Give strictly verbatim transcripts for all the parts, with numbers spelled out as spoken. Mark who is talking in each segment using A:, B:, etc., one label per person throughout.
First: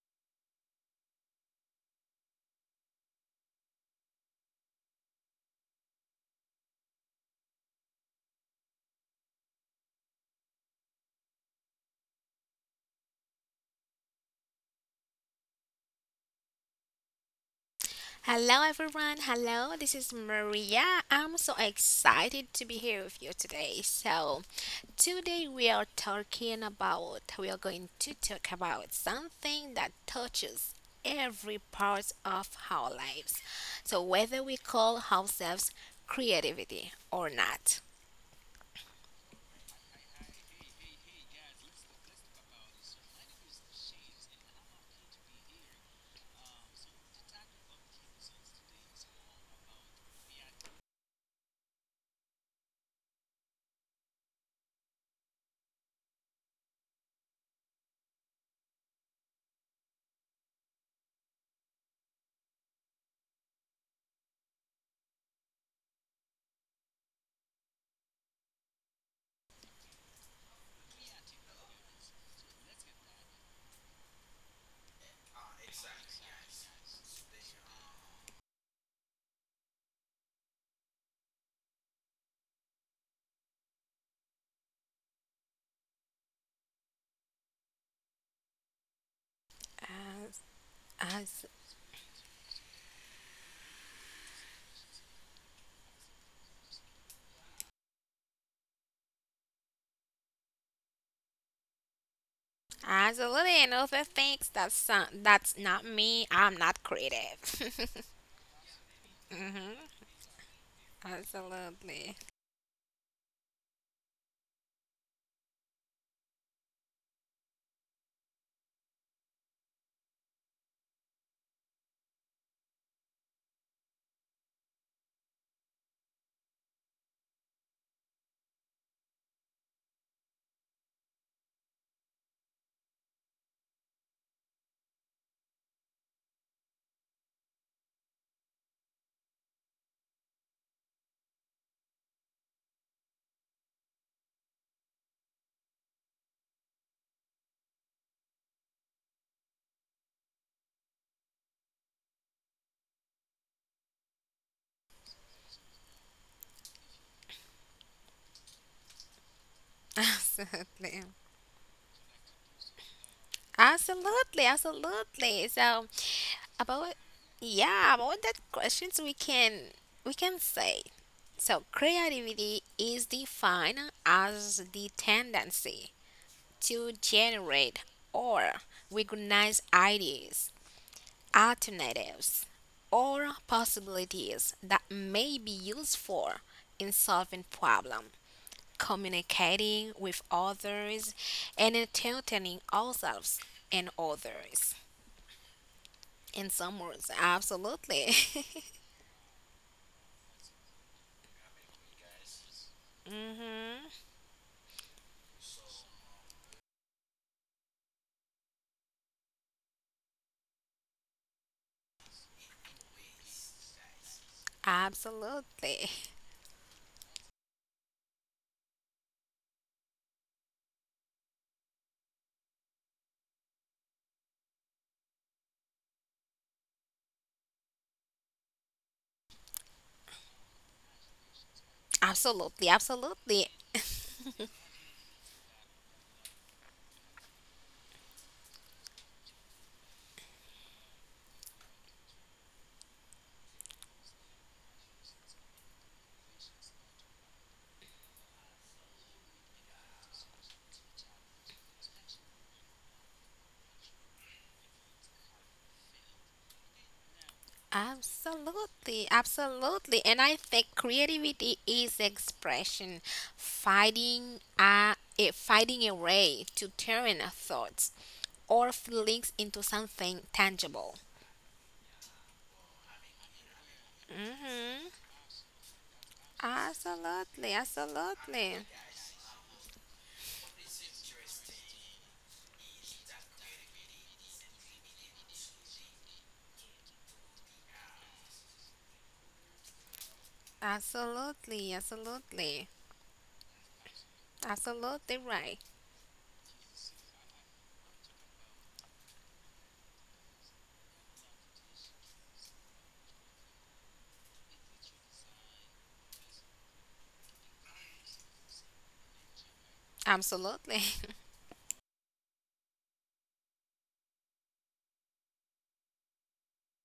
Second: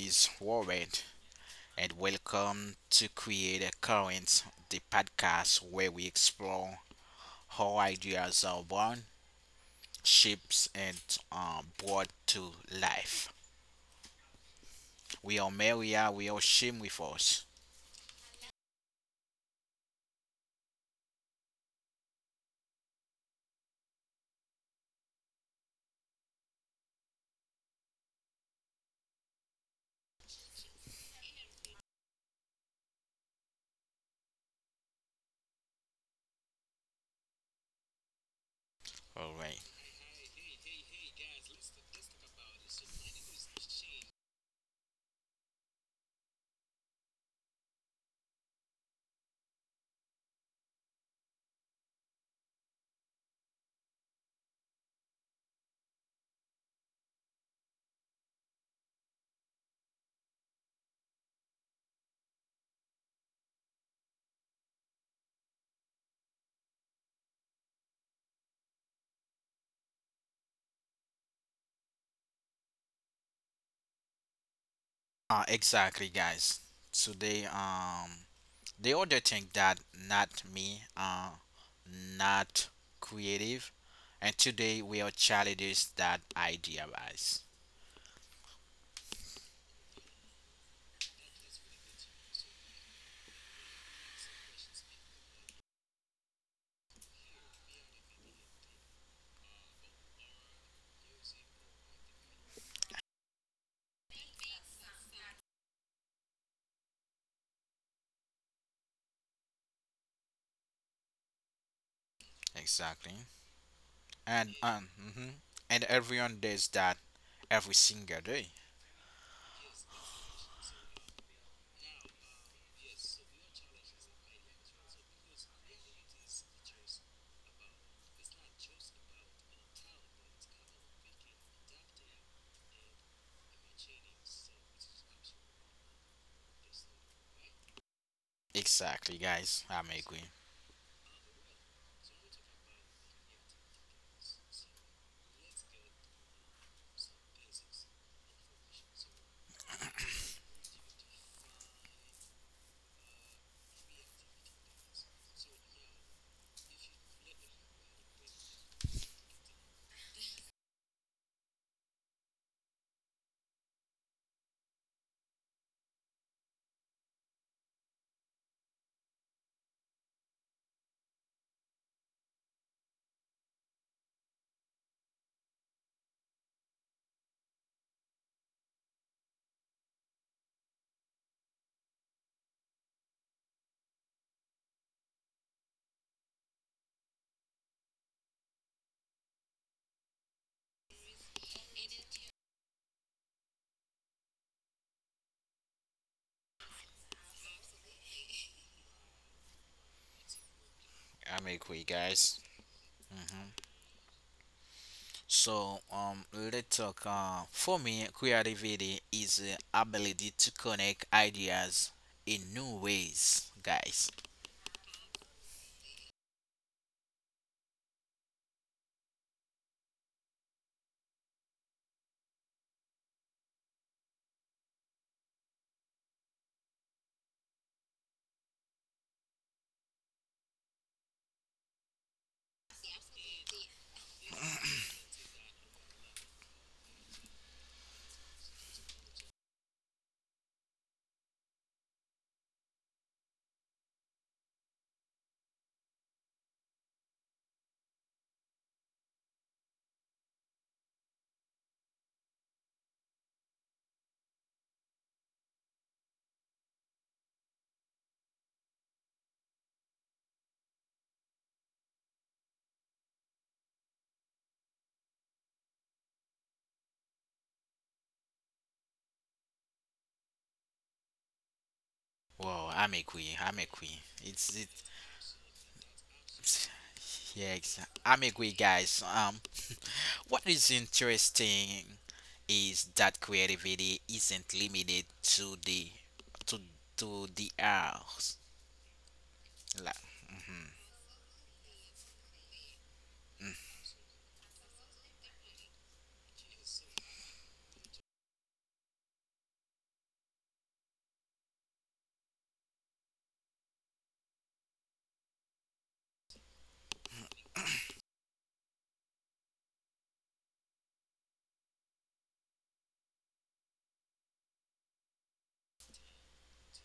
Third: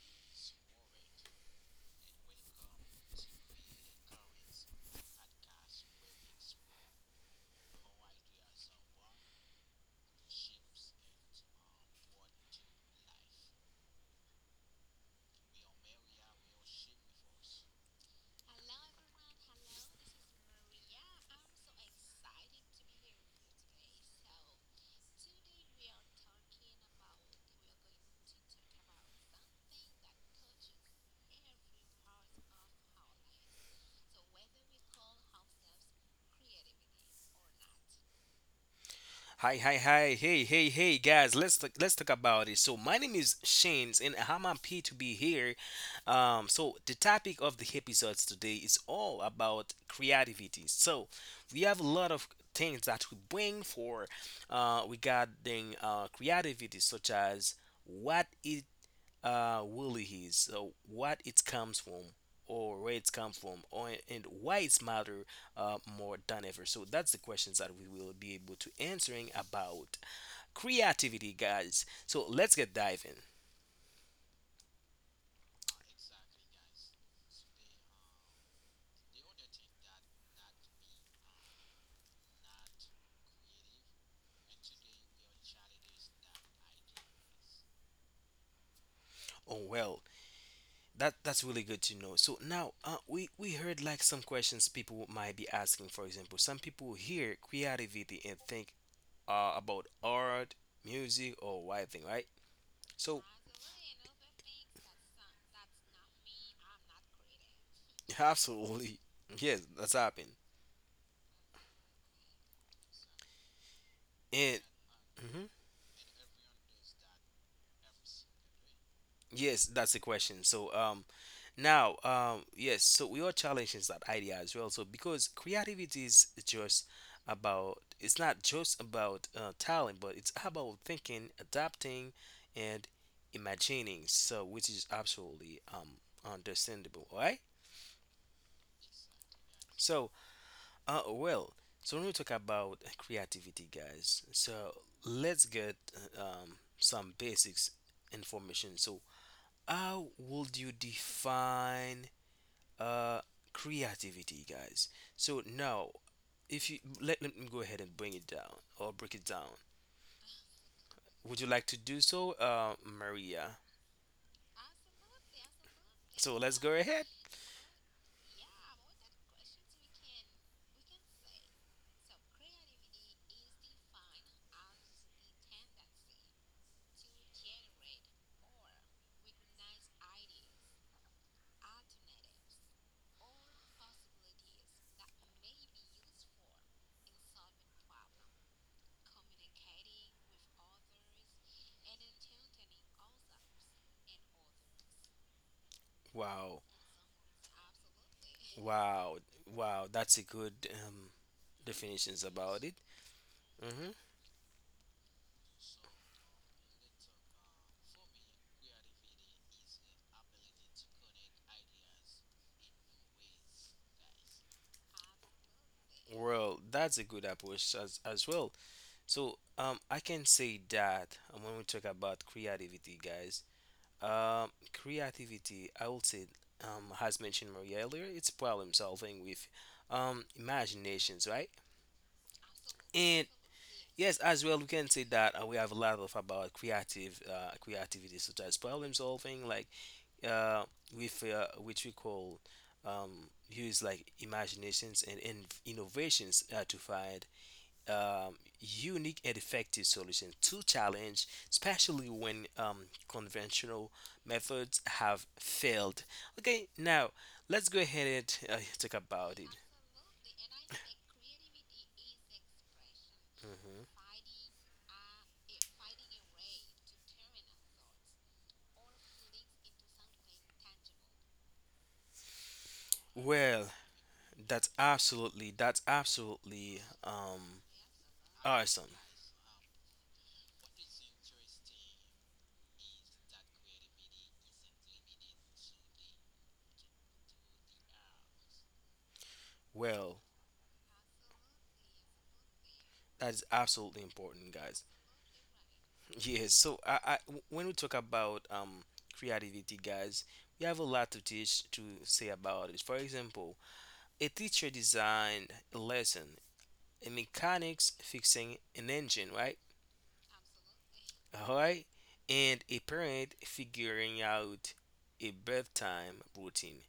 A: is Warren and welcome to Create a Current, the podcast where we explore how ideas are born, shaped and um, brought to life. We are Maria, we are Shim with us.
B: Hello, everyone. Hello, this is Maria. I'm so excited to be here with you today. So, today we are talking about, we are going to talk about something that touches every part of our lives. So, whether we call ourselves creativity or not.
C: Hi,
A: Alright.
C: hi, hi, hey, hey, hey, guys. Let's talk, let's talk about it. So my name is Shanes, and I'm happy to be here. Um, so the topic of the episodes today is all about creativity. So we have a lot of things that we bring for uh, regarding uh, creativity, such as what it uh, really is. So what it comes from, or where it comes from, or and why it's matter uh, more than ever. So that's the questions that we will be able to answering about creativity, guys. So let's get diving.
A: Uh, exactly guys. Today um the other thing that not me uh not creative and today we are challenges that idea guys.
C: Oh well,
B: As,
C: that that's
B: as,
C: really good to know. So now uh, we we heard like some questions people might be asking. For example, some people hear creativity and think uh, about art, music, or writing, right? So
B: Absolutely, and other things that's, uh, that's not me, I'm not creative.
C: absolutely, yes, that's happened.
B: Absolutely.
A: Exactly.
C: And
A: and um, hmm
C: mhm,
A: and everyone does that every single day.
C: yes, that's the question. So um, now um, yes, so we are challenging that idea as well. So because creativity is just about it's not just about uh, talent, but it's about thinking, adapting, and imagining. So which is absolutely um understandable, all right?
A: Exactly, guys. I'm
C: So
A: agree.
C: Uh, well, so when we talk about creativity, guys, so let's get uh, um, some basics information. So, how would you define uh, creativity, guys? So now, if you let, let me go ahead and bring it down or break it down.
B: Absolutely.
C: Would you like to do so, uh, Maria?
B: Absolutely. Absolutely. So
C: So let's go
B: about
C: ahead.
B: Yeah, about that questions we can we can say. So creativity is defined as the tendency to generate or recognize ideas, alternatives, or possibilities that may be useful in solving problems, communicating with others, and entertaining ourselves and others. In
C: Wow.
B: some words, absolutely.
C: Wow. Wow. That's a good um,
A: I'm agree,
C: definitions
A: guys.
C: about it.
A: hmm
B: Hmm.
C: Hmm.
A: So, um, let's talk. Uh, for me, creativity is the ability to connect ideas in new ways, guys.
B: Absolutely.
C: Well, that's a good approach as, as well. So um, I can say that um, when we talk about creativity, guys, um, creativity, I would say, um, has mentioned Maria earlier, it's problem solving with um, imaginations, right?
B: Absolutely.
C: And
B: Absolutely.
C: yes, as well, we can say that uh, we have a lot of about creative uh, creativity, such as problem solving, like uh, with uh, which we call um, use like imaginations and, and innovations uh, to find um, unique and effective solutions to challenge, especially when um, conventional methods have failed. Okay, now let's go ahead and uh, talk
B: Absolutely.
C: about it.
B: Absolutely. And I think creativity is expression,
C: Mhm.
B: fighting a, a fighting a way to turn our thoughts or feelings into something tangible.
A: Wow, I'm agree. I'm
C: Well,
A: agree. It's
C: that's
A: it.
B: Hmm.
C: absolutely that's absolutely
B: Absolutely.
A: Yeah,
C: um
A: exa- I'm agree,
B: Absolutely.
C: awesome.
A: guys. Um, What is interesting is that creativity isn't limited to the to to the arts. Like,
C: Well,
A: mhm,
B: Absolutely, absolutely,
C: that is absolutely important, guys.
B: absolutely right.
C: Yes, so I, I w- when we talk about um creativity, guys, we have a lot to teach to say about it. For example, a teacher designed a lesson, a mechanics fixing an engine, right?
B: Absolutely,
C: All right, and a parent figuring out a bedtime routine.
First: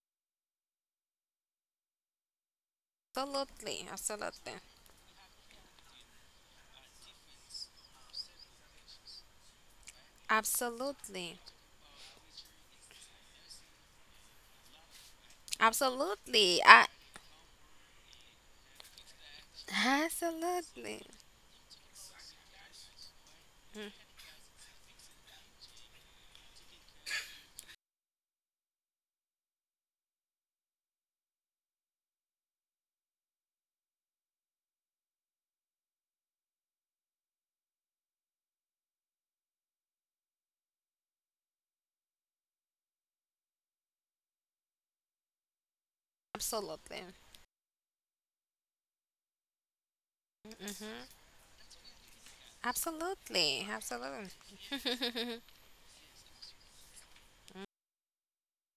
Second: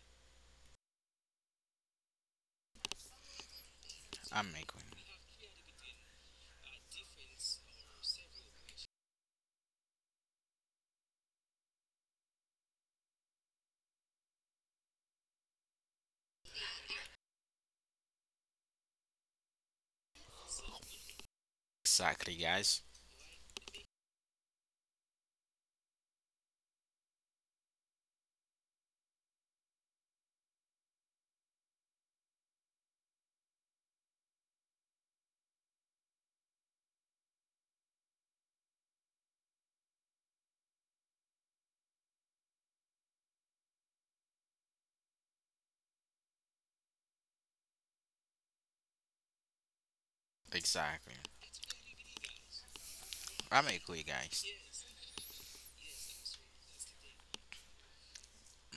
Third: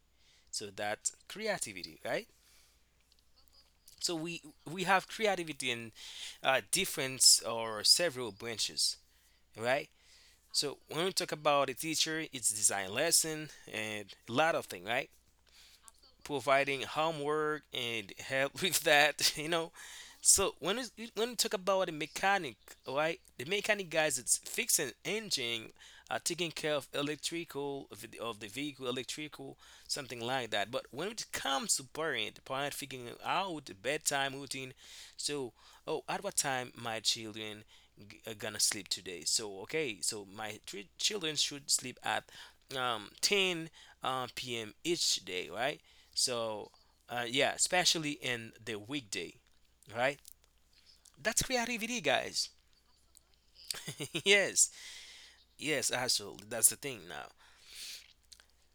C: So that's creativity, right?
B: absolutely,
C: So we
A: I'm
B: absolutely,
A: agree.
C: we have creativity in uh, different or several branches, right? So when we talk
B: absolutely,
C: about a teacher, it's design lesson and a lot of things, right?
B: absolutely,
C: Providing
B: I,
C: homework and help with that, you know. So when it's,
B: absolutely,
C: when you talk about the
A: Exactly,
C: mechanic,
A: guys.
C: right? The mechanic guys, it's fixing engine, uh, taking care of electrical of the of the vehicle, electrical, something like that. But when it comes to parent, parent figuring out the bedtime routine. So, oh, at what time my children g- are gonna sleep today? So okay, so my three children should sleep at um ten um, p m each day, right? So
B: absolutely,
C: uh, yeah, especially in the weekday right?
A: Exactly.
B: hmm,
C: That's creativity, guys.
A: I'm
B: absolutely,
A: agree,
B: absolutely.
A: guys.
C: Yes, yes, absolutely. That's the thing now.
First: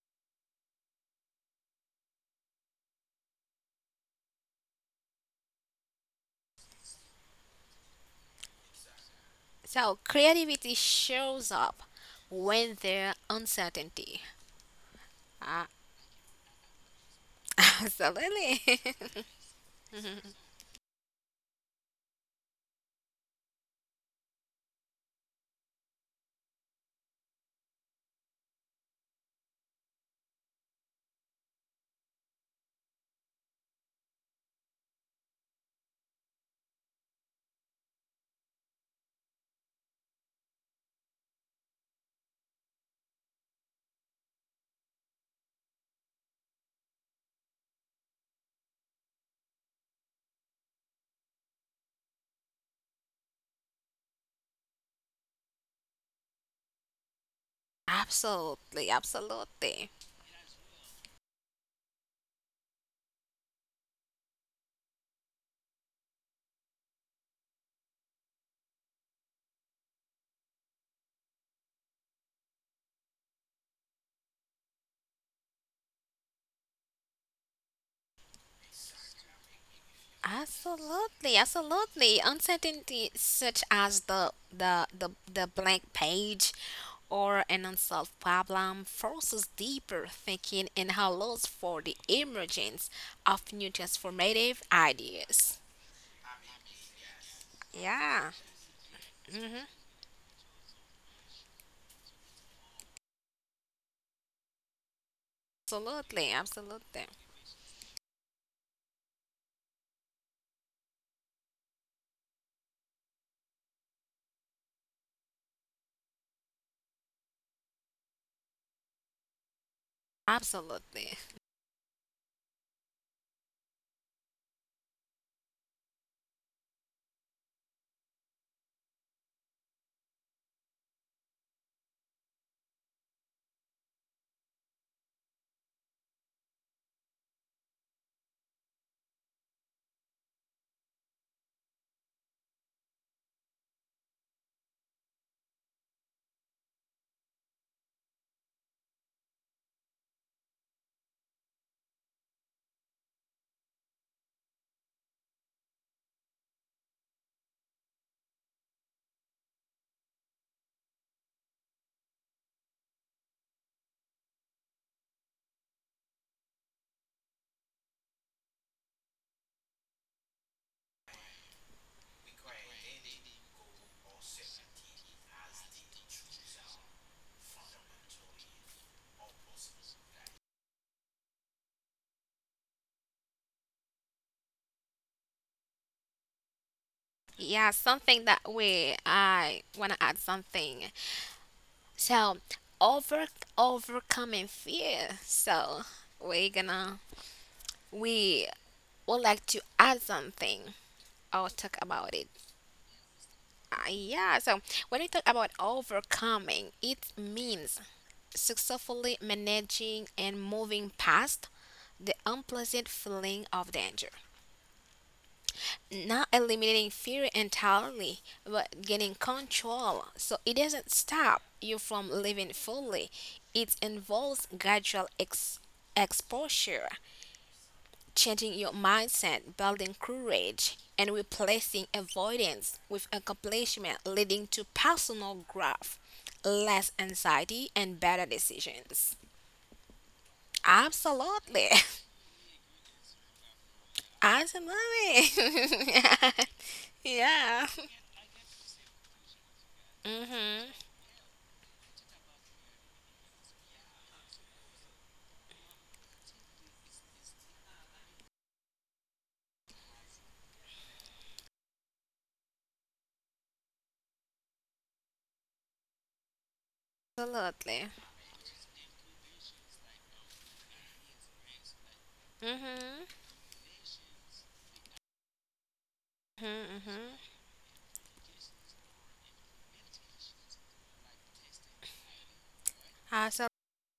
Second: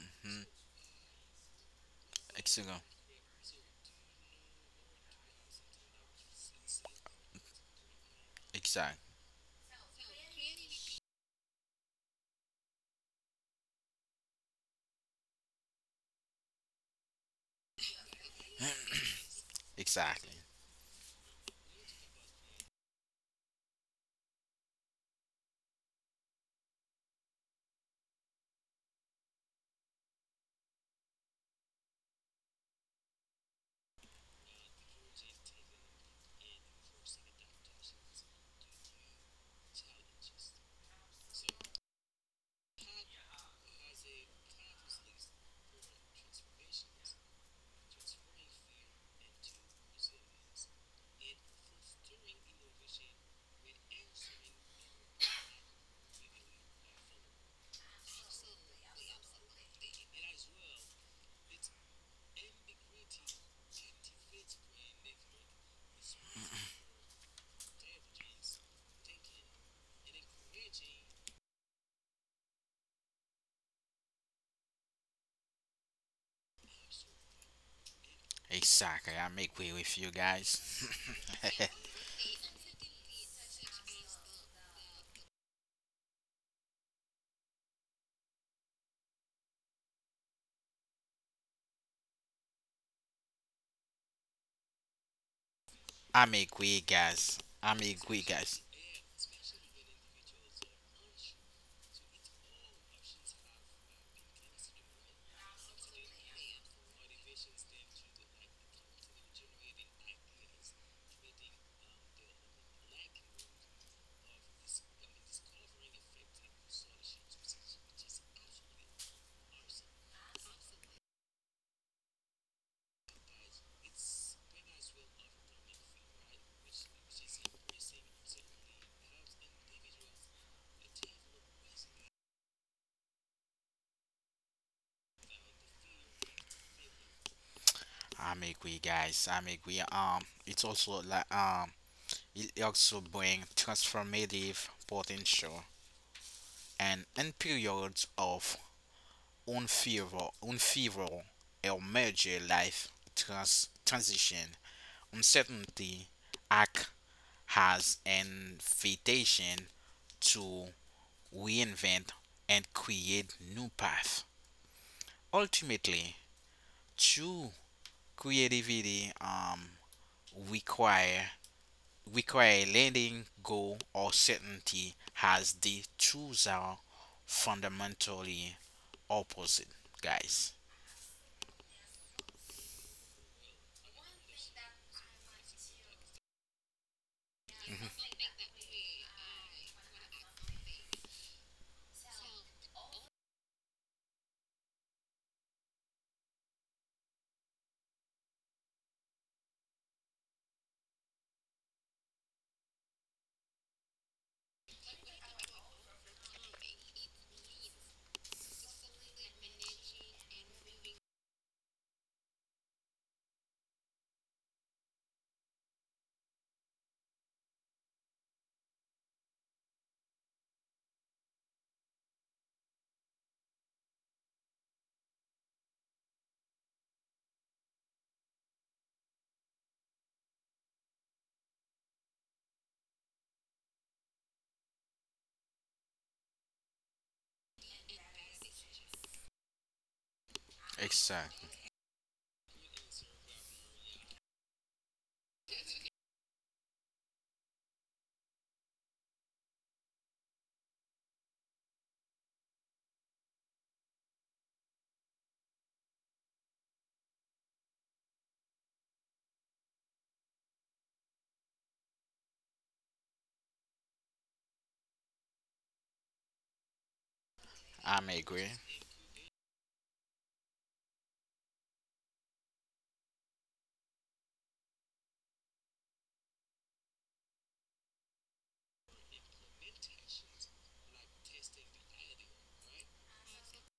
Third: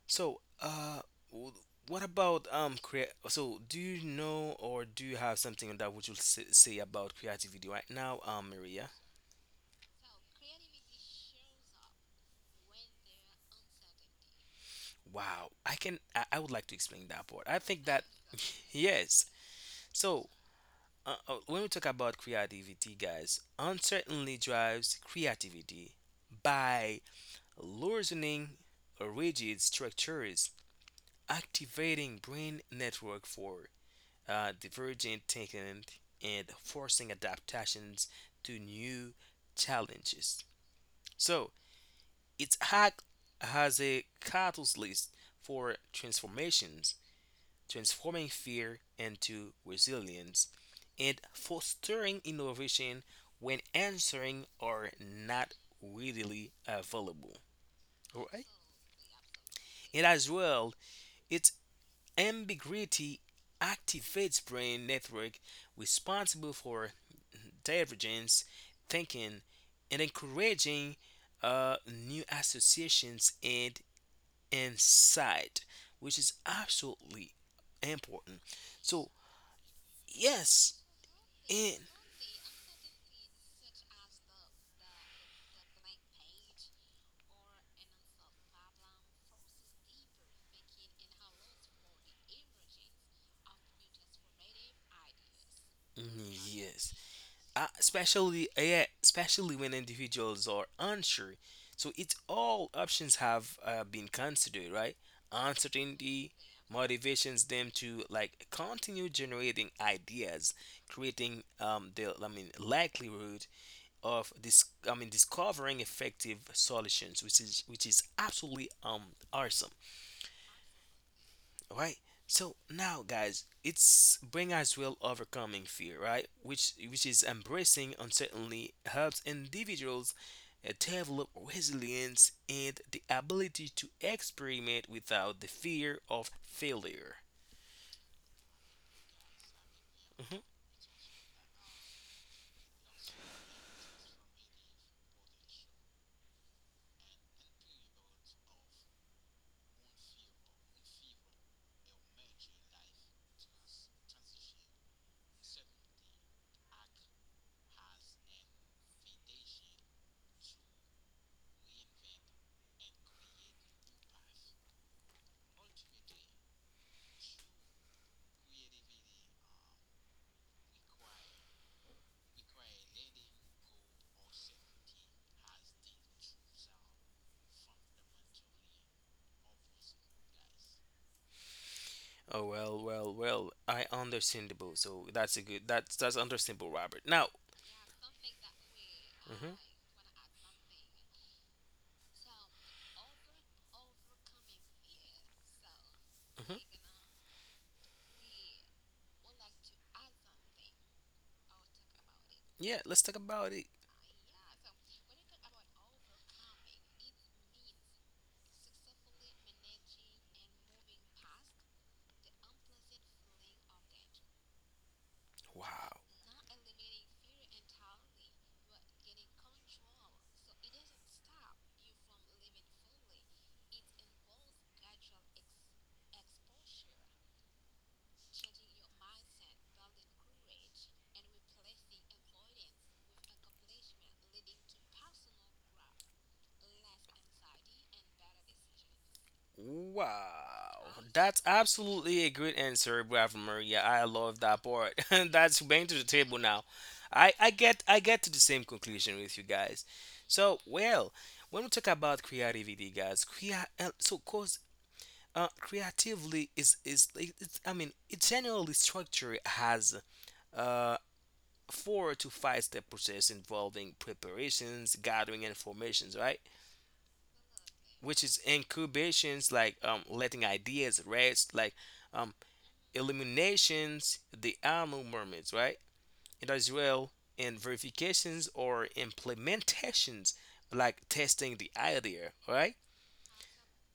C: So,
A: Hmm.
C: uh, w- what about
A: Exactly.
C: um, crea- so do you know or do you have something that would you say, say about creativity right now, um, Maria?
A: Exactly.
B: So creativity shows up when there's uncertainty.
C: Wow,
B: Uh,
C: I can. I, I would like to explain that part. I think that
B: absolutely,
C: yes. So, uh, uh, when we talk about creativity, guys, uncertainty drives creativity by loosening rigid structures activating brain network for uh, divergent thinking and forcing adaptations to new challenges. So its act has a catalyst for transformations, transforming fear into resilience and fostering innovation when answers are not readily available. All right.
B: absolutely, absolutely.
C: And as well, it Ambiguity activates brain network responsible for divergence thinking and encouraging uh, new associations and insight, which is absolutely important. So
A: Exactly. I'm agree with you guys.
C: yes,
B: Absolutely,
C: and
B: absolutely. Uncertainty such as the the the, the blank page or an unsolved problem forces deeper thinking and allows for the emergence of new transformative ideas.
C: mm,
A: I'm agree,
C: yes,
A: guys.
C: uh,
A: I'm agree,
B: Yeah,
C: especially
A: guys.
C: yeah, especially when individuals are unsure. So it's all options have uh, been considered, right?
B: absolutely,
C: Uncertainty
B: absolutely,
C: motivations them to like continue generating ideas, creating um the I mean likelihood of this I mean discovering effective solutions, which is which is absolutely um awesome,
B: absolutely.
C: right? So now guys it's bring us real overcoming fear, right, which which is embracing uncertainty helps individuals uh, develop resilience and the ability to experiment without the fear of failure.
A: I'm agree, guys. I'm agree. Um,
C: Mhm.
A: it's also like um, it also bring transformative potential and in periods of unfavorable, unfavorable or major life trans- transition, uncertainty act has an invitation to reinvent and create new path. Ultimately, true creativity um, require require letting go or certainty as the truths are fundamentally opposite, guys.
C: Oh well well well I understandable, so that's a good that's that's understandable, Robert. Now
B: Yeah, something that way
C: mhm,
B: I want to add something. So, over overcoming fear. So, we're
C: mhm,
B: gonna we would like to add something or talk about it.
C: yeah, let's talk about it.
B: Uh, yeah, so when we talk about overcoming, it means successfully managing and moving past the unpleasant feeling of danger,
C: Wow.
B: not eliminating fear entirely, but getting control. So it doesn't stop you from living fully. It involves gradual ex- exposure, changing your mindset, building courage, and replacing avoidance with accomplishment, leading to personal growth, less anxiety, and better decisions.
C: Wow, that's
A: Exactly.
B: Absolutely.
C: absolutely a great answer, Bravo Maria. I love that part.
B: Absolutely.
C: That's bang to the table now. I, I
B: Yeah.
C: get I get to the same conclusion with you guys. So
B: Mm-hmm.
C: well, when we talk about creativity, guys, crea- uh, so cause uh, creatively is is it- it's, I mean it generally structure has uh four to five step process involving preparations, gathering informations, right?
B: Absolutely.
A: I'm
C: Which is
A: agree.
C: incubations like um, letting ideas rest, like um,
B: Mhm.
C: illuminations, the Anu moments, right? And as
B: Mhm.
C: well,
B: Mhm.
C: and verifications or implementations, like testing the idea, right?
B: Awesome.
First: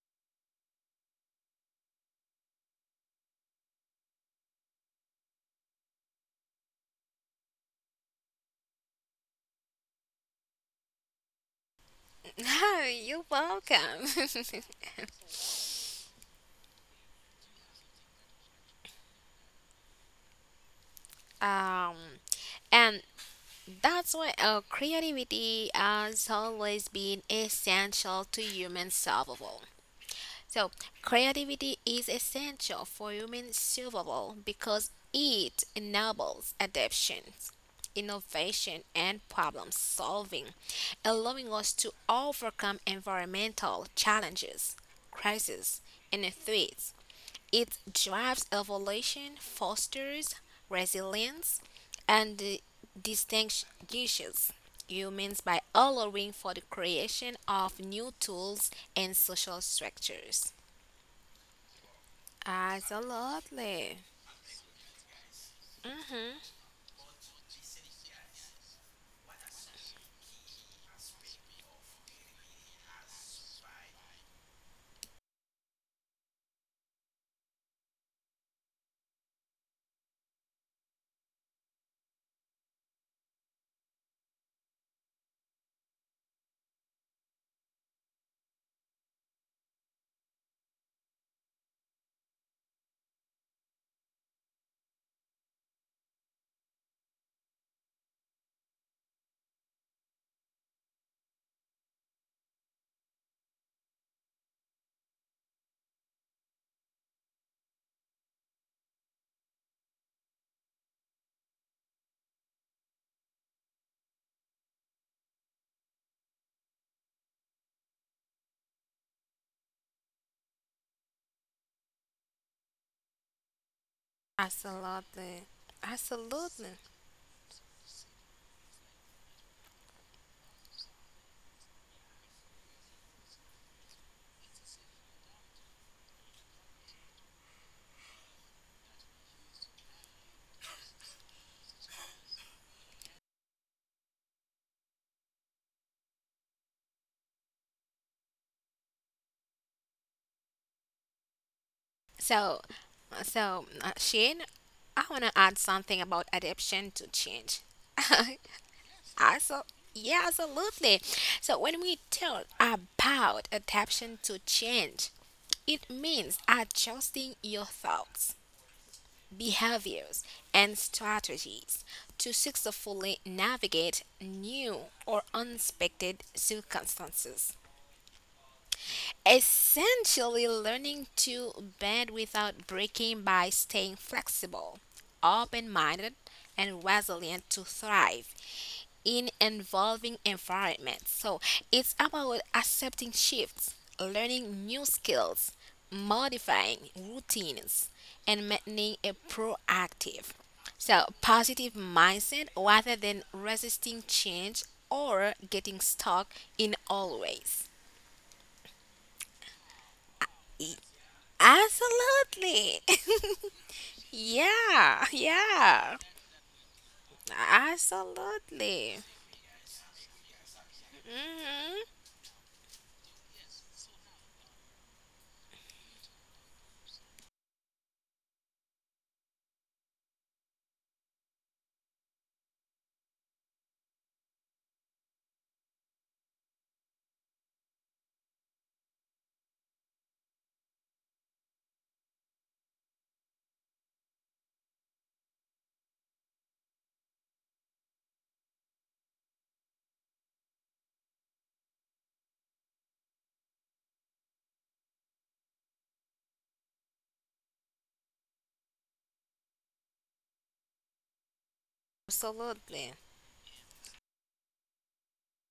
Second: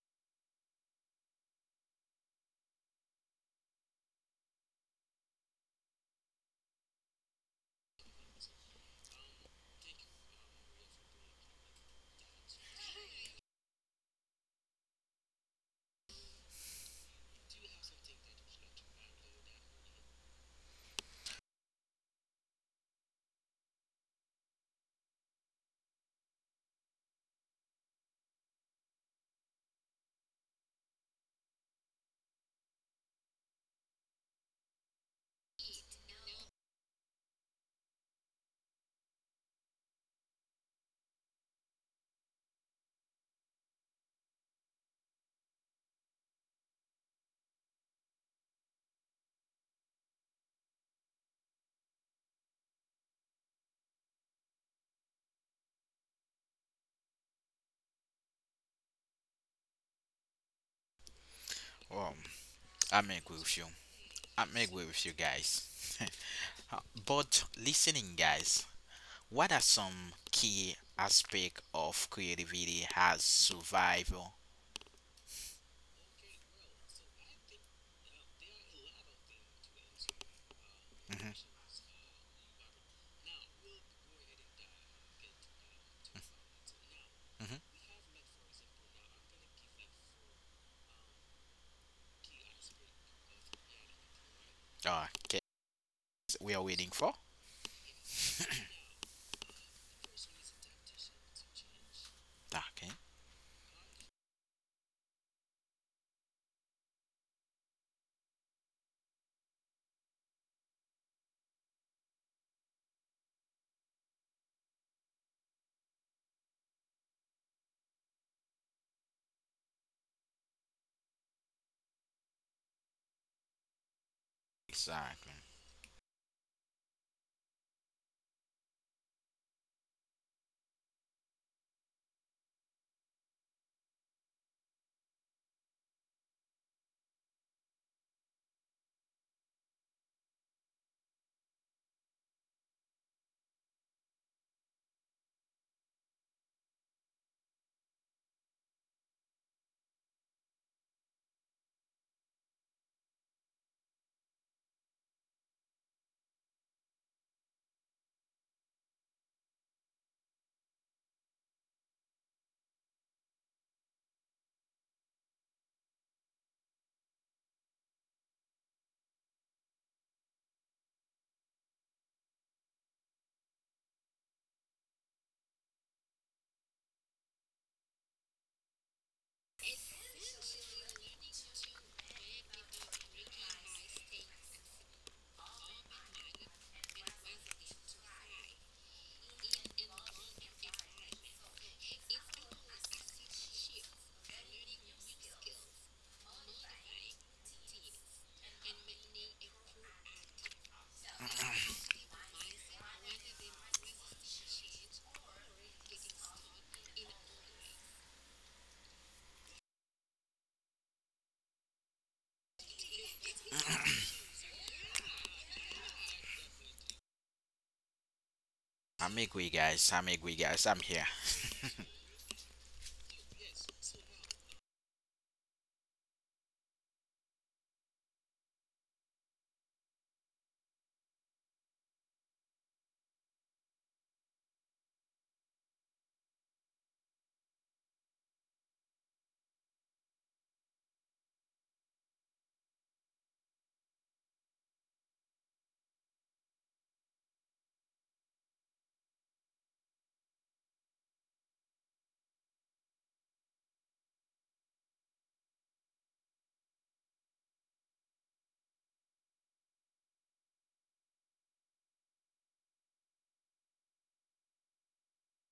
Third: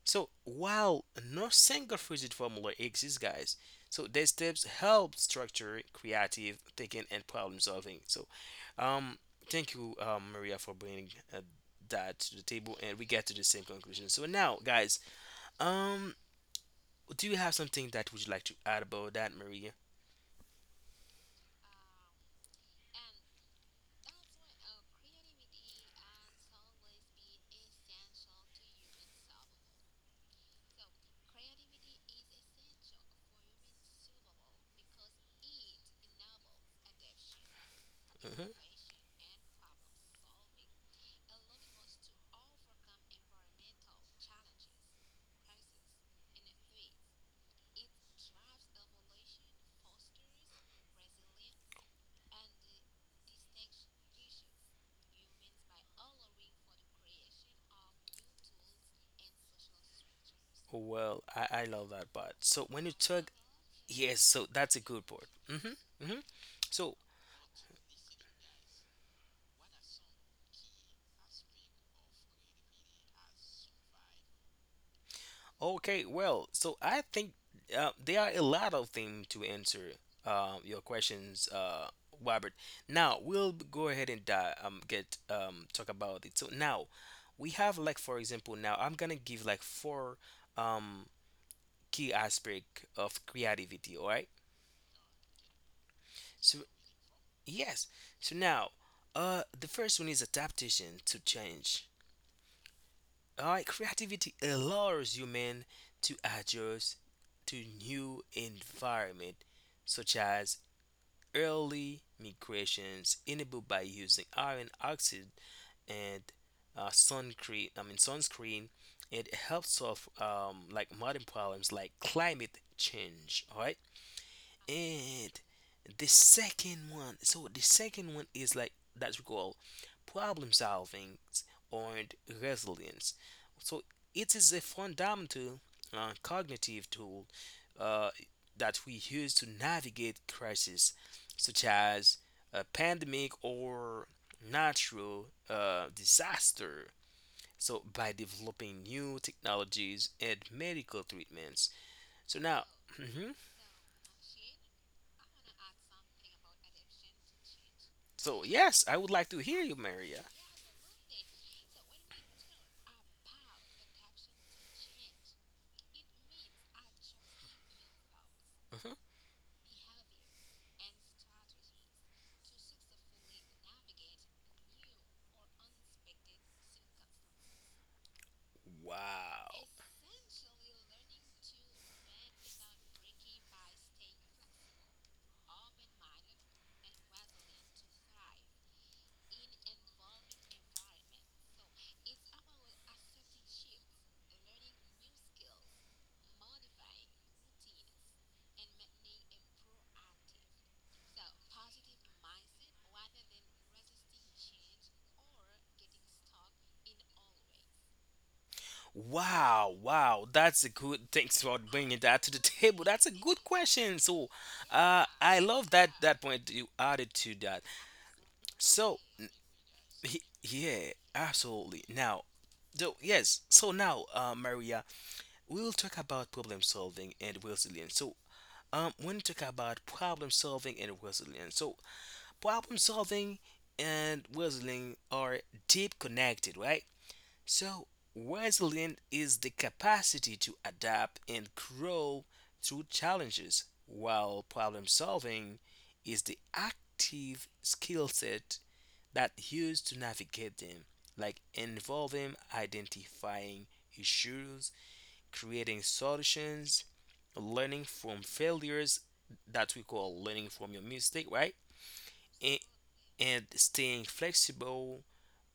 C: So while no single rigid formula exists, guys, so these steps help structure creative thinking and problem solving. So, um, thank you, um, Maria, for bringing uh, that to the table,
B: No,
C: and we
B: you're
C: get to the same
B: welcome.
C: conclusion. So now, guys, um, do you have something that would you like to add about that, Maria?
B: um, and that's why uh, creativity has always been essential to human survival. So, creativity is essential for human survival because it enables adaptation,
C: Hmm.
B: innovation, and problem solving, allowing us to overcome environmental challenges, crises, and threats. It drives evolution, fosters resilience, and uh, distinguishes humans by allowing for the creation of new tools and social structures.
C: Well, I, I love that
A: Well,
C: part. So when you
A: I'm agree
C: talk,
A: with you.
B: Absolutely.
C: yes, so
A: I'm
C: that's a
A: agree
C: good
A: with you
C: part.
A: guys.
C: Hmm. Hmm.
A: Uh,
C: So
A: But listening, guys, what are some key aspect of creativity as survival?
C: okay, well, so I think uh, there are a lot of things to answer um, your
A: Mm-hmm.
C: questions, uh, Robert. Now we'll b- go ahead and uh, um get um talk about it. So now we
A: Mm-hmm.
C: have like for example, now I'm gonna give like four um key aspect of creativity. All right.
A: Ah, okay. We
C: So
A: are waiting for.
C: yes. So now, uh, the first one is adaptation to change.
A: Okay.
C: All right. Creativity allows human to adjust to new environment, such as early migrations enabled by using iron oxide and uh, sunscreen. I mean sunscreen. It helps solve um, like modern problems like climate change. All right. And
A: Exactly.
B: Absolutely.
C: the
B: Absolutely.
C: second one, so the second one is like that's called problem solving or resilience, so it is a fundamental uh, cognitive tool uh, that we use to navigate crises such as a pandemic or natural uh, disaster, so by developing new technologies and medical treatments. So
B: So,
C: now mhm,
B: so uh, Shane, I want to add something about adaptation to change.
C: so yes, I would like to hear
B: Also,
C: you, Maria.
B: yeah, absolutely. So when we talk about adaptation to change, it means adjusting your thoughts,
C: Mhm.
B: behaviors, and strategies to successfully navigate new or unexpected circumstances.
C: Wow.
B: Essentially, learning to bend without breaking by staying flexible, open minded, and resilient to thrive in evolving environments. So, it's about accepting shifts, learning new skills, modifying routines, and maintaining a proactive, so positive mindset rather than resisting change or getting stuck in always.
C: Wow, wow, that's a good. Thanks for bringing that to the
B: Absolutely.
C: table. That's a good question. So, uh,
B: Yeah,
C: I love that
B: yeah.
C: that point you added to that. So,
B: Absolutely.
A: I'm agree, guys. I'm
C: he,
A: agree, guys. I'm
C: yeah,
A: here.
C: absolutely.
B: Hmm.
C: Now, so yes, so now, uh, Maria, we'll talk about problem solving and resilience. So, um, when you talk about problem solving and resilience, so problem solving and resilience are deep connected, right? So, resilience is the capacity to adapt and grow through challenges, while problem solving is the active skill set that used to navigate them, like involving identifying issues, creating solutions, learning from failures that we call learning from your mistake, right? And
B: Absolutely.
C: and staying flexible,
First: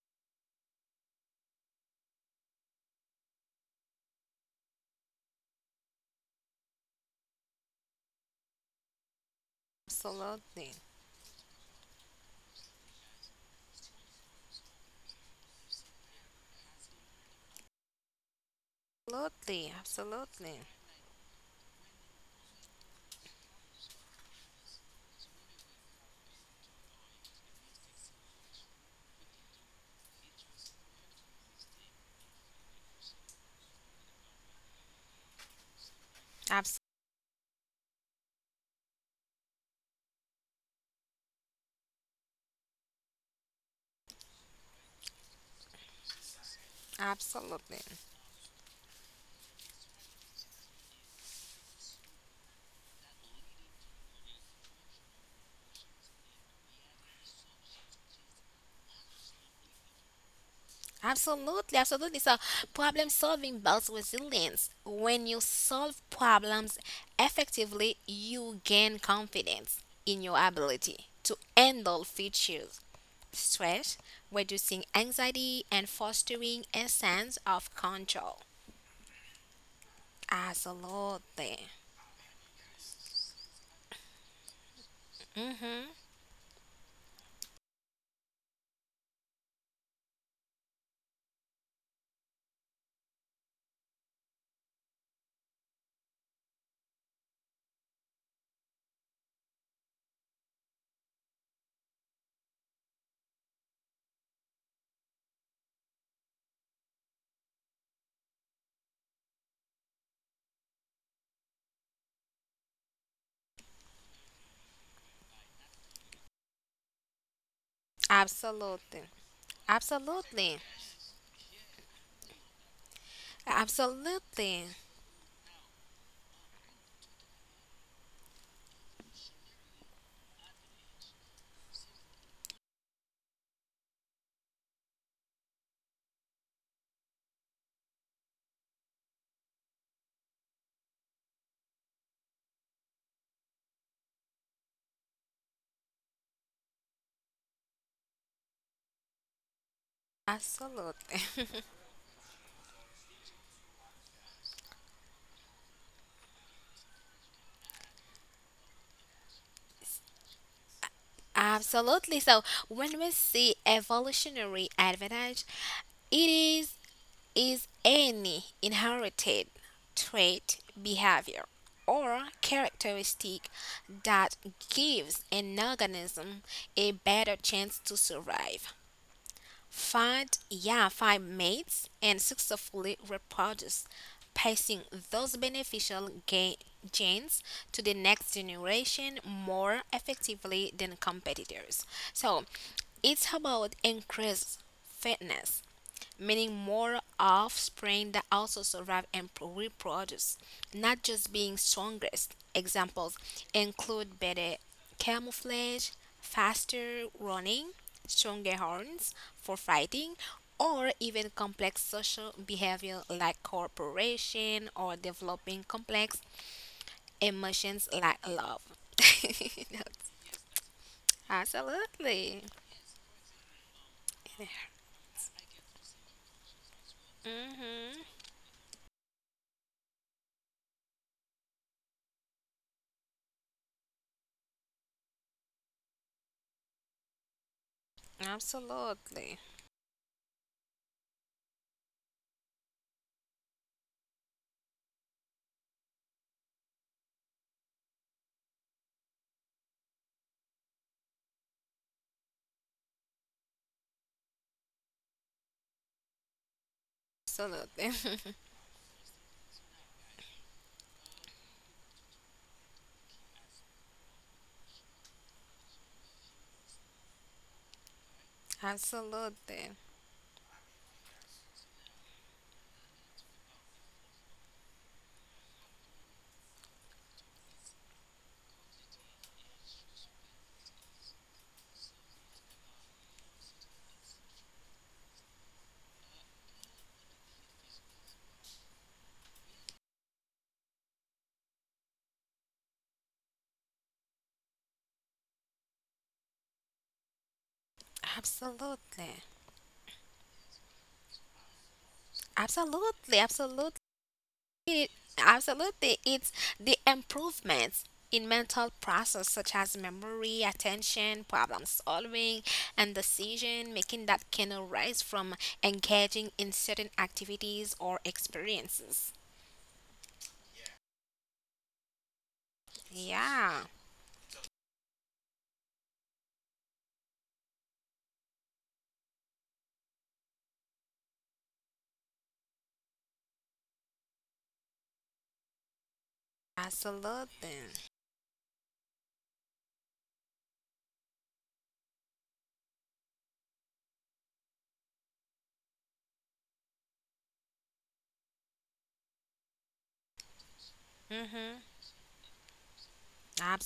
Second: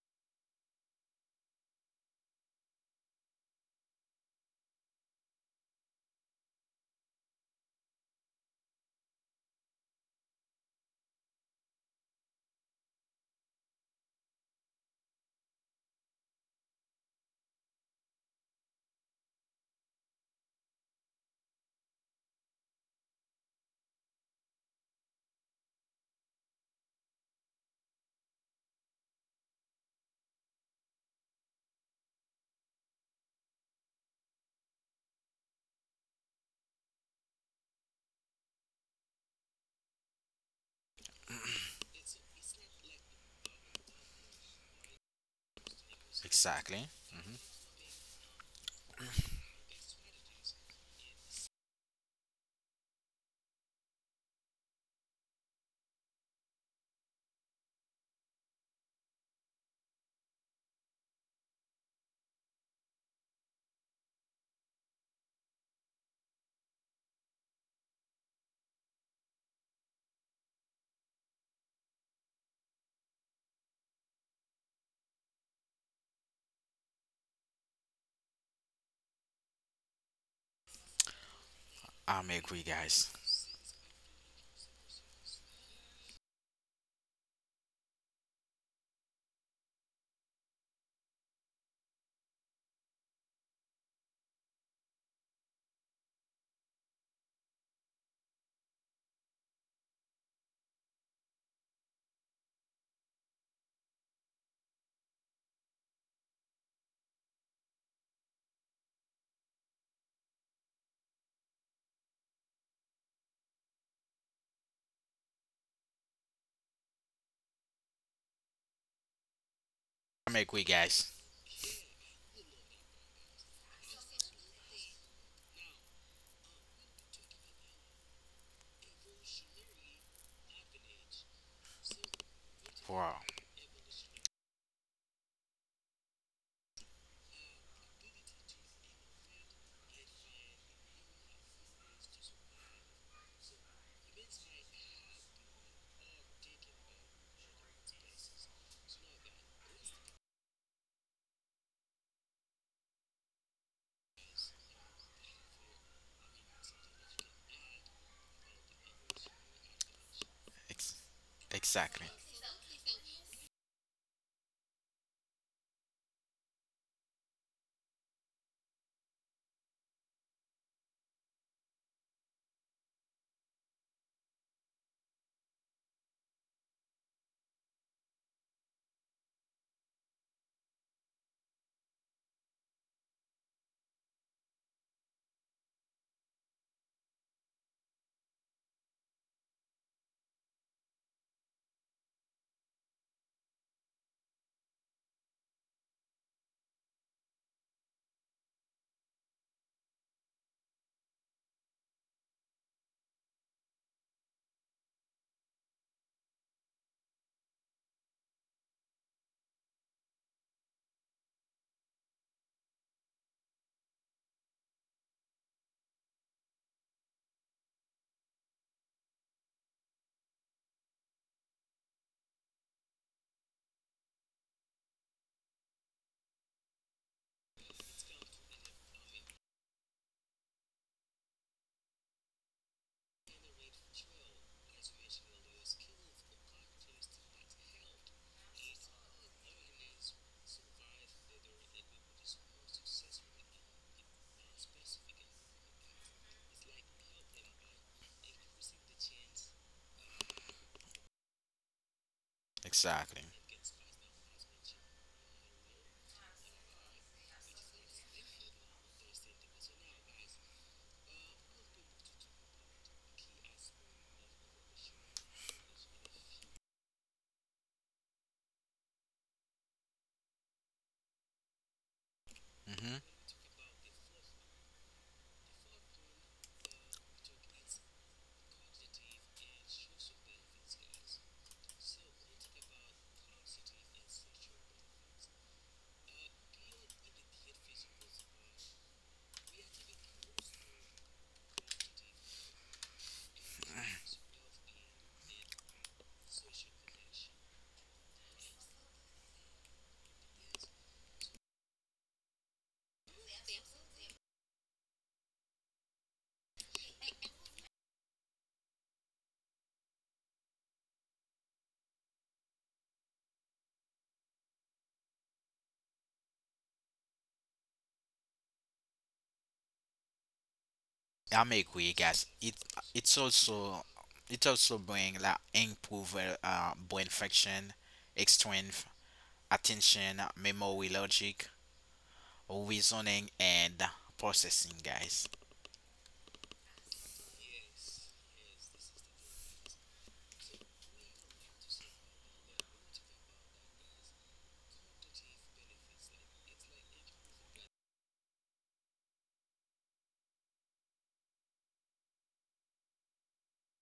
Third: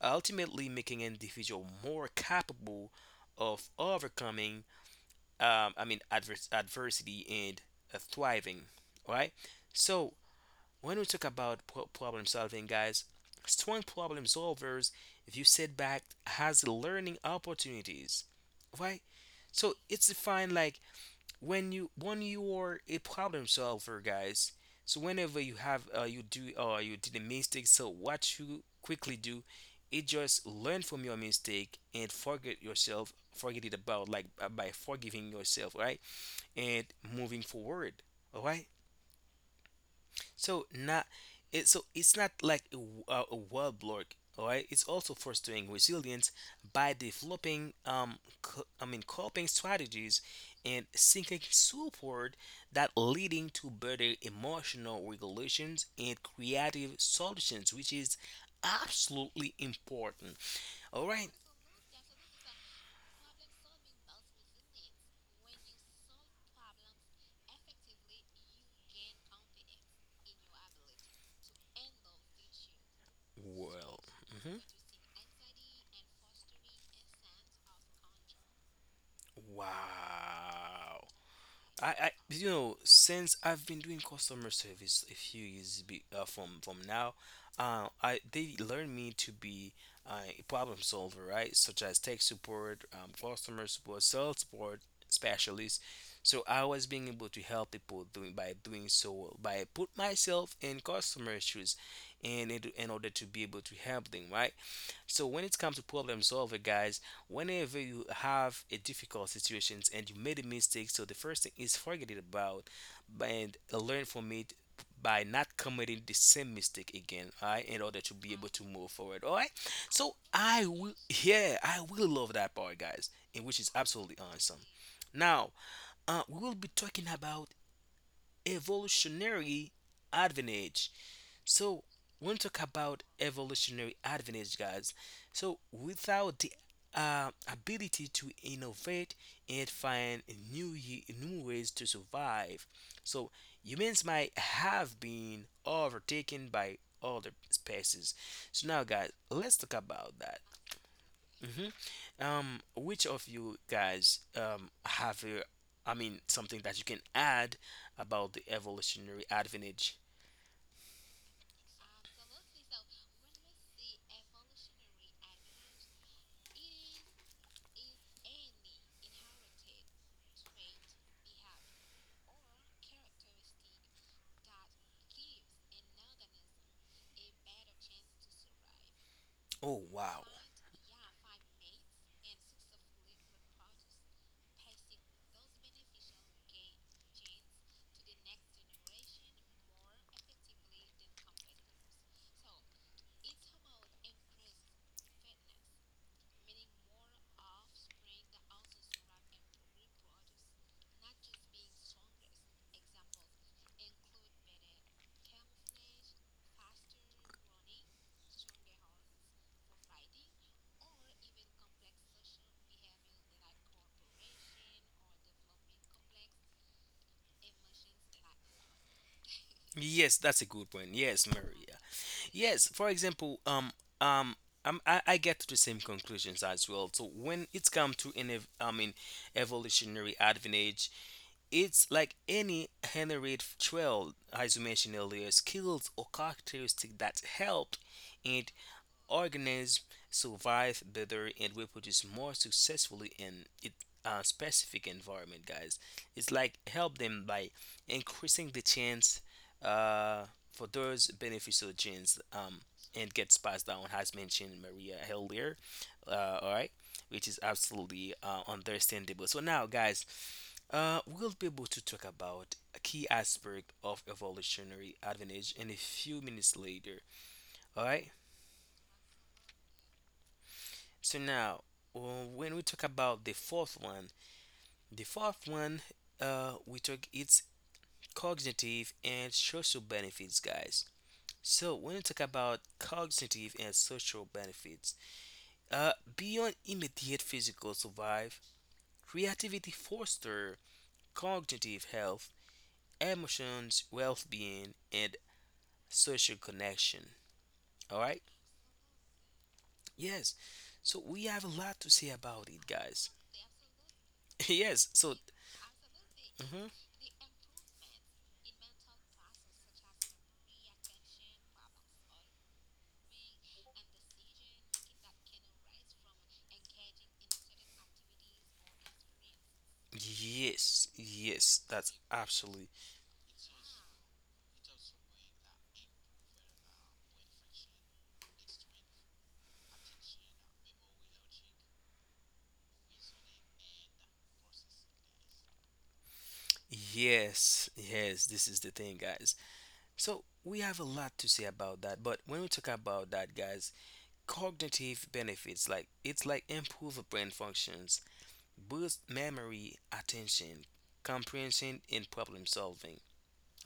C: ultimately making an individual more capable of overcoming, um, I mean, advers- adversity and uh, thriving, right? So,
B: Absolutely.
C: when we talk about pro- problem solving, guys, strong problem solvers view setback as learning opportunities, right?
B: Absolutely.
C: So, it's defined
B: Absolutely.
C: like when you when you are a problem solver guys, so whenever you have uh, you do uh, you did a mistake, so what you quickly do is just learn from your mistake and forget yourself forget it about like uh, by forgiving yourself, right,
B: Abs-
C: and moving forward, all right, so not it, so it's not like a, w- uh, a wall block, all right? It's also fostering resilience
A: Exactly.
C: by
A: Mm-hmm.
C: developing
B: absolutely.
C: um co- I mean coping strategies and seeking support that leading to better emotional regulations and creative solutions, which is absolutely important. All right.
B: Absolutely, absolutely. So, problem solving builds resilience. When you solve problems effectively, you gain confidence in your ability to handle features, stress,
C: Well, mhm,
B: reducing anxiety, and fostering a sense of control.
C: wow.
B: Absolutely.
C: I, I
A: I'm
C: you
A: agree,
C: know
A: guys.
C: since I've been doing customer service a few years
B: Mm-hmm.
C: be, uh, from from now, uh, I they learned me to be uh, a problem solver, right? Such as tech support, um, customer support, sales support specialist. So I was being able to help people doing by doing so by put myself in customer shoes, and in, in order to be able to help them, right? So when it comes to problem solving, guys, whenever you have a difficult situations and you made a mistake, so the first thing is forget it about and learn from it by not committing the same mistake again, all right, in order to be able to move
B: Absolutely.
C: forward. All right. So
A: I'm
B: Absolutely.
A: agree,
C: I will
A: guys.
C: yeah, I will love that part, guys, and which is absolutely awesome.
B: Absolutely.
C: Now, uh, we will be talking about evolutionary advantage. So when we talk about
A: Wow.
C: evolutionary advantage, guys, so without the uh, ability to innovate and find new ye- new ways to survive, so humans might have been overtaken by other species. So now, guys, let's talk about that.
B: Absolutely.
C: Hmm. Um, which of you guys um have a, I mean, something that you can add about the evolutionary advantage?
A: Ex- exactly.
B: Absolutely. So when we see evolutionary advantage, it is is any inherited trait, behavior, or characteristic that gives an organism a better chance to survive,
C: Oh, wow.
B: find, yeah, find mates, and successfully reproduce, passing those beneficial ga- genes to the next generation more effectively than competitors. So, it's about increased fitness, meaning more offspring that also survive and pro- reproduce, not just being strongest. Examples include better camouflage, faster running, stronger horns for fighting, or even complex social behavior like cooperation or developing complex emotions like love.
C: Yes, that's a good point. Yes, Maria.
B: Absolutely.
C: Yes, for example, um, um, I'm, I, I get to the same conclusions as well. So when it's
B: Hmm.
C: come to an, ev- I mean, evolutionary advantage, it's like any inherent trail, as you mentioned earlier, skills or characteristic that helped in
B: Absolutely.
C: organisms survive better and reproduce more successfully in it uh, specific environment, guys. It's like help them by increasing the chance uh, for those beneficial genes, um, and
A: Exactly.
C: gets passed down, as mentioned, Maria, earlier. Uh, all right, which is
B: Absolutely.
C: absolutely uh, understandable. So now, guys, uh, we'll be able to talk about a key aspect of evolutionary advantage in a few minutes later. All right.
B: Absolutely.
C: So now, uh, when we talk
A: Mhm.
C: about the fourth one, the fourth one, uh, we talk its cognitive and social benefits, guys. So when we talk about cognitive and social benefits, uh, beyond immediate physical survive, creativity foster cognitive health, emotions, well-being, and social connection. All right?
B: Absolutely.
C: Yes. So we have a lot to say about it, guys.
B: Absolutely. Absolutely.
C: Yes.
B: It,
C: So.
B: absolutely. It's
C: Mhm.
B: the improvements in mental process such as memory, attention, problem solving, and decision making that can arise from engaging in certain activities or experiences.
C: Yes,
A: I'm
C: yes,
A: agree,
C: that's
A: guys. It
C: absolutely.
A: it's
B: Yeah.
A: also it also bring like improve uh, uh, brain function, strength, attention, memory, logic, reasoning, and processing, guys.
C: Yes,
B: Absolutely.
C: yes, this is the thing, guys. So, we have a lot to say about that, but when we talk about that, guys, cognitive benefits like it's like improve brain functions, boost memory, attention,
B: Mhm.
C: comprehension, and problem solving.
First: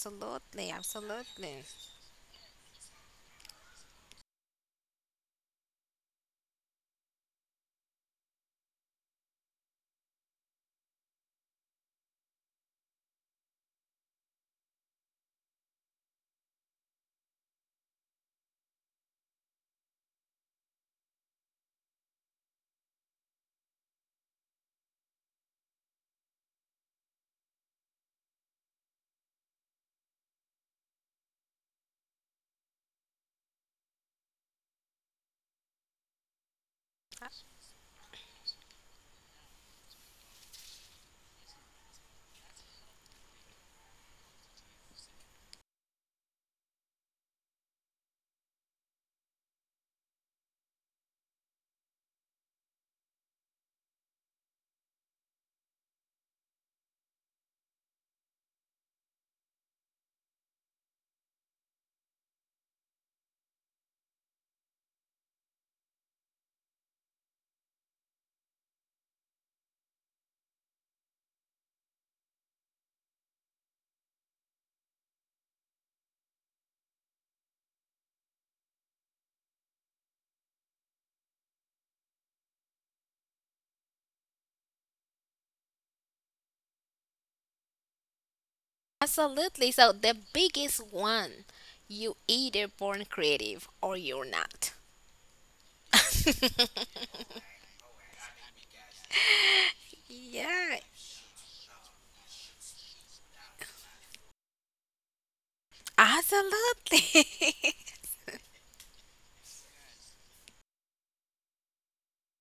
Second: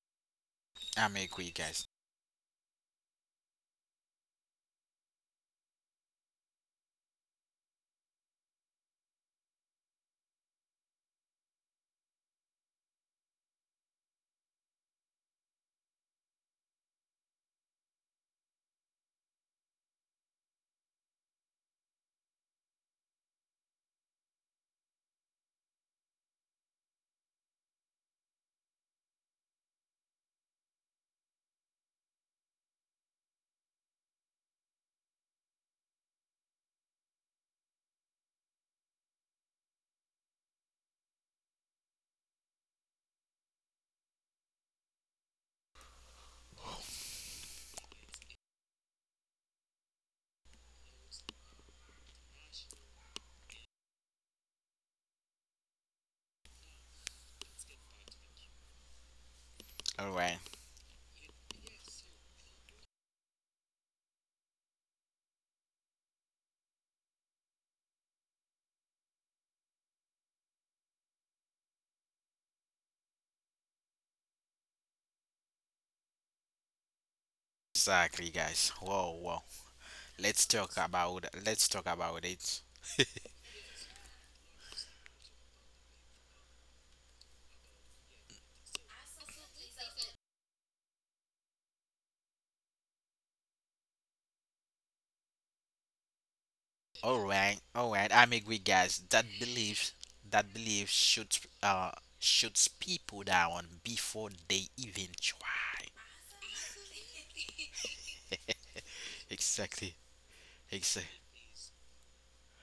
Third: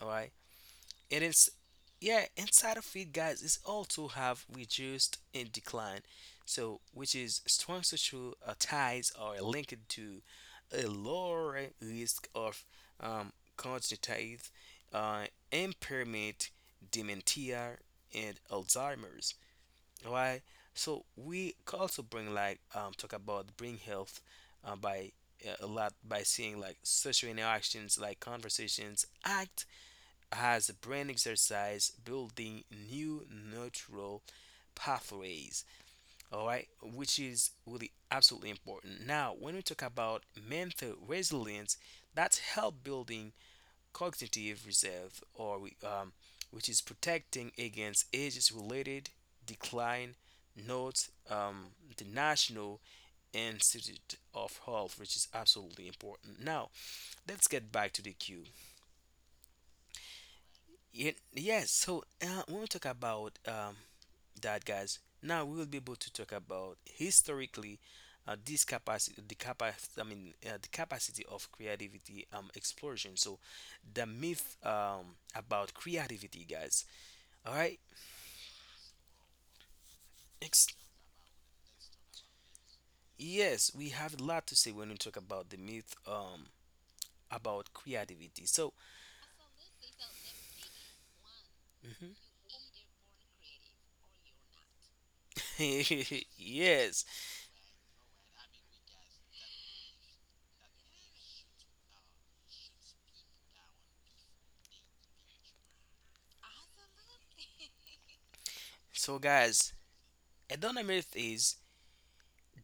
C: All right,
A: I'm
C: and it's,
A: agree,
B: Absolutely.
A: guys.
C: yeah, inside of it, guys, is also have reduced and decline. So which is strong social uh, ties are linked to a lower risk of um, cognitive uh, impairment, dementia, and Alzheimer's. Why? So we could also bring like um, talk about brain health uh, by uh, a lot by seeing like social interactions like conversations act as a brain exercise, building new neural pathways. All right, which is really absolutely important. Now, when we talk about mental resilience, that's help building cognitive reserve, or we, um, which is protecting against age related decline. Note, um, the National Institute of Health, which is absolutely important. Now let's get back to the queue.
A: All right,
C: Ye- yes. So uh, when we talk about, um, that, guys, now we will be able to talk about, historically, uh, this capacity, the capacity, I mean, uh, the capacity of creativity, um, explosion. So the myth, um, about creativity, guys. All right.
A: exactly, guys. Whoa, whoa. Let's
C: Ex-
A: talk about let's talk about it.
C: yes, we have a lot to say when we talk about the myth, um, about creativity. So.
B: Absolutely. So the biggest one,
C: Mhm.
B: you either born creative or you're not.
C: Yes.
A: All right, all right. I'm agree, guys. That belief that
B: Yeah.
A: belief shoots uh shoots people down before they even try.
B: Absolutely.
C: So, guys,
A: Exactly.
C: another
A: Exa-
C: myth is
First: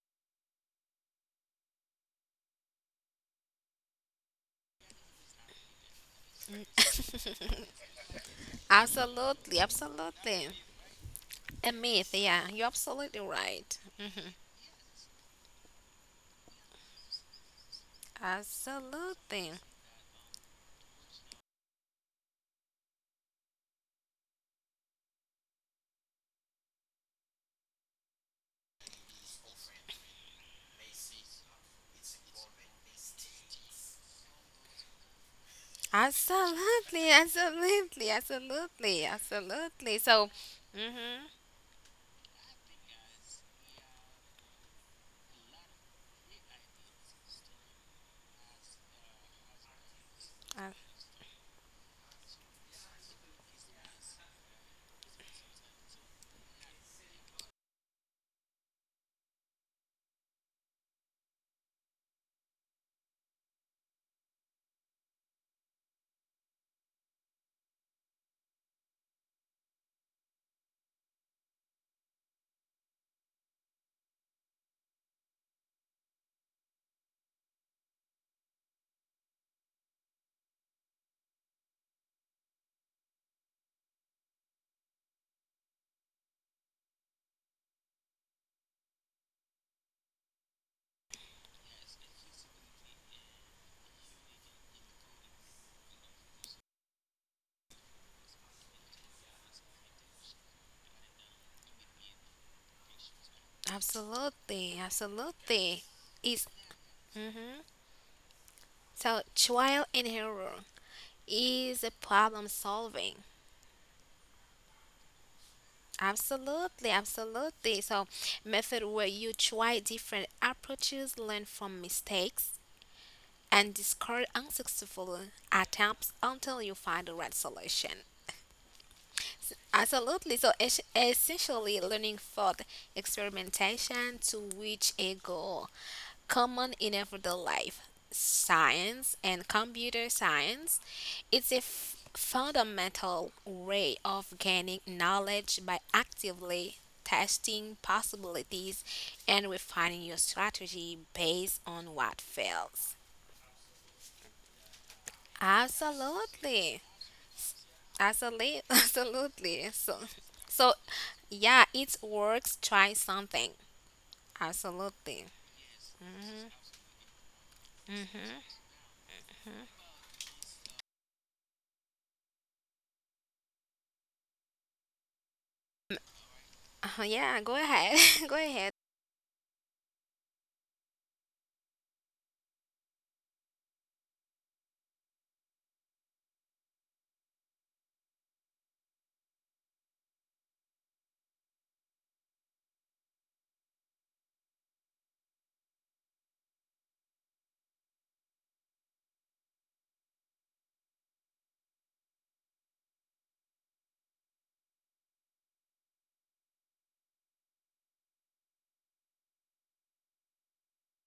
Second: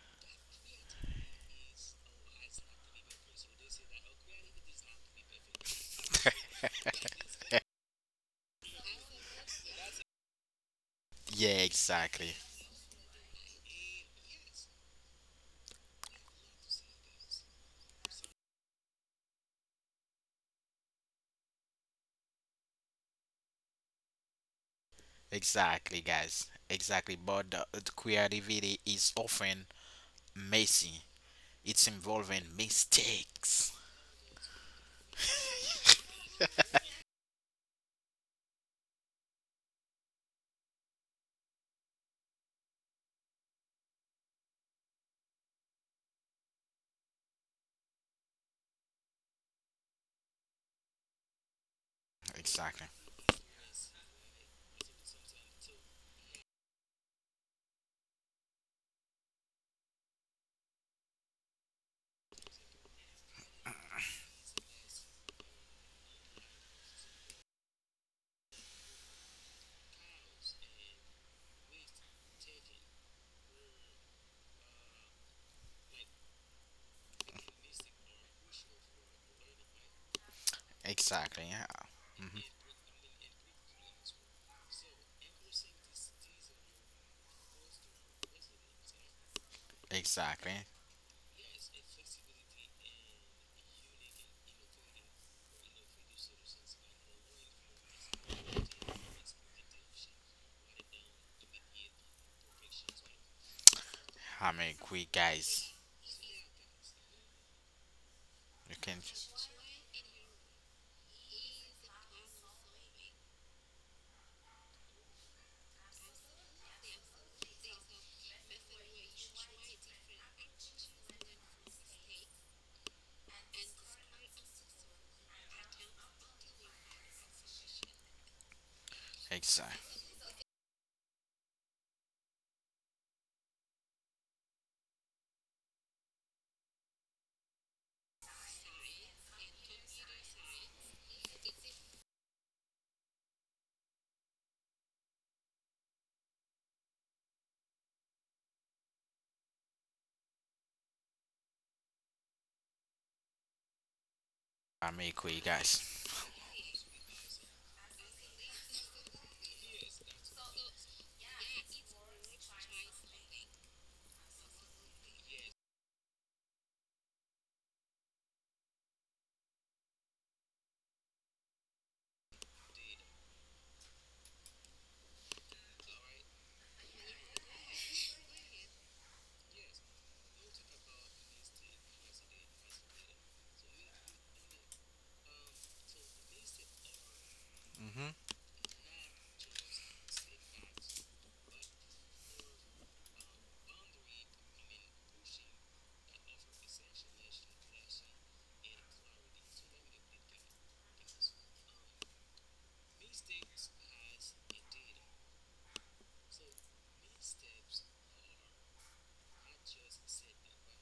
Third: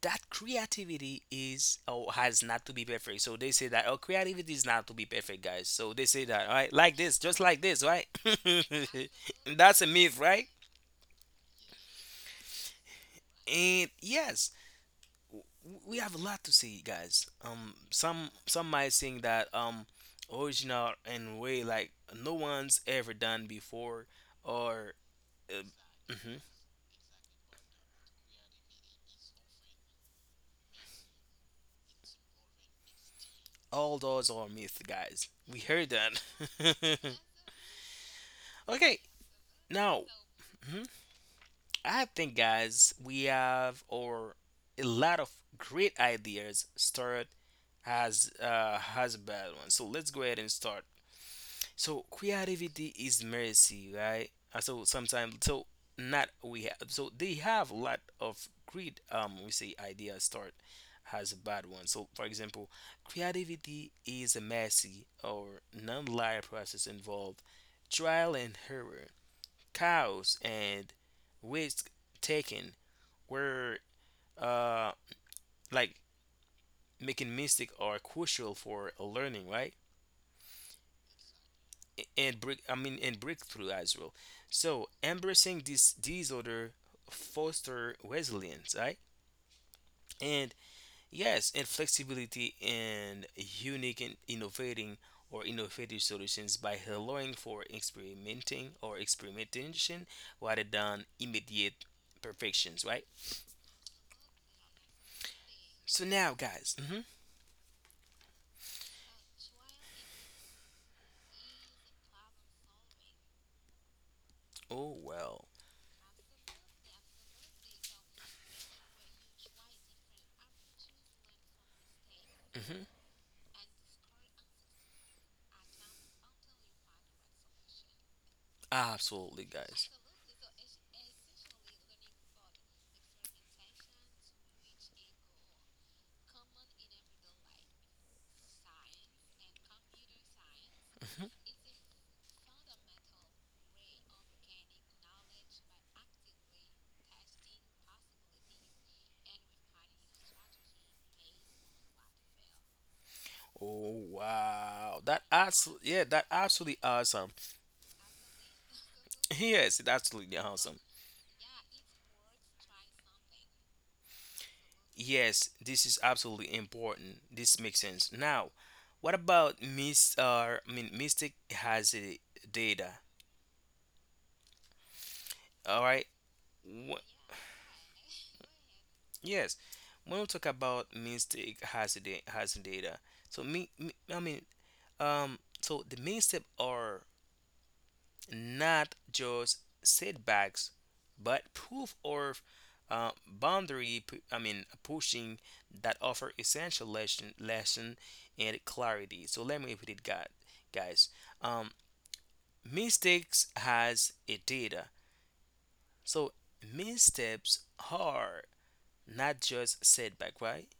C: that creativity is or has not to be perfect. So they say that, oh, creativity is not to be perfect, guys. So they say that, all right, like this, just like this, right?
B: Absolutely.
C: That's a myth,
B: Absolutely.
C: right?
A: yeah,
B: A myth.
A: exactly.
B: Yeah. You're absolutely right.
C: And
B: Hmm.
C: yes, w- we have a lot to say, guys. Um, some some might think
B: Absolutely.
C: that um original and way like no one's ever done before, or uh,
A: Exactly,
C: mhm.
A: guys. Exactly. But the, the creativity is often messy, it's involving mistakes.
C: All those are myths, guys. We heard that.
B: Absolutely. Absolutely. Absolutely.
C: Okay,
B: Absolutely.
C: now.
B: So,
C: Mm-hmm.
B: hmm
C: I think, guys, we have or a lot of great ideas start as uh has bad one. So let's go ahead and start. So
A: Exactly.
C: creativity is mercy, right? Uh, So sometimes, so not we have. So they have a lot of great, um we say, ideas start has a bad one. So for example, creativity is a messy or non-linear process involved trial and error, cows, and risk taking, were uh like making mistake are crucial for learning, right?
A: Exactly. Yeah.
C: and
A: hmm
C: break I mean, and breakthrough as well. So embracing this disorder foster resilience, right? And
A: Exactly.
C: yes, and flexibility, and unique, and innovating, or innovative solutions by allowing for experimenting, or experimentation, rather than immediate perfections, right?
A: I
B: absolutely.
A: mean, quick,
B: Absolutely.
A: guys.
C: So
B: Is
C: now, guys, mhm,
B: hmm
A: You
B: So
A: can.
B: trial and error is a problem solving.
C: Oh, well.
B: Absolutely, absolutely. So, method where you try different approaches, learn from mistakes,
C: Hmm.
B: and discard unsuccessful attempts until you find the right solution.
C: Absolutely, guys.
A: Exactly.
B: Absolutely. So, es- essentially, learning thought experimentation to reach a goal, common in everyday life, science and computer science. It's a f- fundamental way of gaining knowledge by actively testing possibilities and refining your strategy based on what fails.
C: Oh,
A: I
C: wow,
A: mean,
C: that
A: quick, guys.
C: absolutely, yeah, that
B: Absolutely.
C: absolutely awesome.
B: Absolutely. Absolutely. So,
C: Yes, it's absolutely
B: so
C: awesome.
B: yeah, it works. Try something. Absolutely.
C: Yes, this is
B: Mhm.
C: absolutely important. This makes sense. Now, what about Miss? Uh, I mean, Mystic has a data. All right.
B: Uh,
C: Wh-
B: yeah, go ahead. Go ahead.
C: yes, when we talk about Mystic has a da- has a data. So me, me, I mean, um, so the main step are not just setbacks, but proof of uh, boundary, p- I mean, pushing that offer essential lesson, lesson and clarity. So let me repeat it, guy- guys. Um, Mistakes has a data. So missteps are not just setback, right?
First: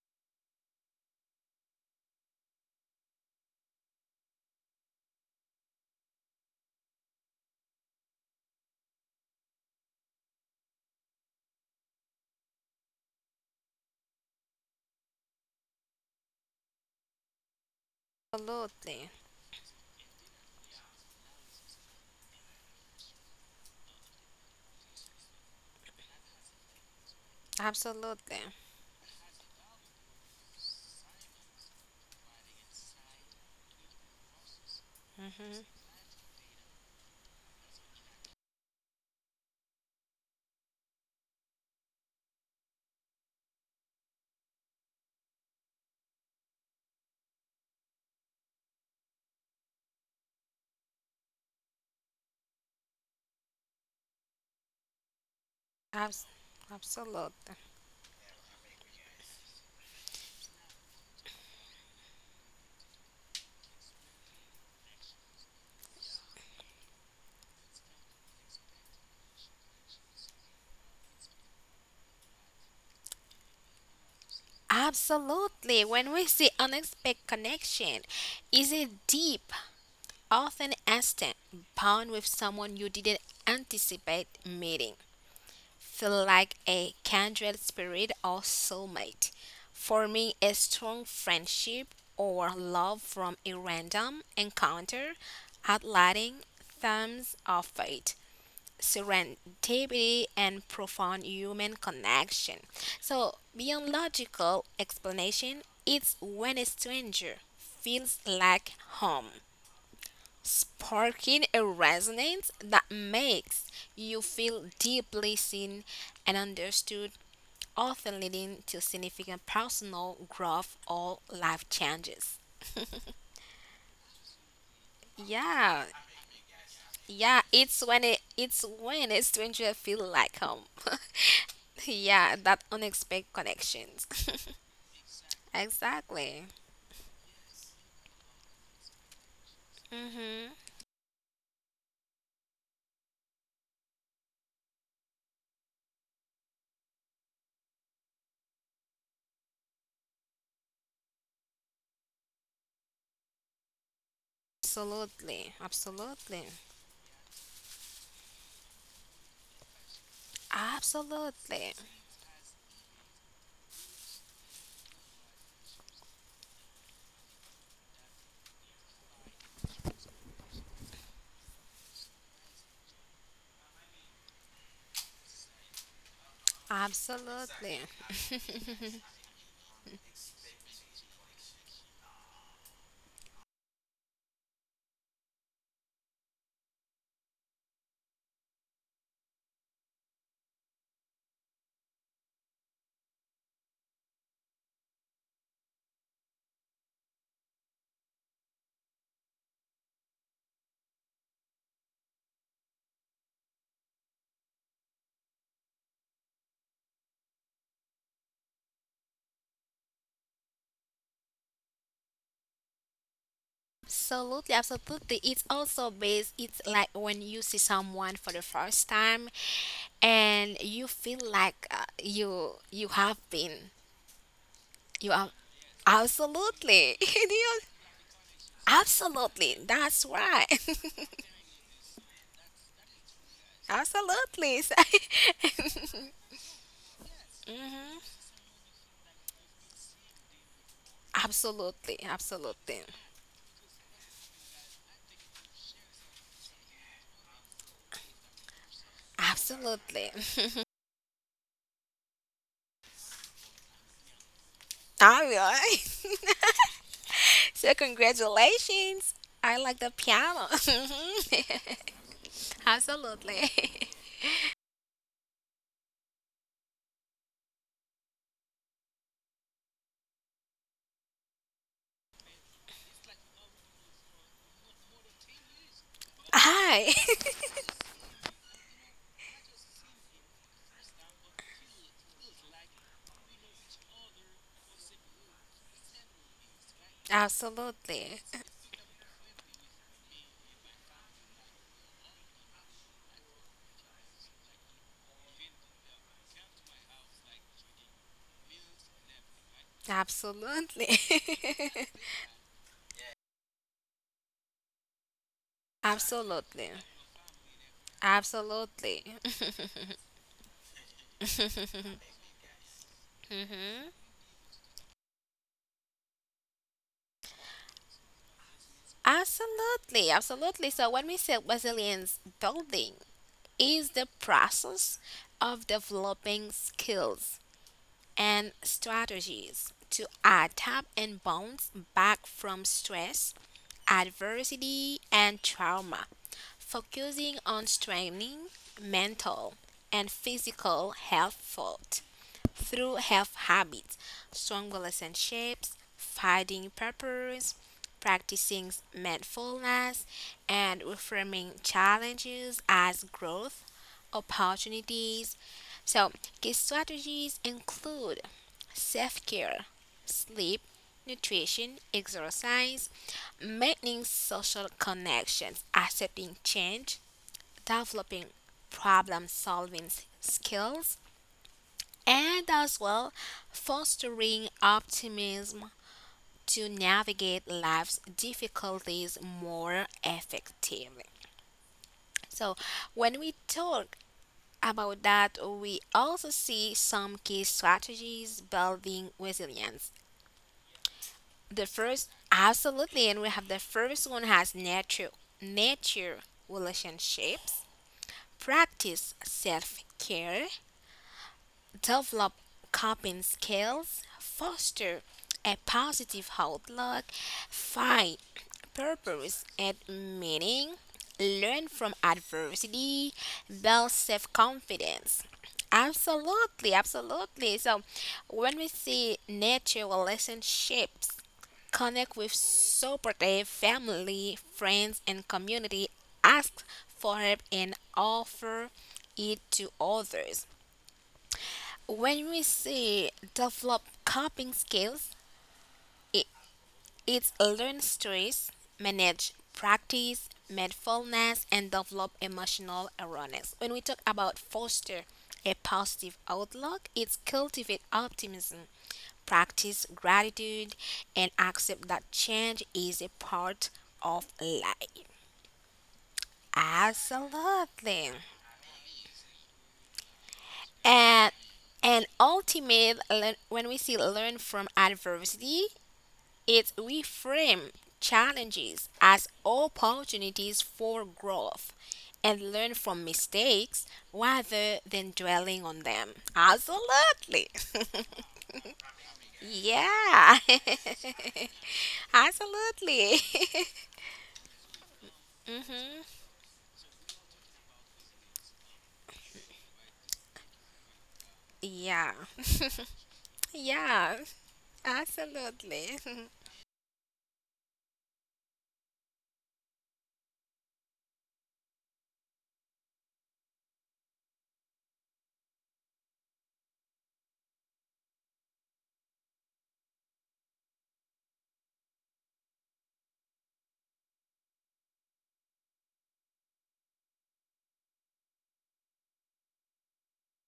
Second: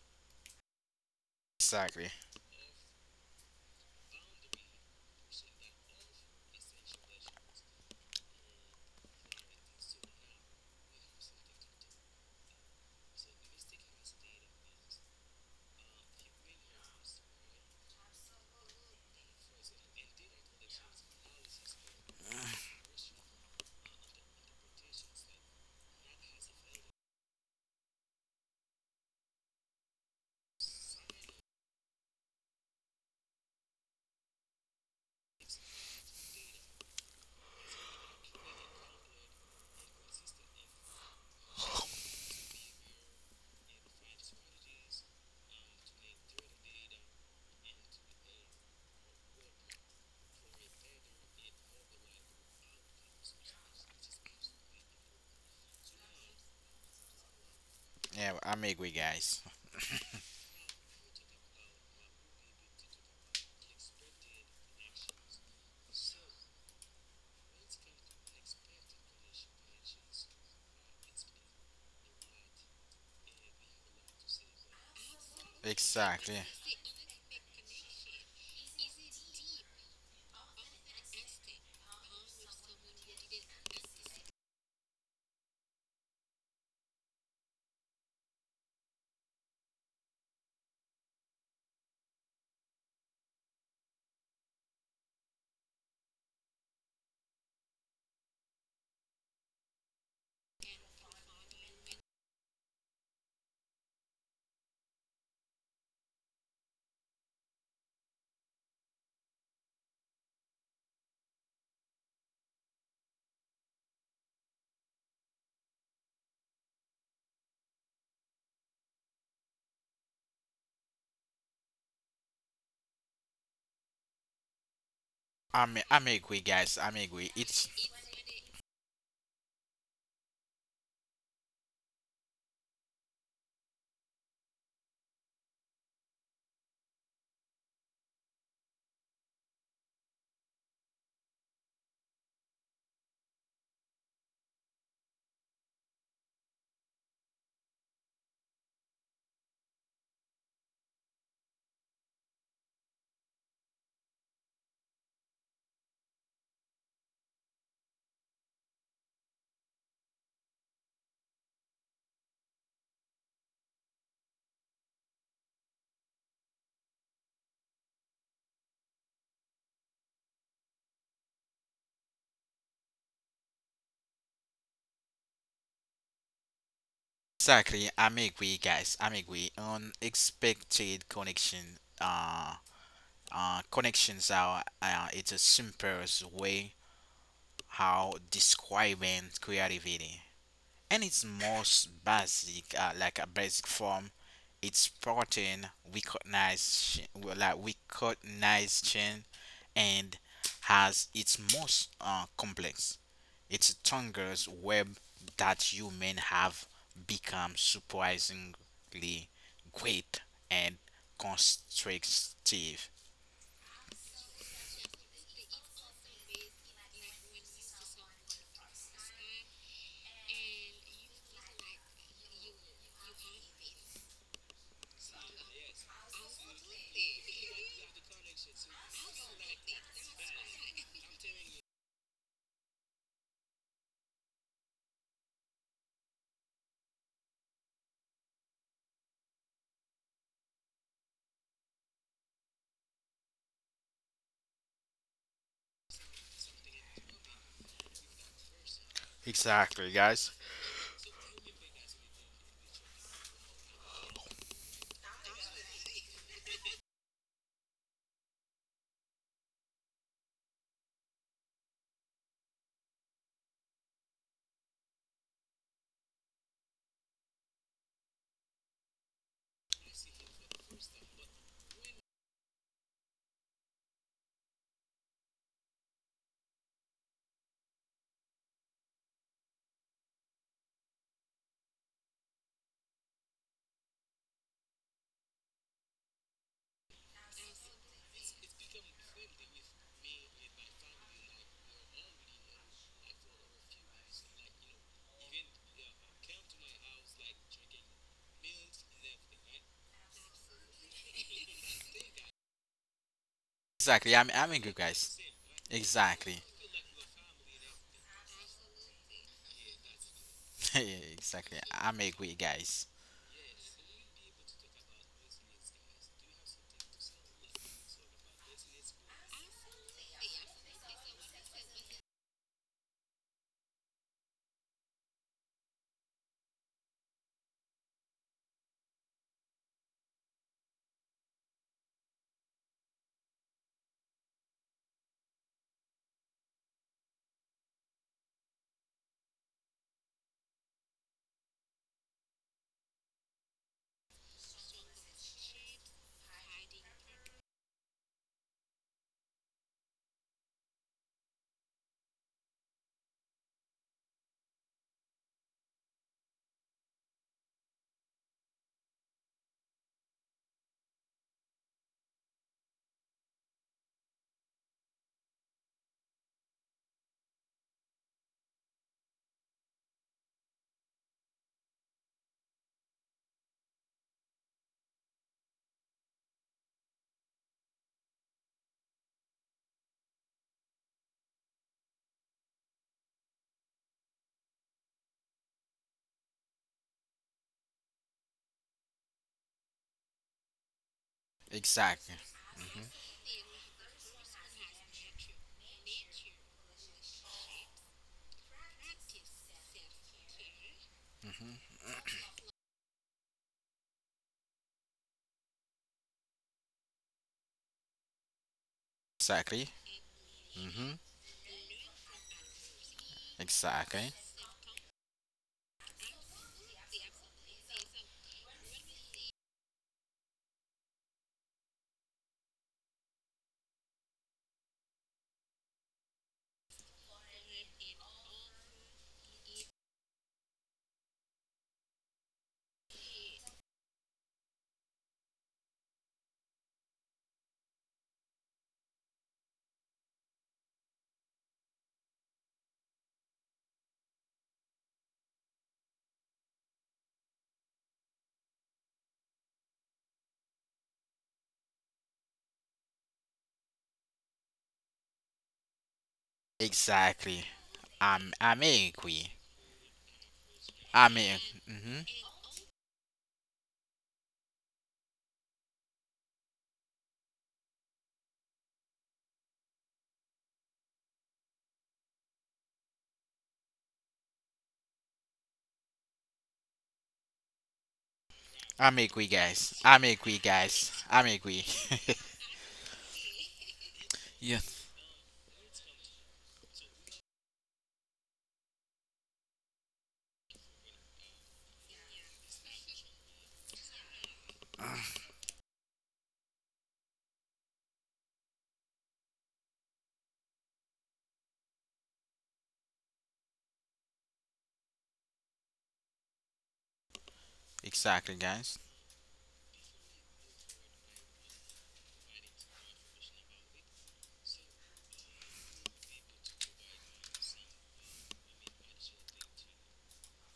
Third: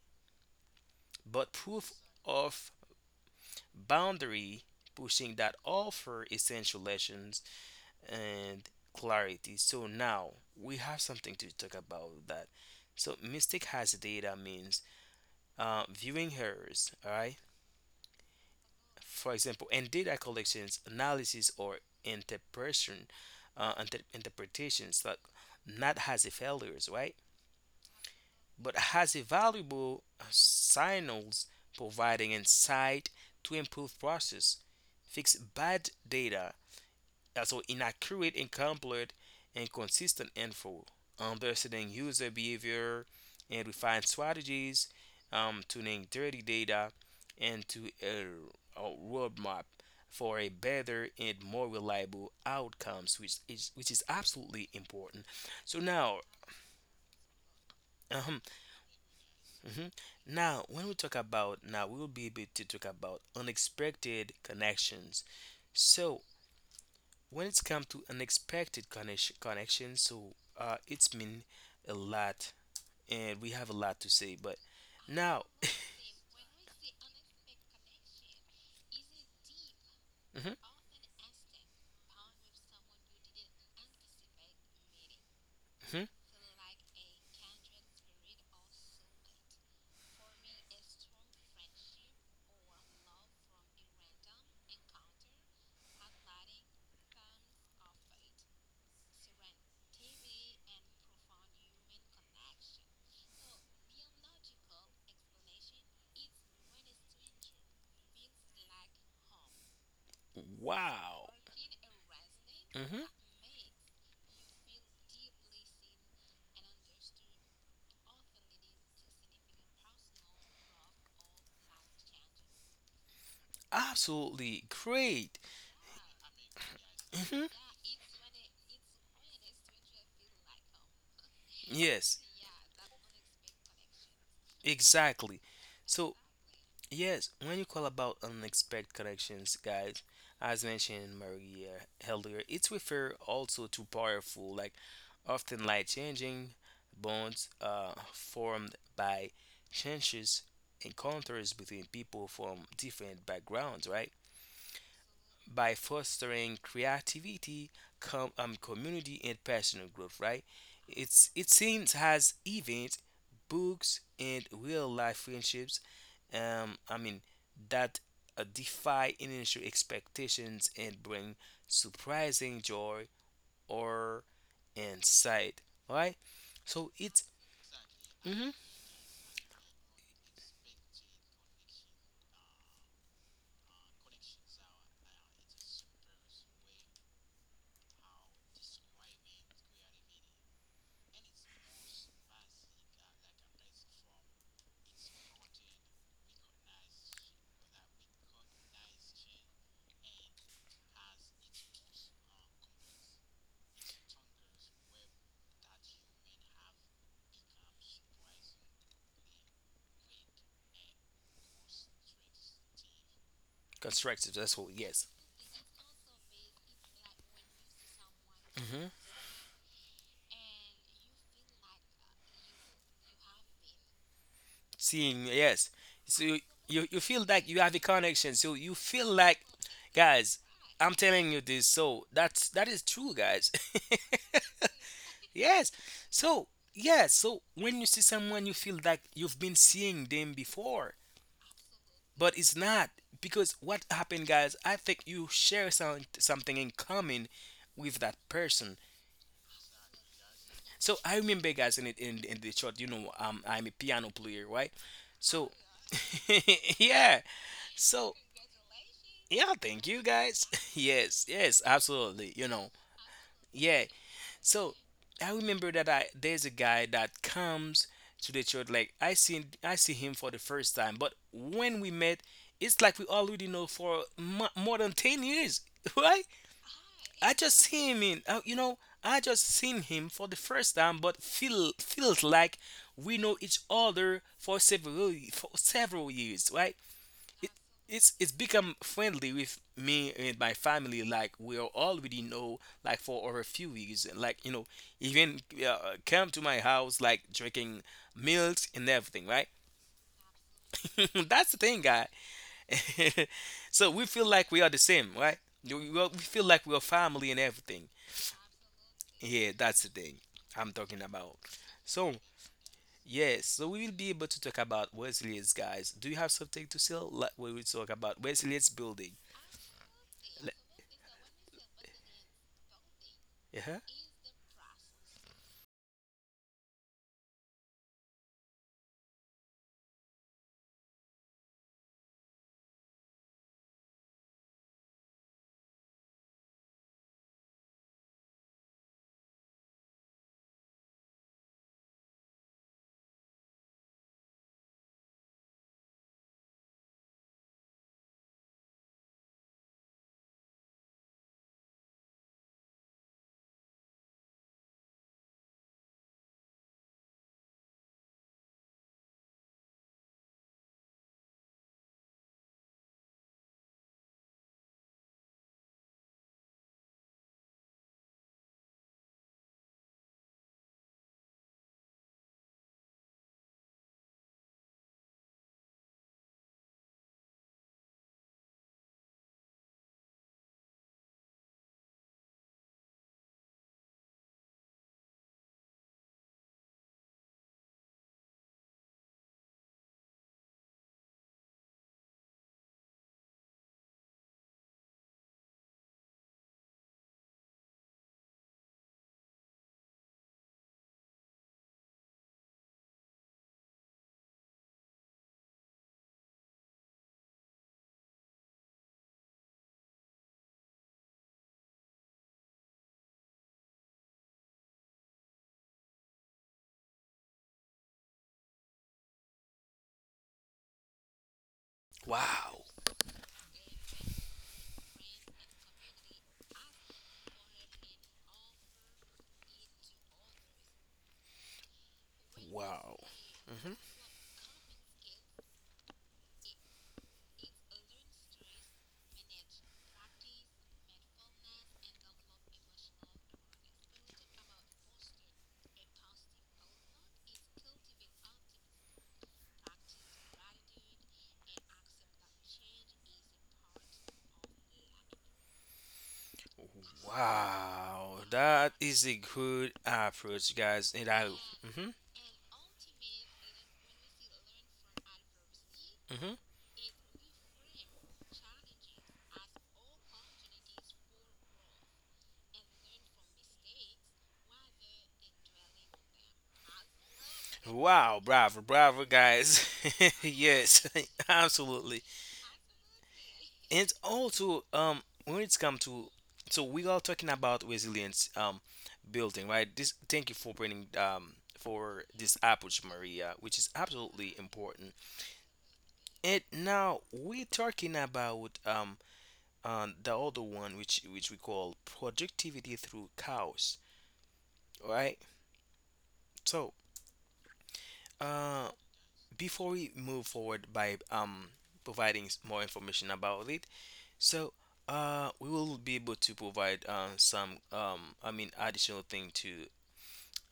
C: But proof
A: Exactly.
C: of boundary pushing that offer essential lessons and clarity. So now we have something to talk about that. So mistake has data means uh, viewing errors, all right?
B: Absolutely.
C: For example, in data collections, analysis, or interpretation, uh, inter- interpretations like not has a failures, right?
B: Absolutely.
C: But has a valuable uh, signals providing insight to improve process, fix
B: Hmm.
C: bad data, also inaccurate, incomplete, inconsistent info, understanding user behavior, and refine strategies, um, tuning dirty data into a, a roadmap for a better and more reliable outcomes, which is which is absolutely important. So now,
B: Abs- absolutely.
A: Yeah,
C: um,
A: I mean, quick, guys.
C: mhm. Now when we talk about, now, we will be able to talk about unexpected connections. So when it's come to unexpected connection, connection, so uh, it's mean a lot, and we have a lot to say. But now,
B: Absolutely. When we
A: Exactly.
B: see unexpected connection, is a deep,
C: mhm,
B: often instant bond with someone you didn't anticipate meeting.
C: mhm.
B: Feel like a kindred spirit or soulmate, forming a strong friendship or love from a random encounter, outlining themes of fate, serendipity, and profound human connection. So, beyond logical explanation, it's when a stranger feels like home,
C: Wow,
B: sparking a resonance that
C: hmm
B: makes you feel deeply seen and understood, often leading to significant personal growth or life changes.
C: absolutely great.
A: I'm a-
B: Yeah.
A: I'm agree, guys. I'm agree.
B: Yeah,
C: Hmm.
A: It's
B: it's when it it's when a stranger feel like home.
C: Yes,
B: Yeah, that unexpected connections.
C: exactly. So
B: Exactly.
C: yes, when you call about unexpected connections, guys,
B: Mhm.
C: as mentioned Maria earlier, it's refer also to powerful, like often life-changing bonds uh, formed by changes encounters between people from different backgrounds, right?
B: Absolutely.
C: By
B: Absolutely.
C: fostering creativity, com- um, community, and personal growth, right? It's it
B: Absolutely.
C: seems has events, books, and real life friendships, um, I mean, that uh, defy initial expectations and bring surprising joy or insight. Right? So it's,
B: Absolutely.
A: exactly I'm
C: mhm,
A: agree, guys. I'm agree. Unexpected connection. Uh, uh, connections are uh, it's a simplest way how describing creativity and its most basic uh, like a basic form it's pattern recognition well, like recognition and has its most uh, complex it's a tongue's web that human have become surprisingly great and constructive
C: constructive.
B: Absolutely,
C: That's all. Yes.
B: absolutely. It's also based, it's like when you see someone for the
C: Hmm.
B: first time and you feel like uh, you you have been, you
C: Seeing.
B: are
C: Yes. So you, you you
B: absolutely,
C: feel
B: do
C: like you
B: you
C: have a connection. So you feel like,
B: absolutely. That's
C: guys,
B: right.
C: I'm telling you this. So that's that is true, guys.
B: Absolutely.
C: Yes. So, yeah, so when you see
B: Mhm.
C: someone, you feel like you've been seeing them before.
B: Absolutely.
C: But it's
B: Absolutely.
C: not because what happened, guys, I think you share some, something in common with that person.
A: exactly
B: Absolutely.
A: guys.
C: So I remember, guys, in it in, in the church, you know um, I'm a piano player, right?
B: All
C: So
B: right.
C: yeah.
B: So
C: So
B: congratulations.
C: yeah,
B: I like
C: thank
B: the
C: you, guys.
B: piano.
C: Yes, yes,
B: Mhm.
C: absolutely, you know.
B: Absolutely.
C: Yeah. So I remember that I there's a guy that comes to the church like I see, I see him for the first time, but when we met, it's like we already know for mo- more than ten years, right?
B: Hi.
C: I just see him in uh, you know I just seen him for the first time, but feel feels like we know each other for several for several years, right? it, it's
B: Absolutely.
C: it's become friendly with me and my family like we are already know like for over a few weeks, and like you know even uh, come to my house like drinking milks and everything, right.
B: Absolutely.
C: That's the thing, guy. So
A: Exactly.
C: we
A: I'm
C: feel
A: I'm
C: like we
A: agree,
C: are the
A: guys.
C: same, right. You- you are- we
A: Exactly.
C: feel like
B: Absolutely.
C: we are family and everything.
B: Absolutely.
C: Yeah, that's the thing I'm talking about.
A: exactly. I'm
C: So
A: agree, guys.
C: yes, so we will
B: Hmm.
C: be able to talk about Wesley's, guys. Do you have something to say, like we will talk about Wesley's building?
B: Absolutely,
C: Le-
B: absolutely. So when we say Wesleyan's building,
C: yeah huh?
B: is the process of developing skills and strategies to adapt and bounce back from stress, adversity, and trauma, focusing on strengthening mental and physical health fault through health habits, strong relationships, finding purpose, practicing mindfulness, and reframing challenges as growth opportunities. So, key strategies include self care, sleep, nutrition, exercise, maintaining social connections, accepting change, developing problem solving s- skills, and as well fostering optimism to navigate life's difficulties more effectively. So, when we talk about that, we also see some key strategies building resilience. The
A: Exactly.
B: first, absolutely, and we have the first one has nature, nature relationships, practice self care,
A: hmm
B: develop coping skills, foster a positive outlook, find purpose
A: Exactly.
B: and meaning,
A: hmm
B: learn from adversity, build
A: Exactly.
B: self confidence. Absolutely, absolutely. So, when we see nature relationships, connect with
C: Wow.
B: supportive family, friends, and community, ask for help, and offer it to others. When we
C: Wow.
B: say
C: Hmm.
B: develop coping skills, it, it's learn stress, manage practice, mindfulness, and develop emotional awareness. When we talk about foster a positive outlook, it's cultivate optimism, practice gratitude, and accept that change is a part of life.
A: Exactly.
C: Wow.
B: Absolutely.
A: I'm I'm
C: That is a
A: agree.
C: good approach, guys. And
A: I'm
C: I.
B: And
C: Hmm.
A: mm-hmm.
B: and ultimate learn, when we see learn from adversity,
C: Hmm.
B: it reframes challenges as opportunities for growth and learn from mistakes rather than dwelling on them. Absolutely.
C: Wow, bravo,
A: I'm
C: bravo,
A: agree,
C: guys.
A: guys. I'm agree,
B: Yeah.
A: guys.
C: Yes,
A: I'm agree.
C: absolutely.
B: Absolutely.
C: And
A: Yeah.
C: also, um, when it's come to, so we are talking about resilience, um, building, right? This, thank you for bringing, um, for
B: Yeah.
C: this approach, Maria, which is
B: Yeah.
C: absolutely important.
B: Absolutely.
C: And now we're talking about, um, and the other one, which which we call productivity through chaos. All right, so
A: Exactly,
C: uh
A: guys.
C: before we move forward by um providing s- more information about it, so uh we will be able to provide um some, um I mean, additional thing to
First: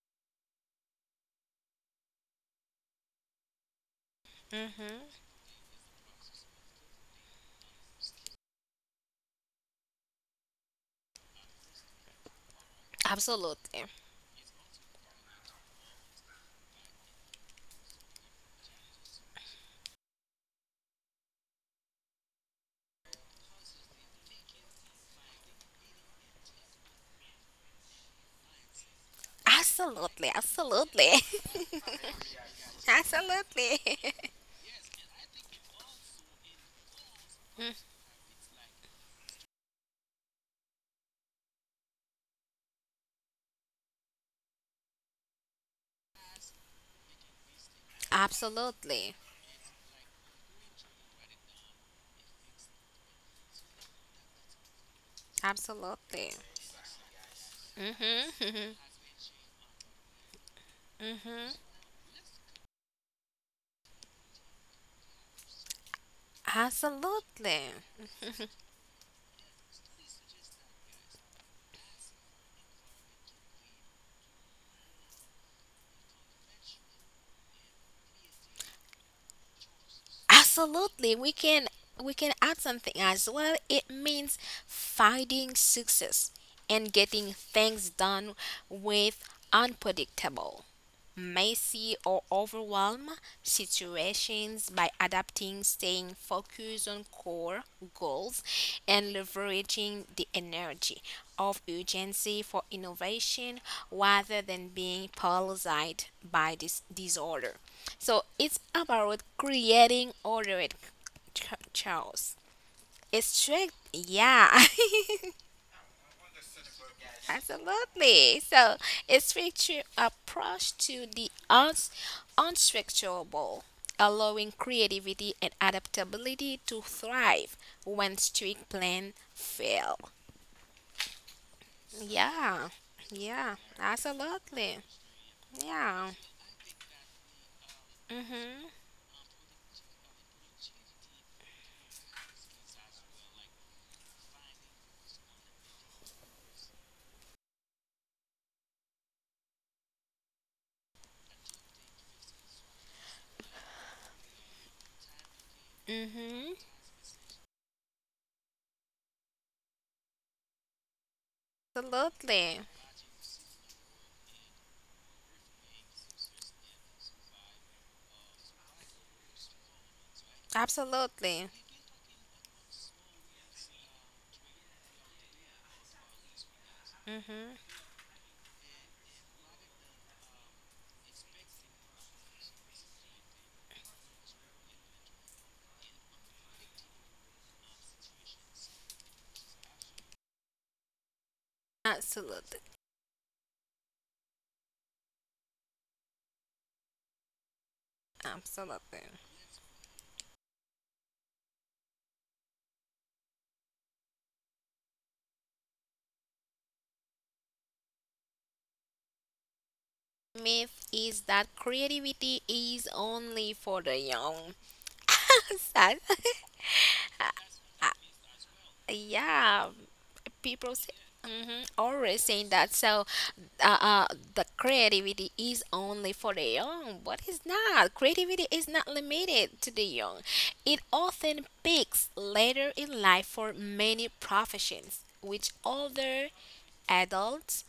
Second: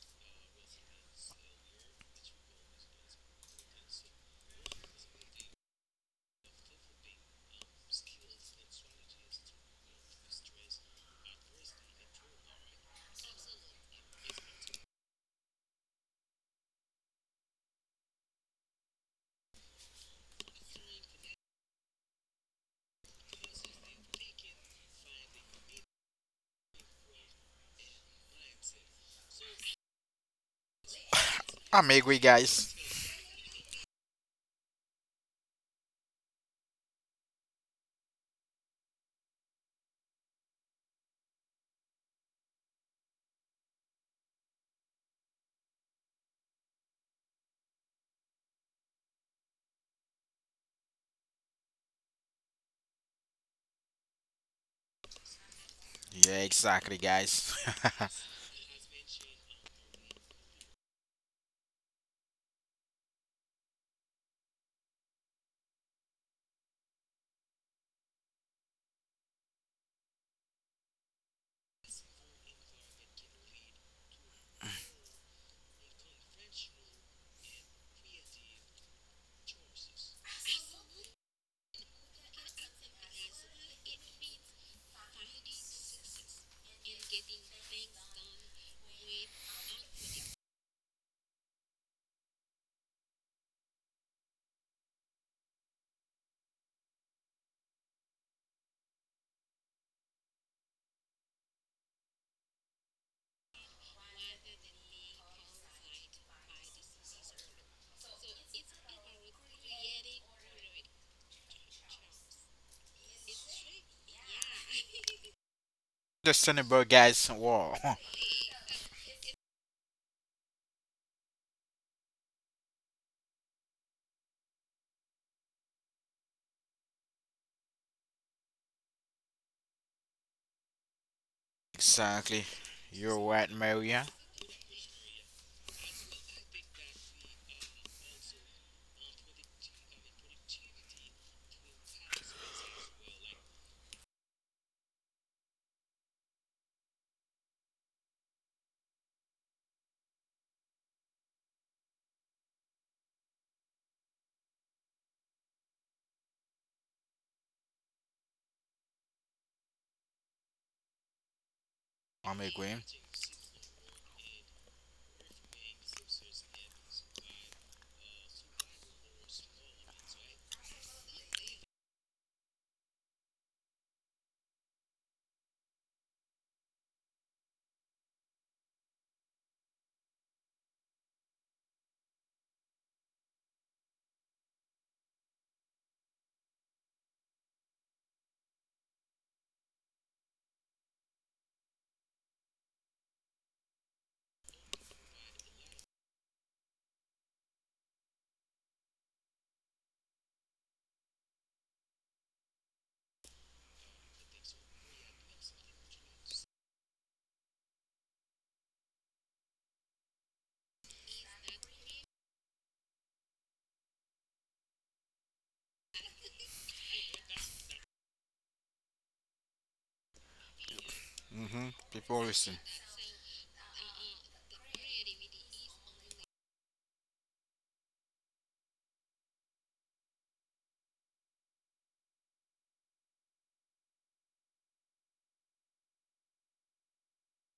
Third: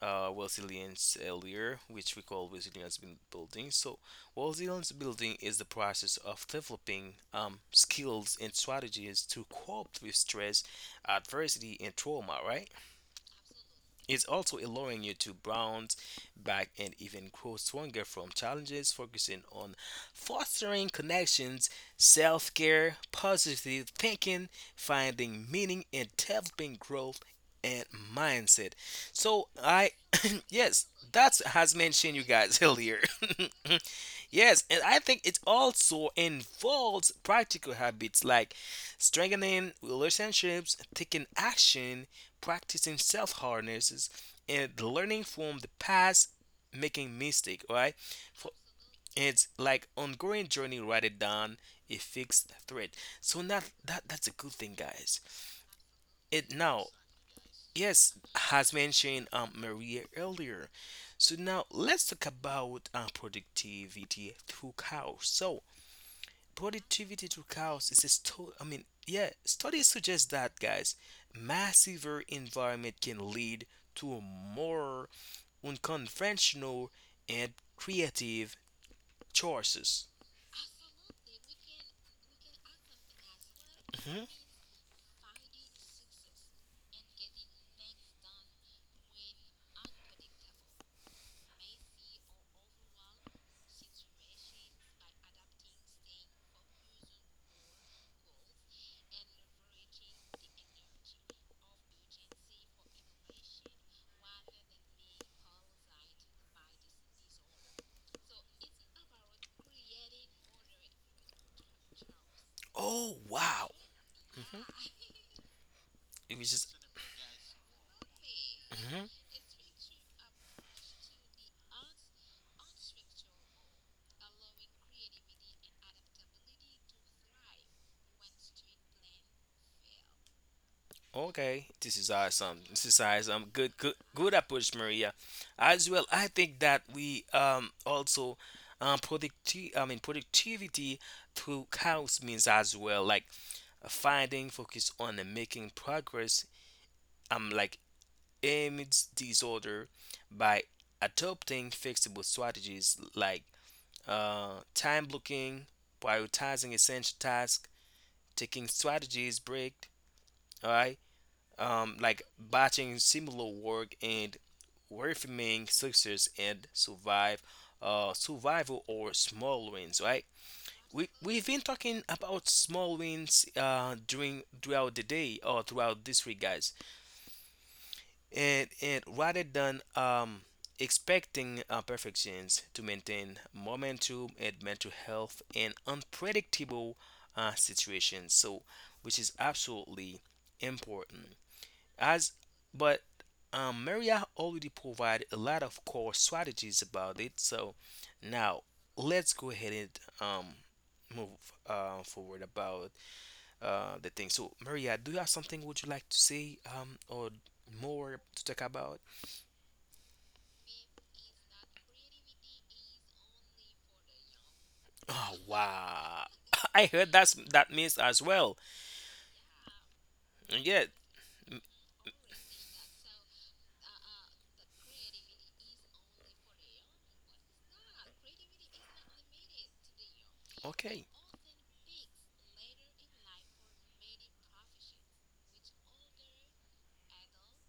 C: uh resilience earlier, which we call resilience buil- building. So resilience
B: Hmm.
C: building is the process of developing um skills and strategies to cope with stress, adversity, and trauma, right?
B: Absolutely.
C: It's also allowing you to bounce back and even grow stronger from challenges, focusing on fostering connections, self care, positive thinking, finding meaning, and developing growth and mindset. So, I,
B: Absolutely.
C: yes,
B: Absolutely.
C: that's has
A: I'm
C: mentioned
A: agree,
C: you guys
A: guys.
C: earlier.
B: Absolutely.
C: Yes, and I think it also involves practical
B: Mm.
C: habits like strengthening relationships, taking action, practicing self harnesses, and learning from the past, making mistake. Right? For,
B: Absolutely.
C: it's like ongoing journey rather than a fixed threat. So not that that's a good thing, guys.
B: Absolutely.
A: Yeah,
C: It now,
A: exactly, guys.
C: yes, has
B: Hmm.
C: mentioned, um, Maria, earlier.
B: Hmm.
C: So now let's talk about uh, productivity through cows. So productivity to
B: Absolutely.
C: chaos is a sto- I mean, yeah, studies suggest that, guys, massiver environment can lead to more unconventional and creative choices.
B: Absolutely. We can we can add something as well. It
C: Hmm.
B: means finding success and getting things done with unpredictable, messy or overwhelmed situations by adapting, staying focused on core goals and leveraging the energy of urgency for innovation rather than being paralyzed by this disorder. So it's about creating ordered ch- chaos.
C: Oh,
B: It's
C: wow.
B: strict,
C: Hmm.
B: yeah.
C: It was just,
A: Understandable, guys. Wow.
B: Absolutely. So
C: hmm,
B: it's structure approach to the uns- unstructurable, allowing creativity and adaptability to thrive when strict plan fail.
C: okay, this is
A: exactly.
C: awesome.
B: Yeah.
C: This is
A: You're
C: awesome.
A: right,
B: Yeah.
C: Good, good,
A: Maria.
C: good
B: Absolutely.
C: approach, Maria. As well,
B: Yeah.
C: I think that we um also
B: Mhm.
C: um producti- I mean productivity through chaos means as well like finding focus on the making progress, um, like amidst disorder by adopting flexible strategies like uh, time blocking,
B: Mhm.
C: prioritizing essential tasks, taking strategies break, all right, um, like
A: I'm
B: Absolutely.
A: agree.
C: batching similar work and reframing success and survive, uh, survival or small wins, right? We we've
B: Absolutely.
C: been talking about small wins uh during throughout the day or throughout this week, guys.
B: Mm-hmm.
C: And and rather than um expecting uh, perfections to maintain momentum and mental health in unpredictable uh, situations, so which is absolutely important. As
B: Absolutely.
C: but um, Maria already provided a lot of core strategies about it. So now
B: Absolutely.
C: let's go ahead and um, move uh, forward about uh, the thing. So Maria, do you have something would you like to say, um, or more to talk about?
B: Myth is that creativity is only for the young.
C: Oh
B: Sad.
C: wow! I heard that's that means as well.
B: Uh, yeah. People
C: Yeah.
B: say,
C: Mm.
B: hmm
A: hmm
B: always
A: People
B: saying
A: listen.
B: that. So, uh, uh, the creativity is only for the young, but it's not. Creativity is not limited to the young. It
C: Okay.
B: often peaks later in life for many professions, which older adults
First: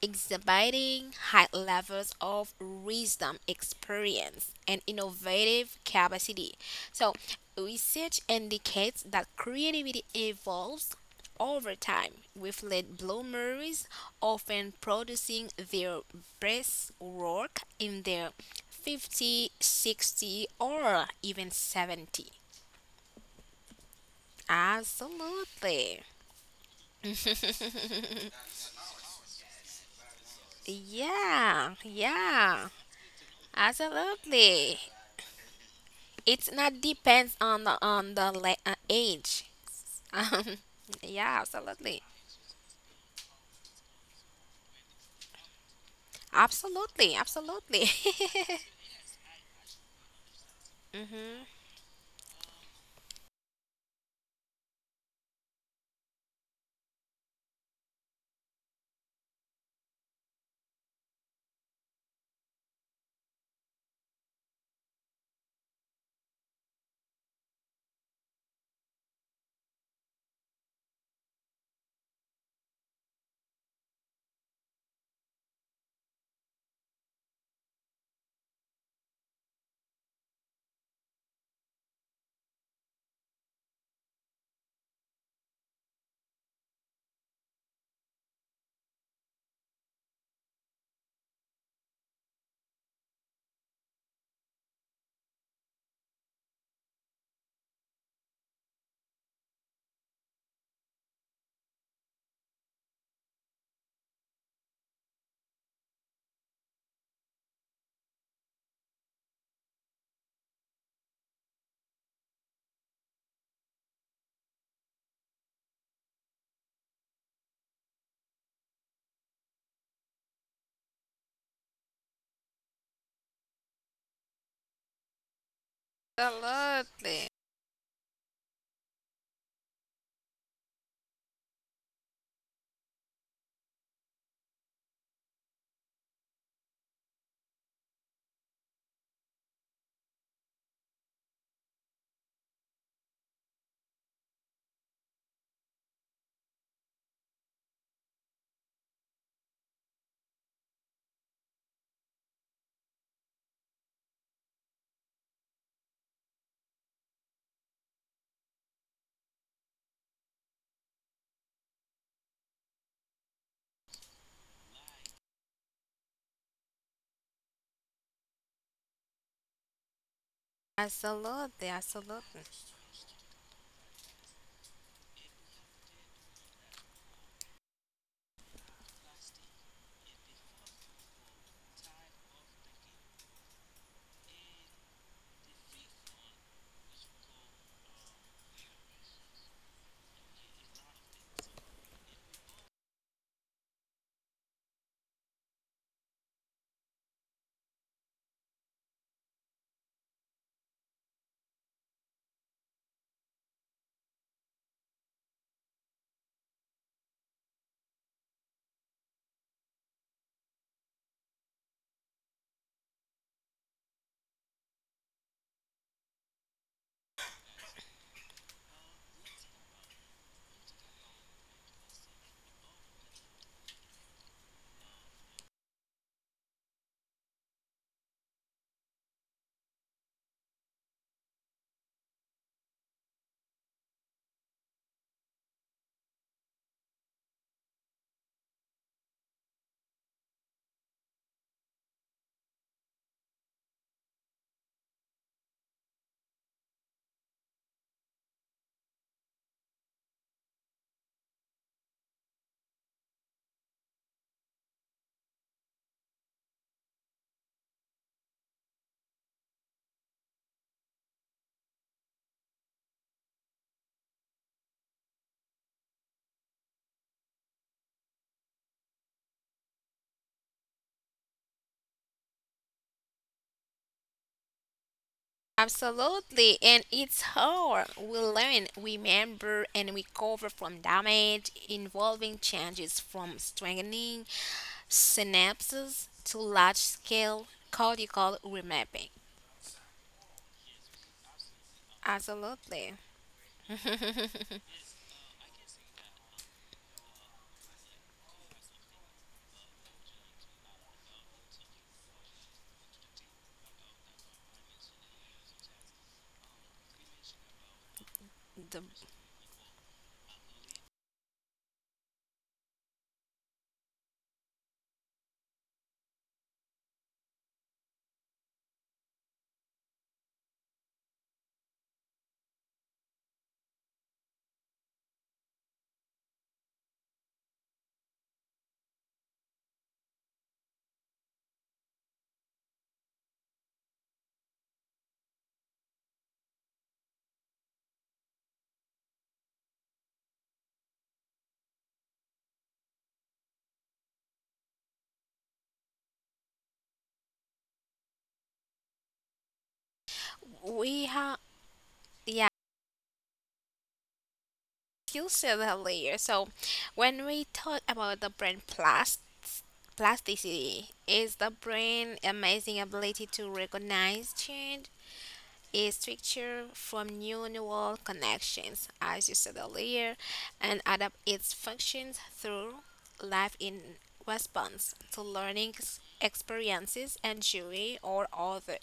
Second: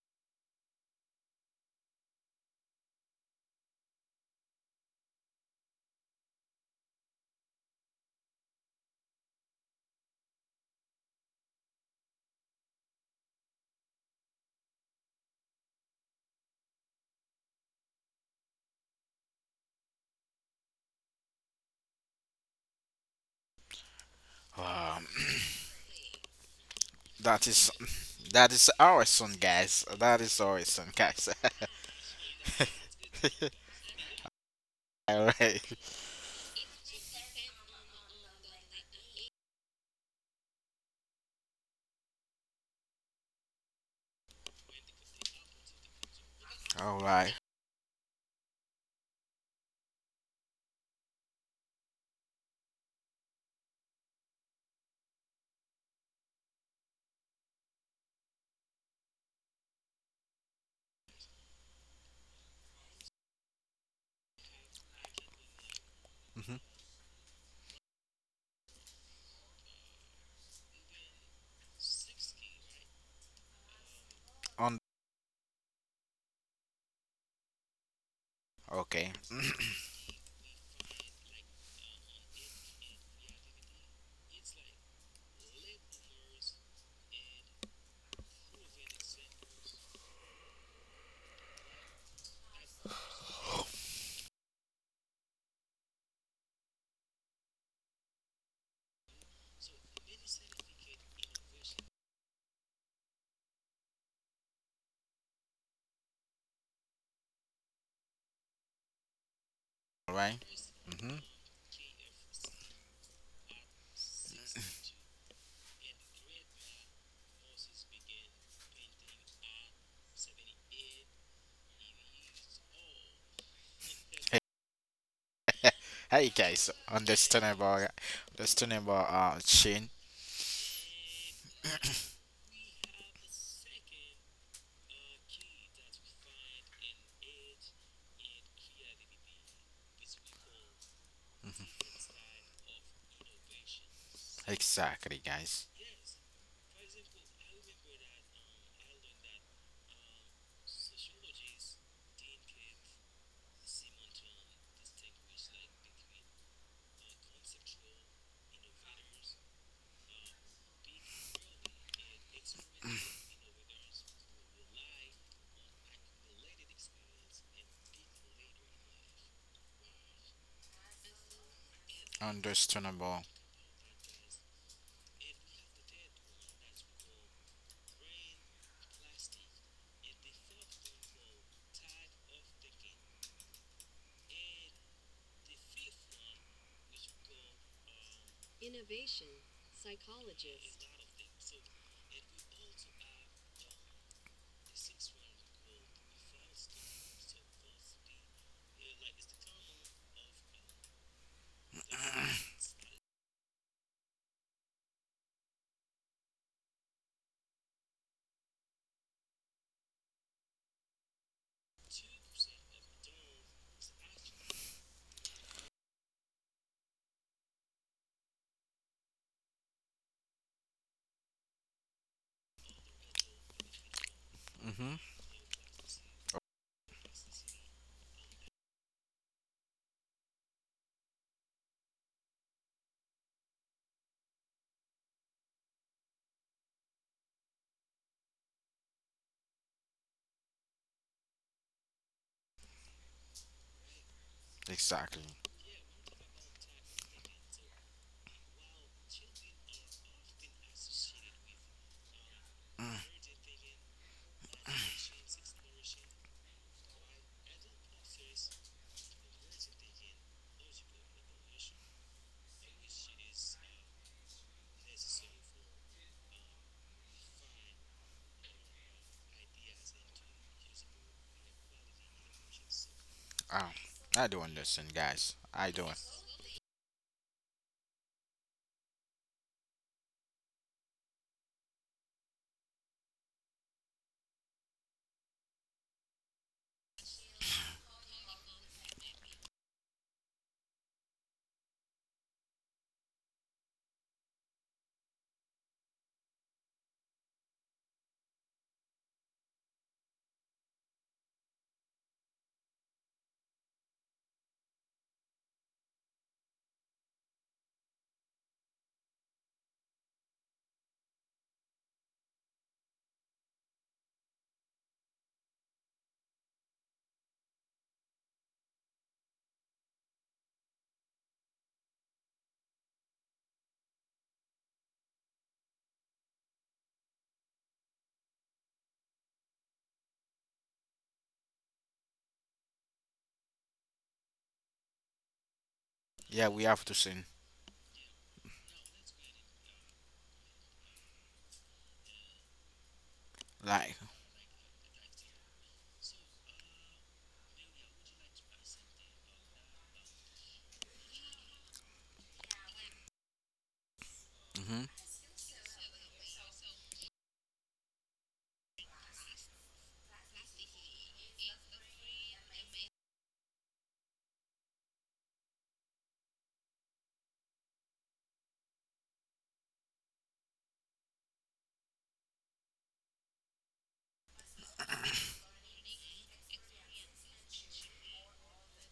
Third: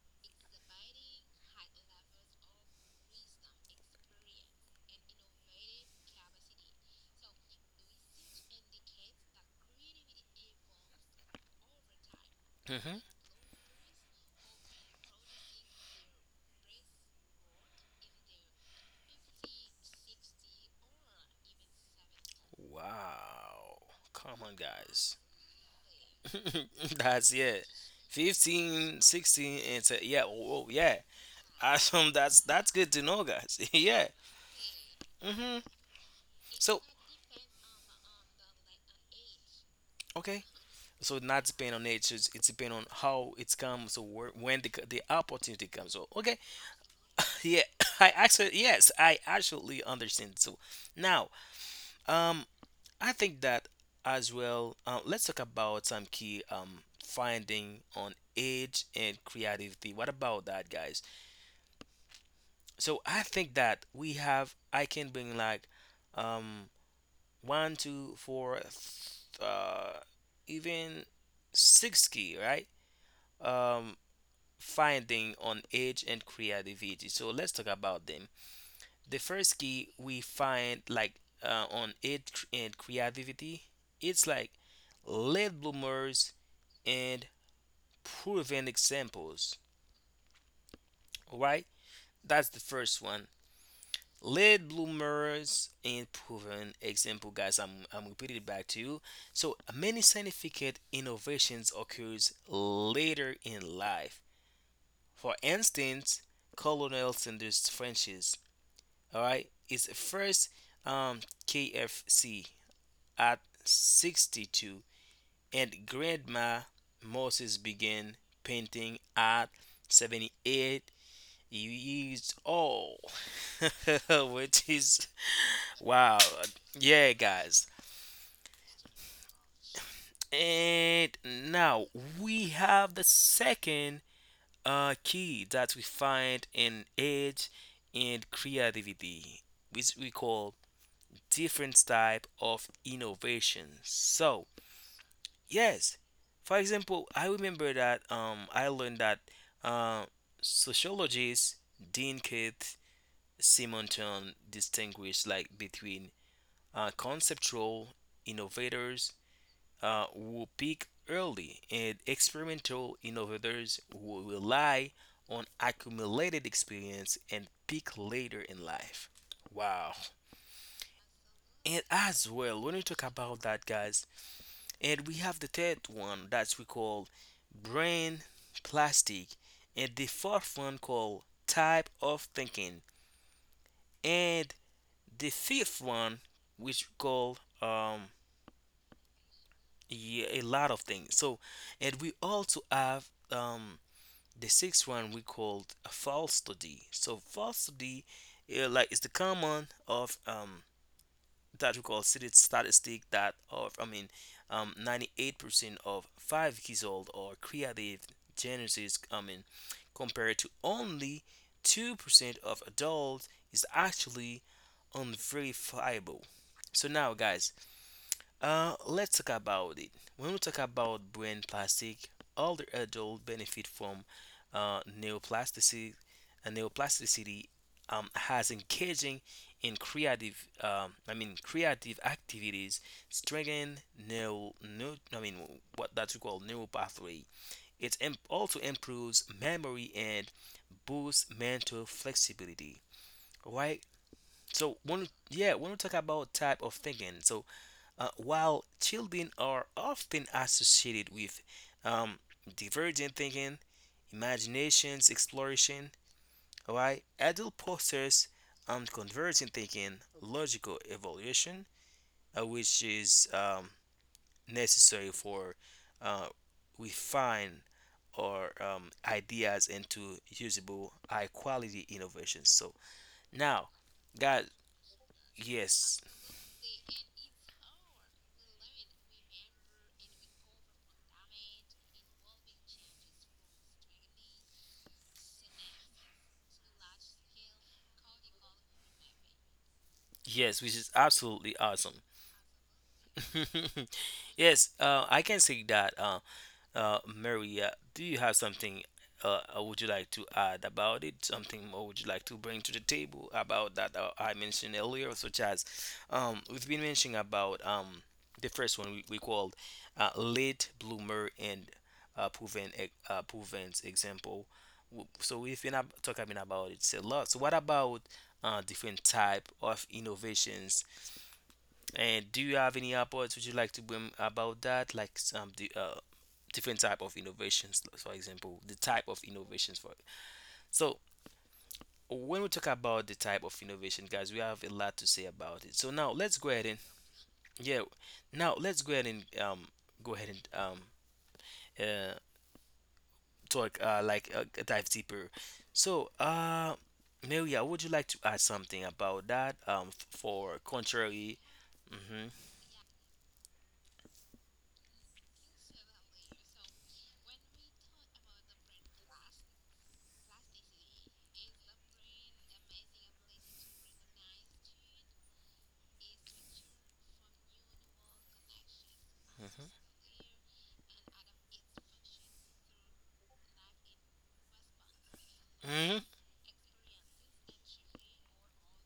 B: exhibiting high levels of wisdom, experience, and innovative capacity. So, research indicates that creativity evolves over time, with late
C: Hmm.
B: bloomers often producing their best work in their fifty, sixty, or even seventy.
C: Wow. Come on,
A: Um,
C: guys.
B: Absolutely.
C: that's
A: that
C: it.
A: is that is
C: fifteen,
A: awesome,
C: sixteen,
A: guys.
C: and so,
A: That
C: yeah,
A: is
C: oh, oh,
A: awesome,
C: yeah.
A: guys.
B: Yeah,
C: Awesome. That's
B: yeah,
C: that's good to know, guys. yeah.
B: absolutely.
A: all right,
C: Hmm.
B: It's
C: So
B: not depends on the on the la- uh, age.
C: okay.
B: Um,
C: So
B: yeah,
C: not depend on
B: absolutely,
C: age. It's, it's depend on how it's come. So where, when the, the opportunity comes. So okay.
A: all
B: absolutely,
A: right.
C: Yeah.
B: absolutely,
C: I actually yes. I actually understand. So now, um, I think that as well. Uh, let's talk about some key um finding on age and creativity. What about that, guys? So I think that we have I can bring like
A: Mm-hmm.
C: um one two four th- uh even six key, right? um
A: On
C: Finding on age and creativity, so let's talk about them.
A: okay,
C: The first key we find like, uh, on age cr- and creativity, it's like late bloomers and proven examples, all right, that's the first one. Late bloomers and proven example, guys. I'm I'm repeating it back to you. So many scientific innovations occurs later in life. For instance, Colonel Sanders French's, all right, is
A: all right.
C: first
A: Mm-hmm.
C: um, K F C at sixty-two, and Grandma Moses began painting at seventy-eight years old,
A: Hey,
C: which is, wow.
A: hey, guys.
C: Yeah,
B: absolutely,
C: guys.
A: Understandable, understandable. Uh, chain.
C: And now we have the second uh, key that we find in age and creativity, which we call different type of innovation. So,
A: Exactly, guys.
C: yes, for example, I remember that um, I learned that uh, sociologist Dean Keith Simonton distinguished like between uh, conceptual innovators uh, who pick early and experimental innovators who rely on accumulated experience and pick later in life. Wow.
B: absolutely,
C: And
B: absolutely,
C: as well, when we talk
A: Understandable.
C: about that, guys, and we have the third one that we call brain plastic, and the fourth one called type of thinking, and the fifth one which we call, um yeah, a lot of things. So, and we also have um The sixth one we called a falsity. So falsity, uh, like, is the common of um that we call city statistic that of, I mean, um, ninety eight percent of five years old or creative genesis. I mean, compared to only two percent of adults is actually unverifiable. So now, guys, uh, let's talk about it. When we talk about brain plastic, older adults benefit from uh,
A: Mm-hmm.
C: neoplasticity. And neoplasticity um, has engaging in creative, um, I mean, creative activities strengthen neural, neu I mean, what that we call neural pathway. It em- also improves memory and boosts mental flexibility. Right. So when,
A: Exactly.
C: yeah, when we talk about type of thinking, so uh, while children are often associated with um, divergent thinking, imaginations, exploration, all right, adult posters um, convergent thinking, logical evaluation, uh, which is, um, necessary for uh, refine our, um, ideas into usable, high quality innovations. So
A: Um,
C: now,
A: I do
C: guys,
A: understand, guys. I do.
C: yes,
B: absolutely. And it's how we learn, we remember, and recover from damage involving changes from strengthening synapses to large-scale cortical remapping.
C: yes, which is absolutely awesome.
B: Absolutely,
C: Yes, uh, I can say that, uh, uh, Maria, do you have something uh, uh, would you like to add about it? Something more would you like to bring to the table about that uh, I mentioned earlier, such as, um, we've been mentioning about, um, the first
B: the,
C: one we, we called, uh, late bloomer and uh, proven e- uh, proven example. W- So we've been ab- talking about it a lot. So what about uh, different type of innovations, and do you have any upwards would you like to bring about that? Like some the, uh, different type of innovations, for example, the type of innovations for it? So when we talk about the type of innovation, guys, we have a lot to say about it. So now
A: Yeah,
C: let's go
A: we
C: ahead
A: have
C: and,
A: to sing.
C: yeah, now let's go ahead and um go ahead and um uh talk,
A: Like,
C: uh like, uh, dive deeper. So uh Maria, would you like to add something about that? Um, f- for
B: we
C: contrary.
B: have.
C: Mm-hmm.
B: Yeah,
A: mm-hmm.
B: you said earlier. So, when we talk about the brain plast- plasticity, is the brain amazing ability to recognize change is structured from neural connections, as you said
C: Mm-hmm.
B: earlier, and adapt its functions through life in response to learning
C: Mm-hmm.
B: ex- experiences and joy or other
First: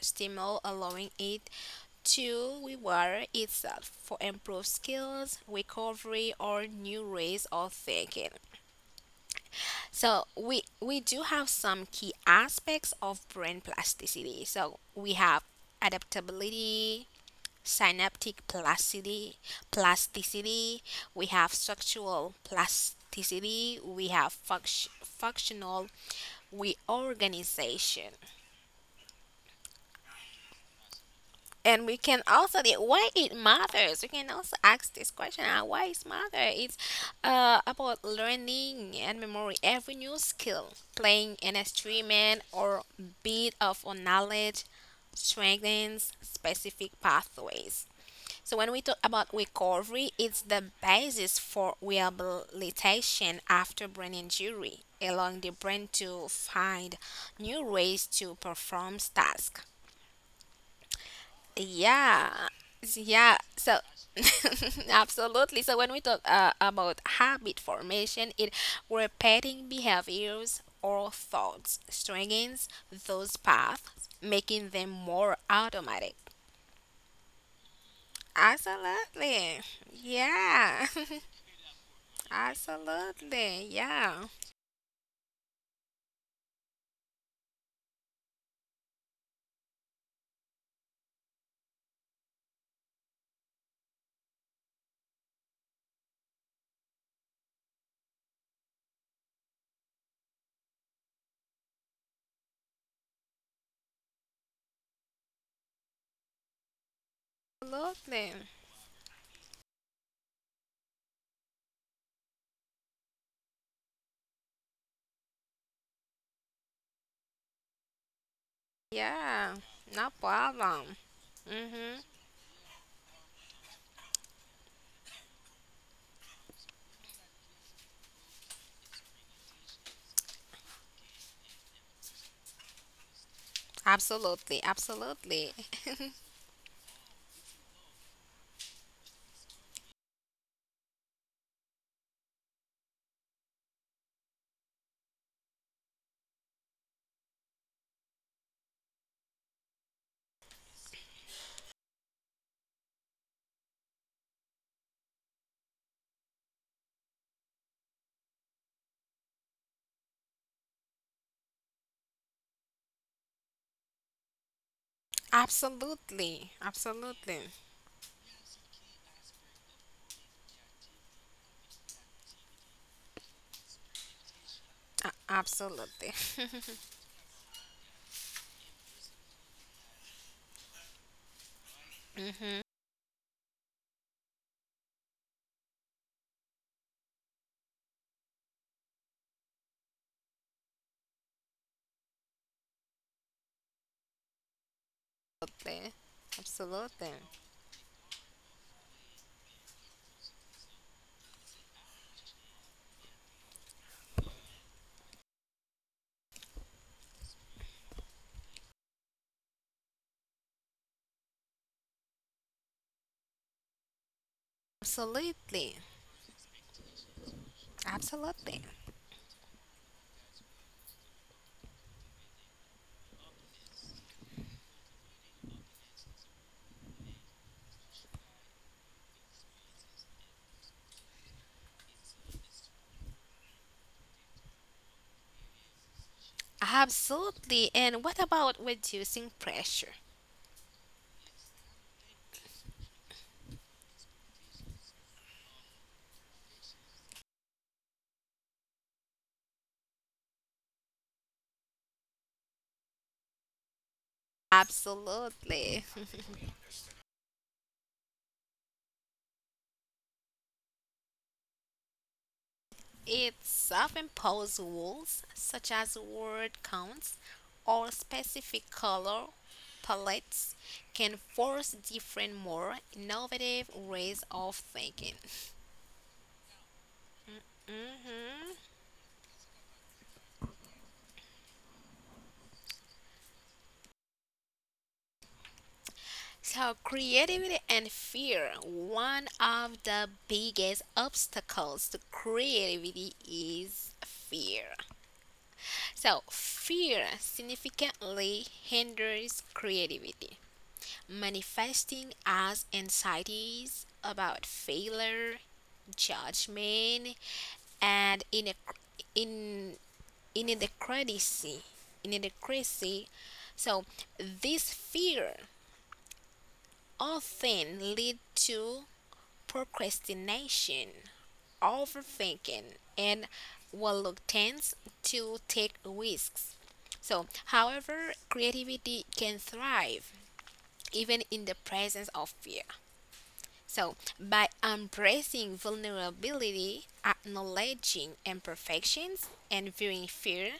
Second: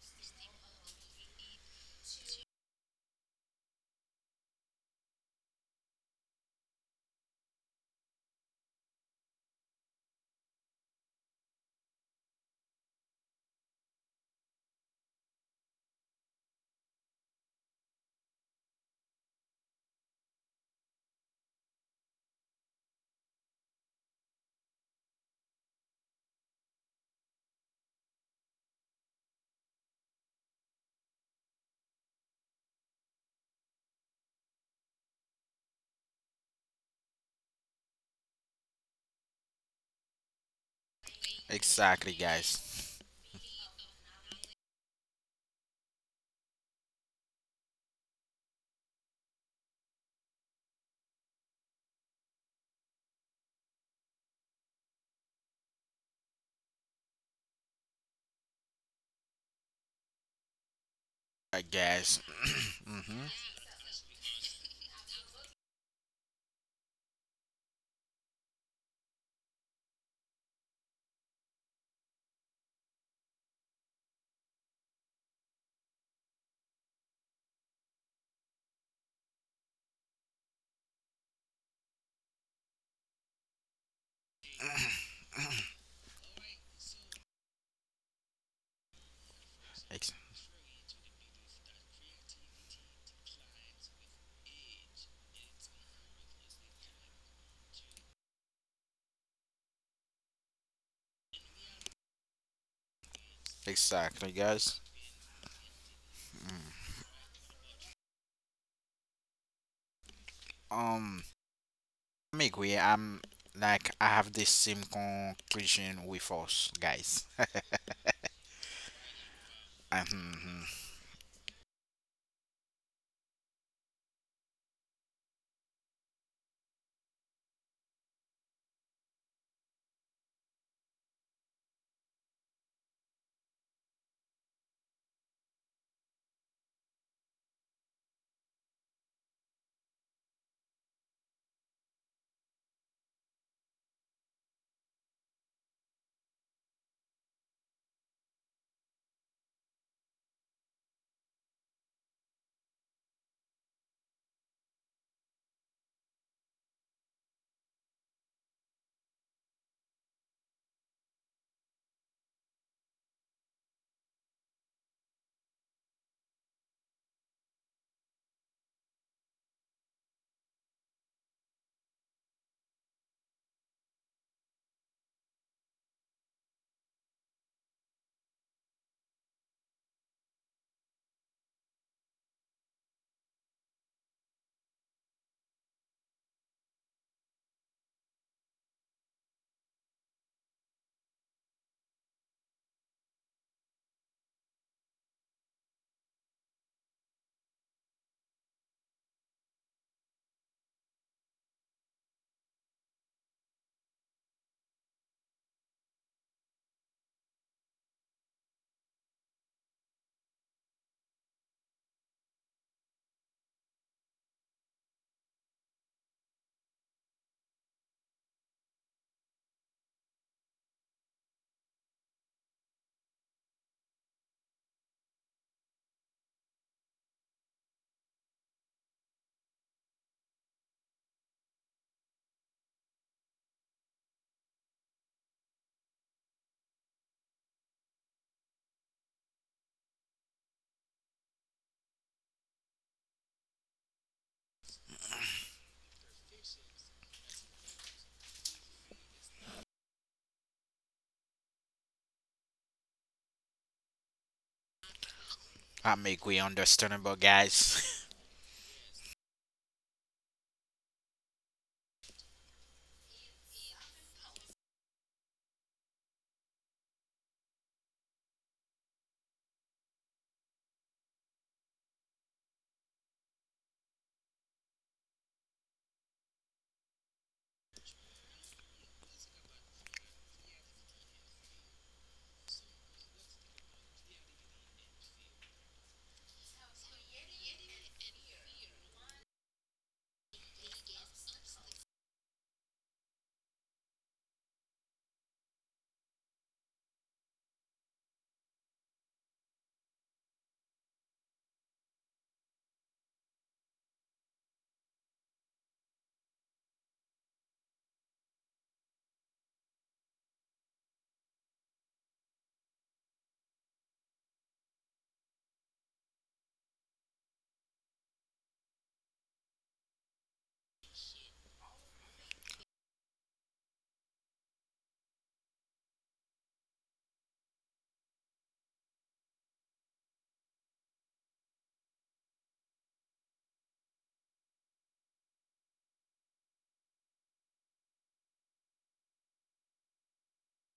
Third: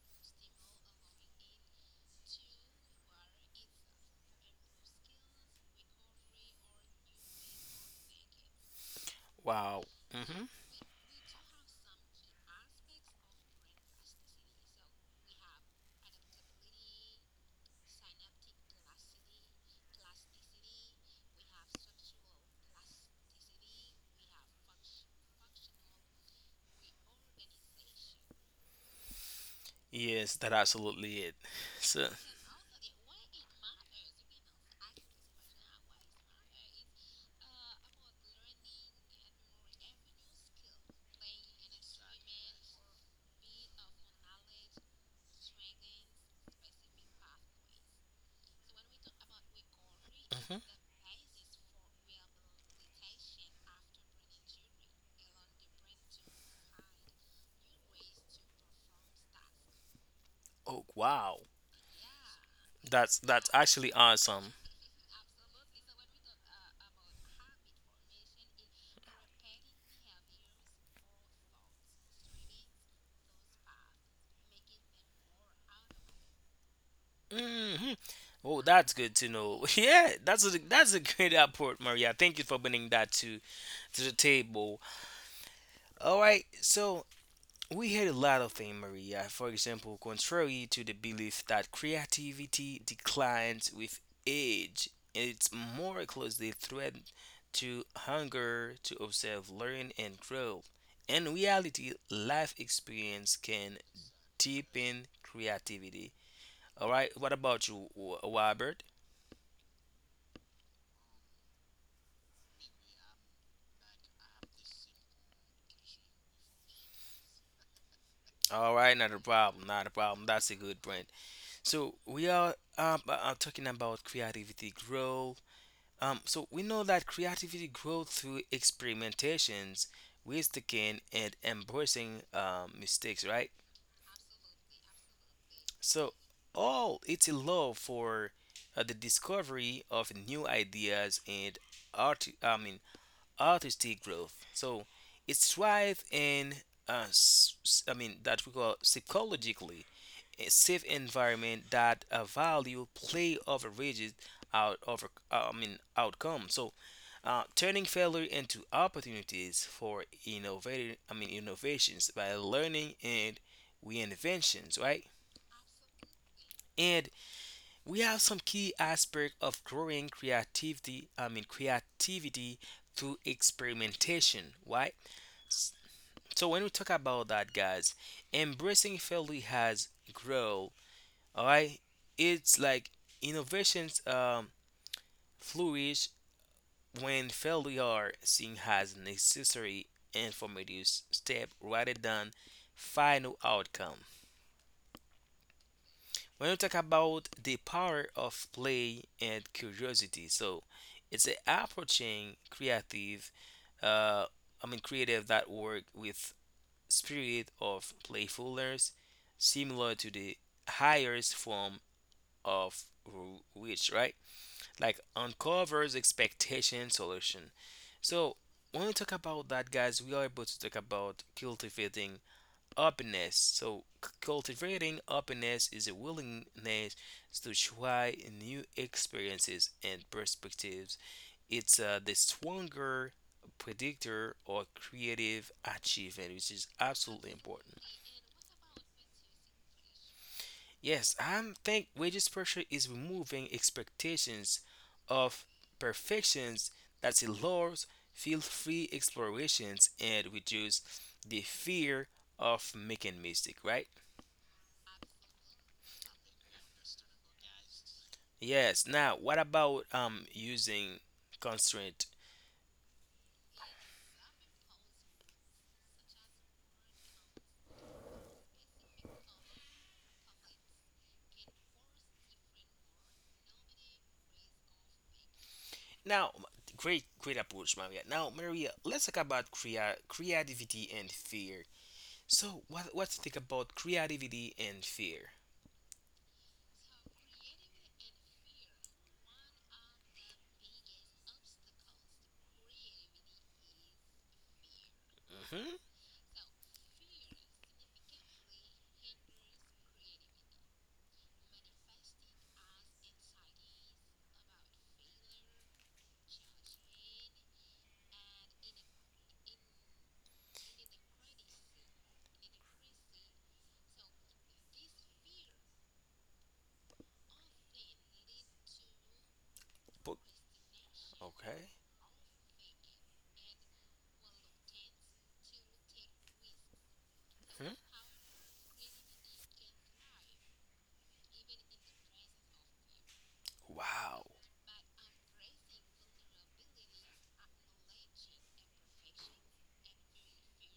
B: stimuli, allowing it to reward itself for improved skills, recovery, or new ways of thinking.
C: Wow.
B: So
C: Mm-hmm.
B: we we do have some key aspects of brain plasticity. So we have adaptability, synaptic plasticity, plasticity. We have structural plasticity. We have funct- functional reorganization.
C: Yes, that absolutely it.
B: And we
C: So,
B: can also the why it matters. We can also ask this question: uh, Why it matters? It's uh, about learning and memory. Every new skill, playing an
A: Exactly,
B: instrument or
A: guys.
B: bit of knowledge strengthens specific pathways. So when we talk about recovery, it's
C: mhm.
B: the basis for rehabilitation after brain injury, allowing the brain to find new ways to perform tasks.
C: Oh, wow,
A: I guess.
B: Yeah,
C: that's
A: Mm-hmm.
B: yeah.
C: that's
B: So
C: actually awesome.
B: absolutely. So when we talk uh, about habit formation, it repeating behaviors or thoughts strengthens those paths, making them more automatic.
C: Hmm. Oh, that's good to
B: Absolutely.
C: know. Yeah, that's a
B: Yeah.
C: that's a great report, Maria. Thank you for bringing that to
B: Absolutely.
C: to the
B: Yeah.
C: table. All right, so we heard a lot of things, Maria. For example, contrary to the belief that creativity declines with age, it's more closely thread to hunger to observe, learn, and grow. In reality, life experience can
A: Exactly, guys.
C: deepen creativity.
A: Mm.
C: All right, what about you, Wa-
B: Absolutely.
C: Robert?
A: Um, I'm agree. I'm like I have the same conclusion with us, guys.
C: All right, not a
B: Yeah.
C: problem, not a
B: No
C: problem.
A: Um,
C: That's a good
B: problem.
C: point. So
B: Mhm.
C: we are um, uh, uh, talking about creativity, growth. Um, so we know that creativity grows through experimentations, risk taking, and embracing, um, mistakes, right?
B: Absolutely. Absolutely.
C: So all it's a love for uh, the discovery of new ideas and art. I mean, artistic growth. So it thrives in, uh, s- s- I mean, that we call psychologically a safe environment that uh, value play over rigid out over, uh, I mean, outcome. So uh, turning failure into opportunities for innovative, I mean, innovations by learning and reinventions, right?
B: Absolutely.
C: And
B: Absolutely.
C: we have some key aspect of growing creativity, I mean creativity through experimentation, right?
B: Absolutely.
C: So when we talk about that, guys, embracing failure has grow. All right, it's
B: Mhm.
C: like innovations um, flourish when failure are seen as necessary informative step rather than final outcome.
B: Absolutely.
C: When we talk
B: Absolutely.
C: about the power of play and curiosity, so it's a approaching creative, uh, I mean creative that work with spirit of playfulness, similar to the highest form of which, right? Like
B: Absolutely.
C: uncovers expectation solution. So
B: Absolutely.
C: when we talk about that, guys, we are able to talk about cultivating openness. So c- cultivating openness is a willingness to try new experiences and perspectives. It's uh, the stronger predictor or creative achievement, which is absolutely important.
B: Absolutely. And what about reducing pressure?
C: Yes, I think wages pressure is removing expectations of perfections that allows feel-free explorations and reduce the fear of making mistake, right?
B: Absolutely.
A: I'm agree. Understandable, guys.
C: Yes. Now, what about um using constraint?
B: It self imposed rules, such as word counts or specific color palettes, can force different, more innovative ways of thinking.
C: Now, great, great approach, Maria. Now,
B: Mhm.
C: Maria, let's talk about crea- creativity and fear. So, what what to think about creativity and fear?
B: So, creativity and fear. One of the biggest obstacles to creativity is fear.
C: Mm-hmm.
B: So, fear significantly hinders creativity, manifesting as anxieties about failure, judgment, and in in inadequacy. Inadequacy. So this fear often lead to procrastination,
C: Okay.
B: overthinking, and reluctance to take risks. So,
C: Hmm?
B: however, creativity can thrive even in the presence of fear. So,
C: Wow.
B: by embracing vulnerability, acknowledging imperfections, and viewing fear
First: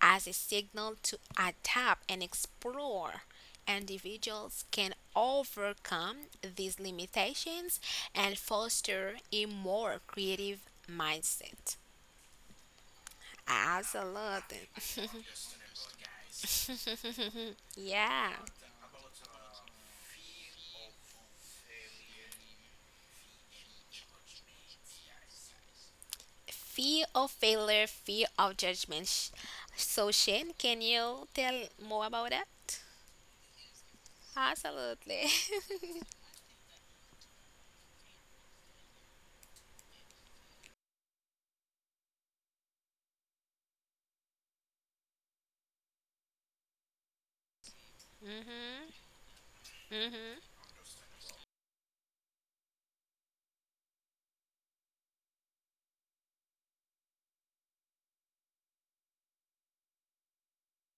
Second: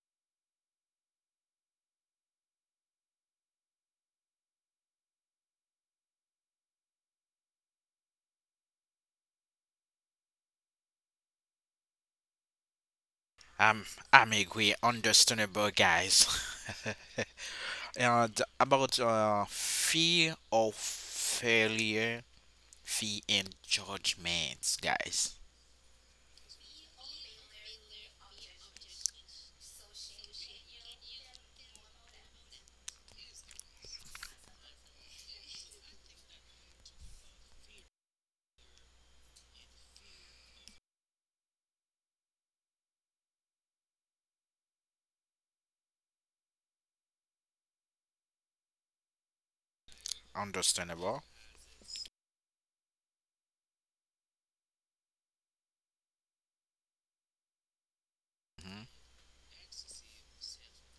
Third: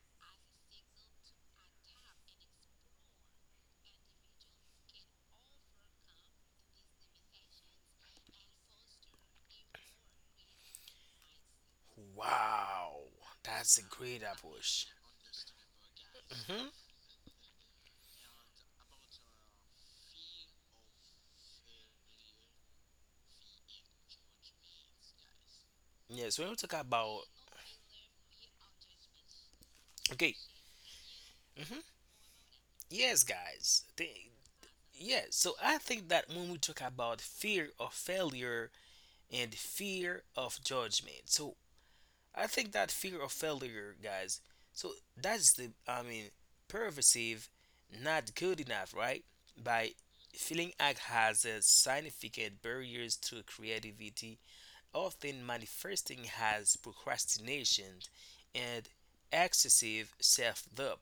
B: as a signal to adapt and explore, individuals can overcome these limitations and foster a more creative mindset.
C: Wow, that's a
A: I'm
C: great
A: I'm
B: Absolutely.
A: agree.
C: approach.
A: Understandable, guys.
C: Hmm.
B: Yeah.
A: and about uh, fear of failure, fear and judgments, guys.
C: Yes, when we talk
B: Fear
C: about
B: of failure, fear of judgment. Sh- So,
C: okay.
B: Shane, can you tell
C: Hmm.
B: more about that?
C: Yes, guys, they, yeah.
B: Absolutely.
C: So I think that when we talk about fear of failure and fear of judgment, so I think that fear of failure, guys, so that's the I mean pervasive, not good enough, right?
B: Mm-hmm.
C: By
B: Mm-hmm.
C: feeling act
A: Understandable.
C: has a significant barriers to creativity, often manifesting as procrastination
A: Mm-hmm.
C: and excessive self-doubt.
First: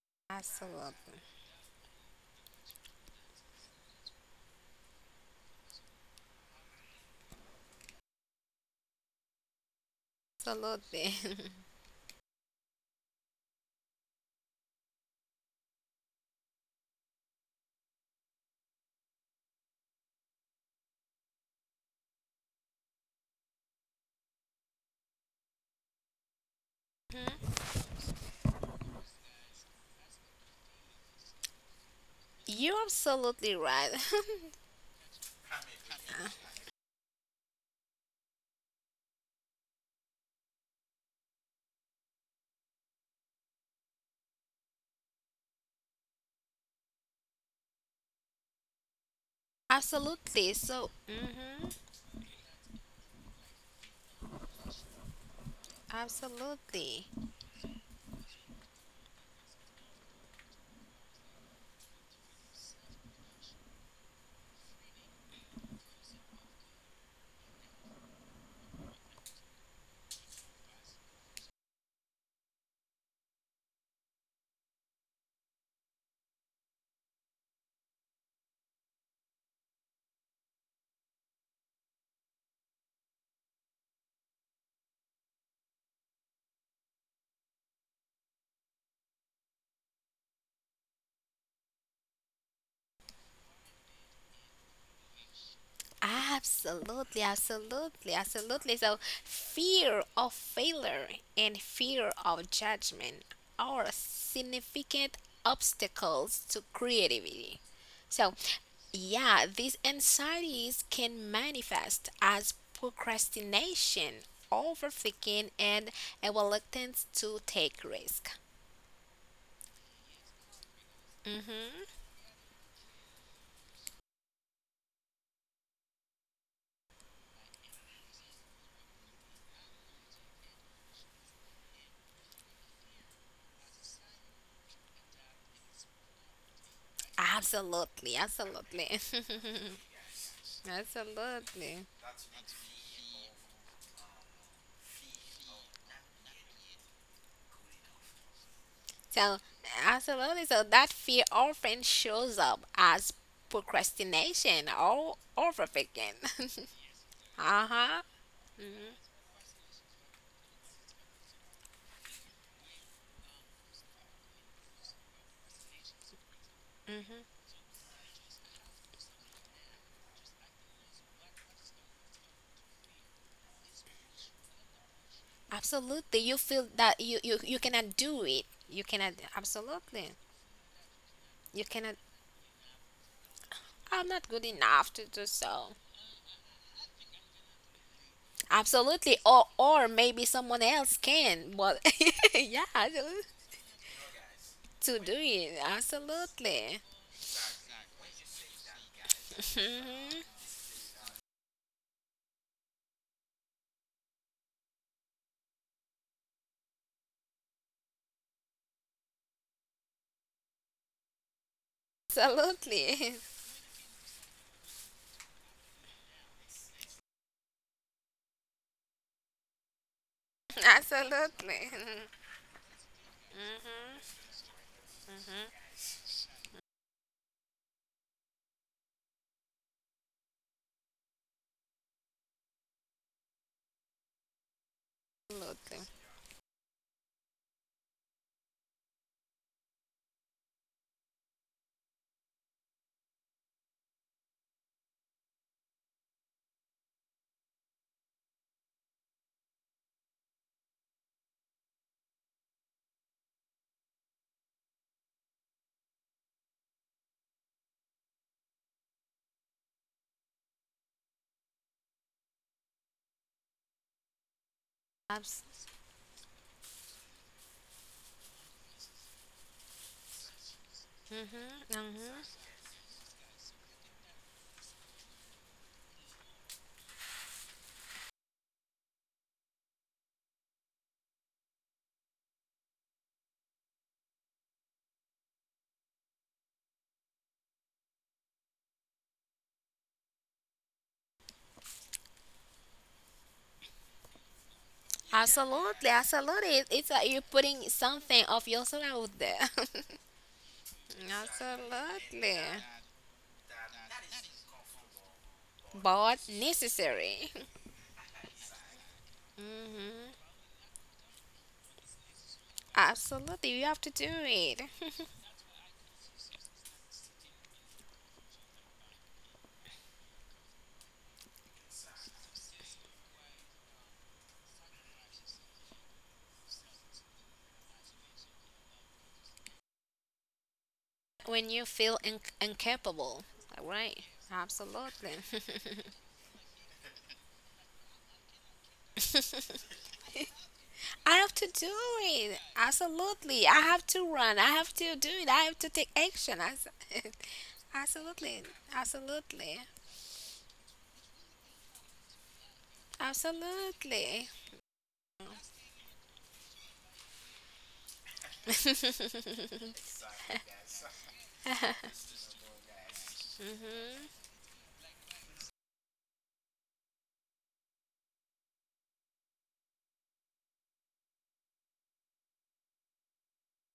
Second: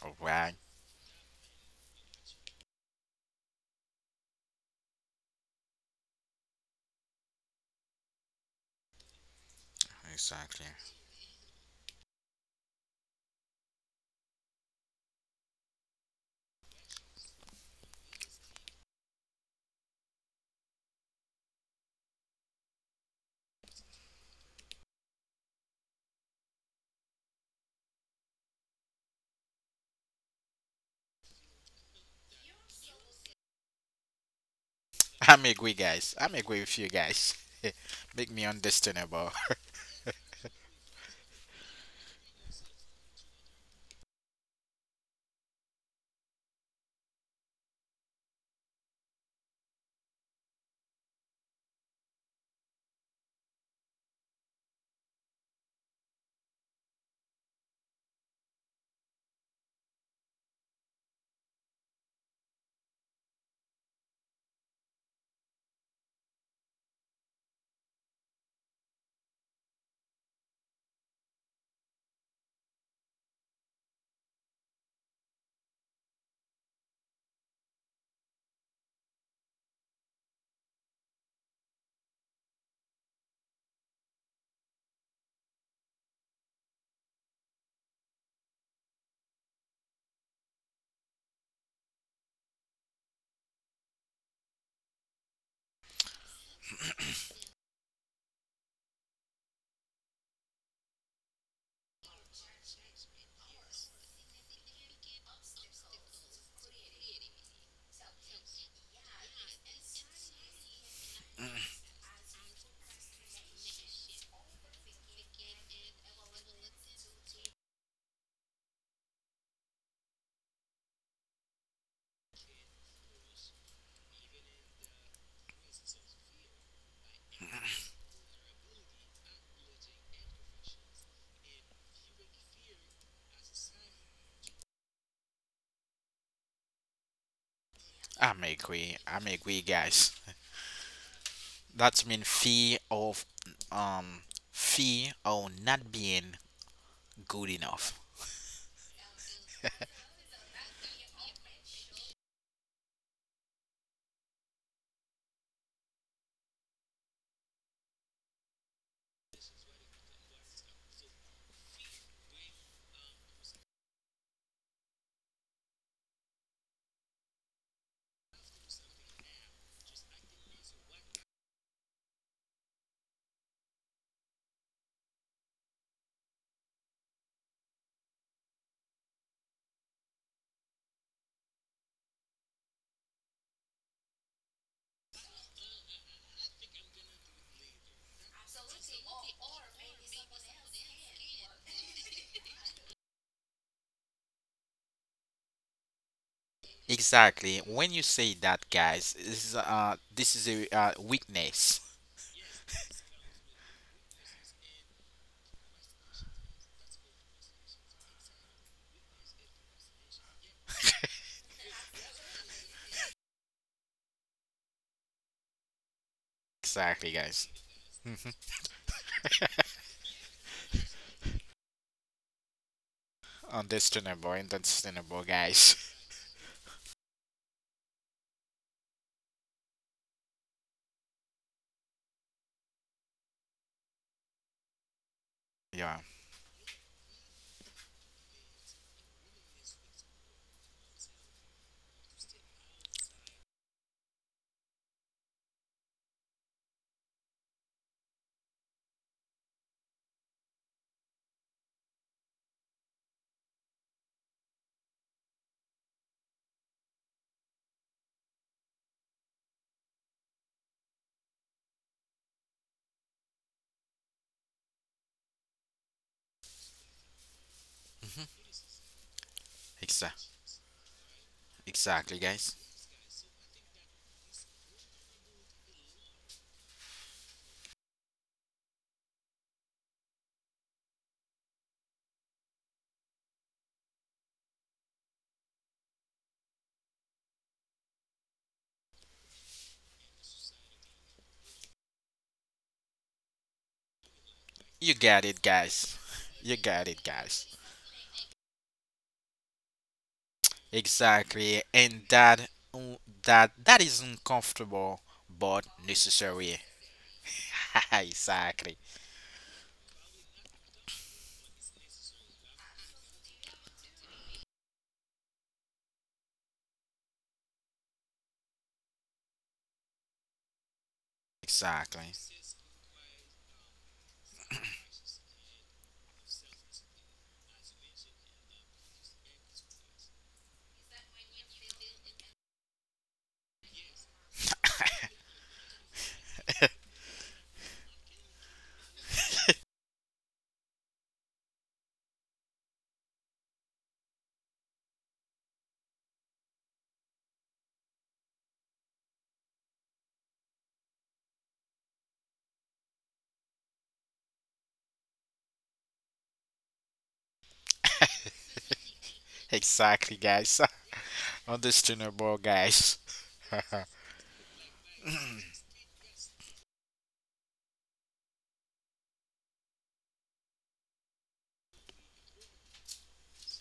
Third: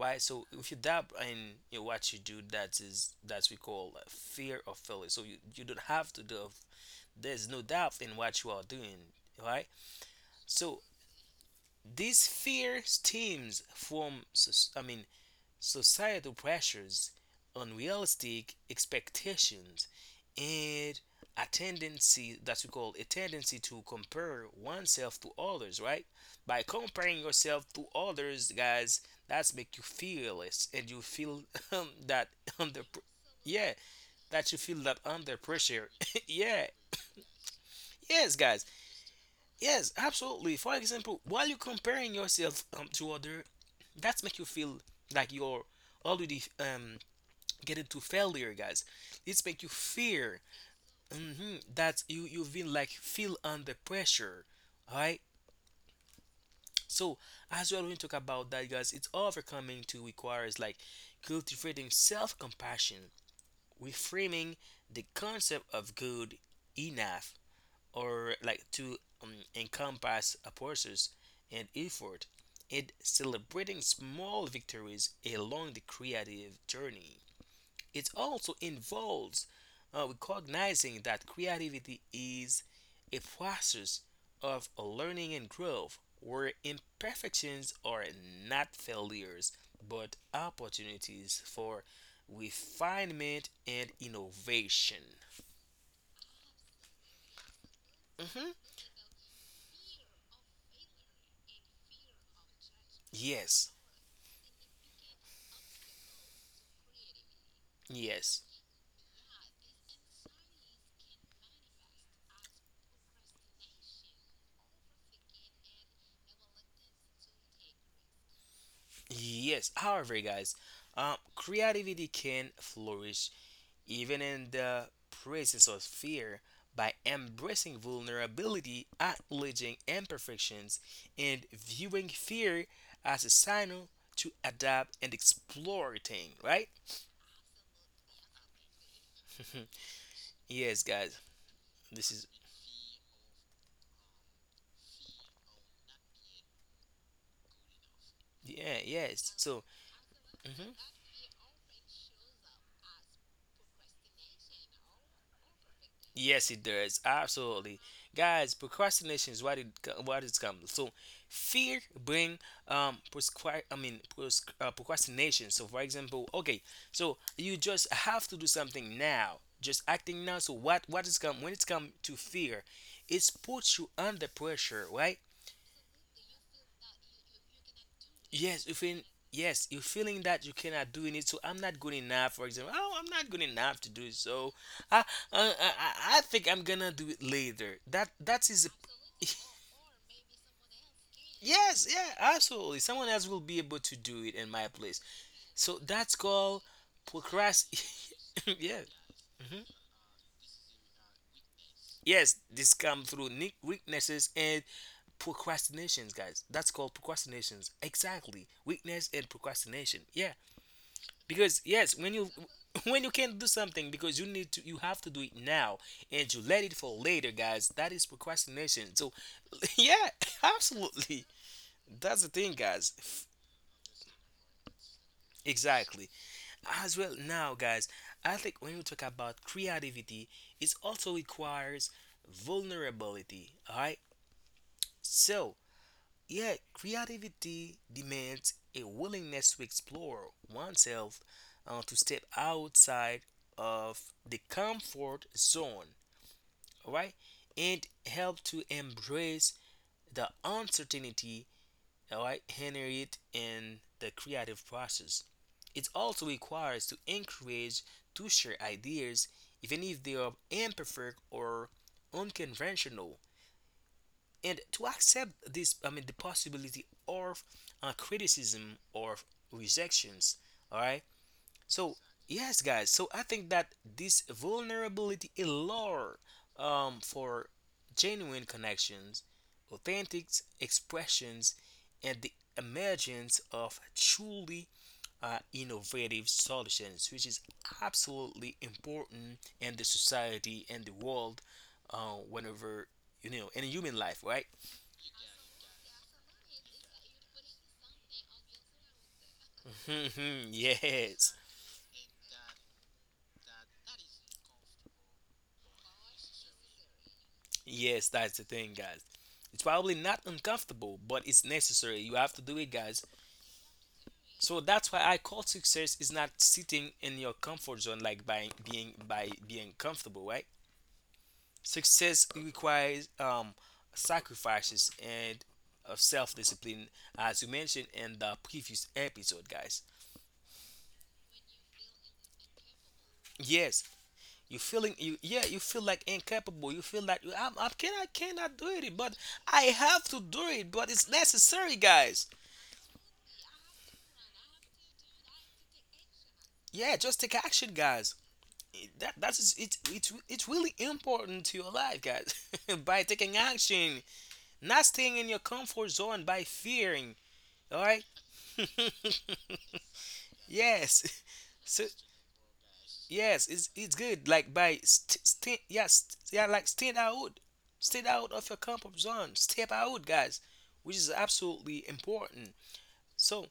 A: All
C: So
A: right.
C: if you doubt
B: Absolutely.
C: in, you know, what you do, that is that we call uh, fear of failure. So you, you don't have to do. There's no doubt in what you are doing. Right?
A: Exactly.
C: So
B: Absolutely.
C: this fear stems from, I mean, societal pressures, unrealistic expectations, and a tendency that we call a tendency to compare oneself to others, right? By comparing
B: Mhm.
C: yourself to others, guys, that's make you feel less and you feel, um, that
B: You're
C: under pr-
B: absolutely
C: yeah,
B: right.
C: that you feel that under
A: I'm agree,
C: pressure.
A: guys. I'm agree
C: Yeah.
A: with you guys. Make
C: Yes,
A: me
C: guys.
A: understandable.
C: Yes, absolutely. For example, while you're comparing yourself, um, to other, that's make you feel like you're already um get into failure, guys, it's make you fear.
B: Absolutely. So,
C: Hmm.
B: mm-hmm,
C: That you you've been like feel under pressure, all right,
B: absolutely.
C: so as well when we talk about that, guys, it's overcoming to requires like cultivating self-compassion, reframing the concept of good enough, or like to, um, encompass a process and effort and celebrating small victories along the creative journey. It also involves uh, recognizing that creativity is a process of learning and growth where imperfections are not failures but opportunities for refinement and innovation.
B: Absolutely, absolutely,
C: Hmm.
B: absolutely. So, fear of failure and fear of judgment
C: Yes,
B: are significant obstacles to creativity. So,
C: yes,
B: yeah, these anxieties can manifest as procrastination, overthinking, and a reluctance to take risk.
C: yes. However, guys, um,
B: Hmm.
C: creativity can flourish even in the presence of fear, by embracing vulnerability, acknowledging imperfections, and viewing fear as a signal to adapt and explore things, right?
B: Absolutely,
A: I may
B: absolutely,
A: agree. I may agree, guys.
C: Yes, guys,
B: absolutely.
A: That's
C: this
A: mean
C: is,
A: fear of um fear of not being good enough.
C: yeah,
B: So,
C: yes. So,
B: absolutely. So,
C: mhm.
B: that fear often shows up as procrastination or overthinking.
C: Yes, it does.
B: Uh
C: Absolutely.
B: huh. Hmm.
C: Guys, procrastination is what it co- what it's come. So fear bring um prescri- I mean pros- uh, procrastination. So for example, okay, so you just have to do something now. Just acting now. So what what is come when it's come to fear, it's puts you under pressure, right?
B: Absolutely. You feel that you, you, you cannot do it.
C: Yes,
B: You
C: you
B: cannot,
C: feel yes, you
B: absolutely.
C: feeling that you cannot do it. So
B: You
C: I'm
B: cannot,
C: not good enough. For example, oh, I'm not good enough to
B: I'm
C: do
B: not
C: it.
B: good
C: So
B: enough to
C: I, uh,
B: do
C: I,
B: so.
C: I I think I'm gonna do it later. That that is.
B: Absolutely. Or,
C: A-
B: or maybe someone else can, but
C: Yes, yeah,
B: yeah,
C: absolutely.
B: to
C: Someone else will be able to do it in my
B: to do
C: place.
B: it.
C: So that's called
B: Absolutely.
A: Exactly.
C: procrast.
A: When you say that,
C: yeah.
A: guys, this is
C: Mhm.
A: uh
B: Mhm.
A: this is a uh, weakness.
C: Yes, this come through ne- weaknesses and procrastinations, guys. That's called procrastinations. Exactly. Weakness and procrastination. Yeah. Because yes, when you when
B: Absolutely.
C: you can do something because you need to, you have to do it now and you let it for
A: Exactly,
C: later,
A: guys.
C: guys, that is
A: Mhm.
C: procrastination. So yeah, absolutely,
B: Absolutely.
C: that's the thing, guys. F-
B: Mhm.
A: Understandable, understandable, guys.
C: exactly. As well, now, guys, I think when you talk about creativity, it also requires vulnerability, all right? So
B: Absolutely.
A: Yeah.
C: yet creativity demands a willingness to explore oneself, uh, to step outside of the comfort zone, all right, and help to embrace the uncertainty, all right, inherent in the creative process. It also requires to encourage to share ideas, even if they are imperfect or unconventional, and to accept
B: Abs-
C: this I mean the possibility of uh, criticism or
A: Exa-
C: rejections, all right.
B: mm-hmm, mm-hmm.
C: So
A: exactly, guys.
C: yes, guys, so I think that this vulnerability allure um, for genuine connections, authentic expressions, and the emergence of truly uh, innovative solutions, which is absolutely important in the society and the world, uh, whenever, you know, in human life, right?
A: You got it,
B: Absolutely.
A: guys.
B: Absolutely. It-
A: You
B: It's
A: got
B: like
A: it,
B: you're
A: guys.
B: putting something of yourself out there.
C: Hmm. Yes.
A: Exactly, and
B: Absolutely.
A: that mm, that that is uncomfortable but
B: But
A: necessary.
B: necessary.
C: Yes, that's the thing,
A: exactly.
C: guys. It's probably
B: Mm-hmm.
C: not uncomfortable, but it's necessary. You have to do it, guys.
B: Absolutely. You have to do it
C: So that's why I call success is not sitting in your comfort zone, like, by being by being comfortable, right?
A: Exactly.
C: Success requires um sacrifices and of self-discipline, as you mentioned in the previous episode, guys.
B: when you feel in- incapable. Right.
C: Yes. You
B: Absolutely.
C: feeling you, yeah, you feel like incapable. You feel like you, I'm, I can, I cannot do it, but I have to do it. But
B: I
C: it's
B: have to do
C: necessary,
B: it.
C: guys.
B: Absolutely. I have to run. I have to do it. I have to take action. As-
C: Yeah, just take action,
B: Absolutely.
C: guys. It- That
B: Absolutely.
C: that is, it's it's it's really important to your life, guys. By taking
B: Absolutely.
C: action, not staying in your comfort zone by fearing. All right.
A: Exactly, guys.
C: Yes. So
A: Understandable, guys.
C: yes, it's it's
B: Mm-hmm.
C: good. Like, by st- st- yeah, st- yeah, like, stand out, stand out of your comfort zone. Step out, guys, which is absolutely important. So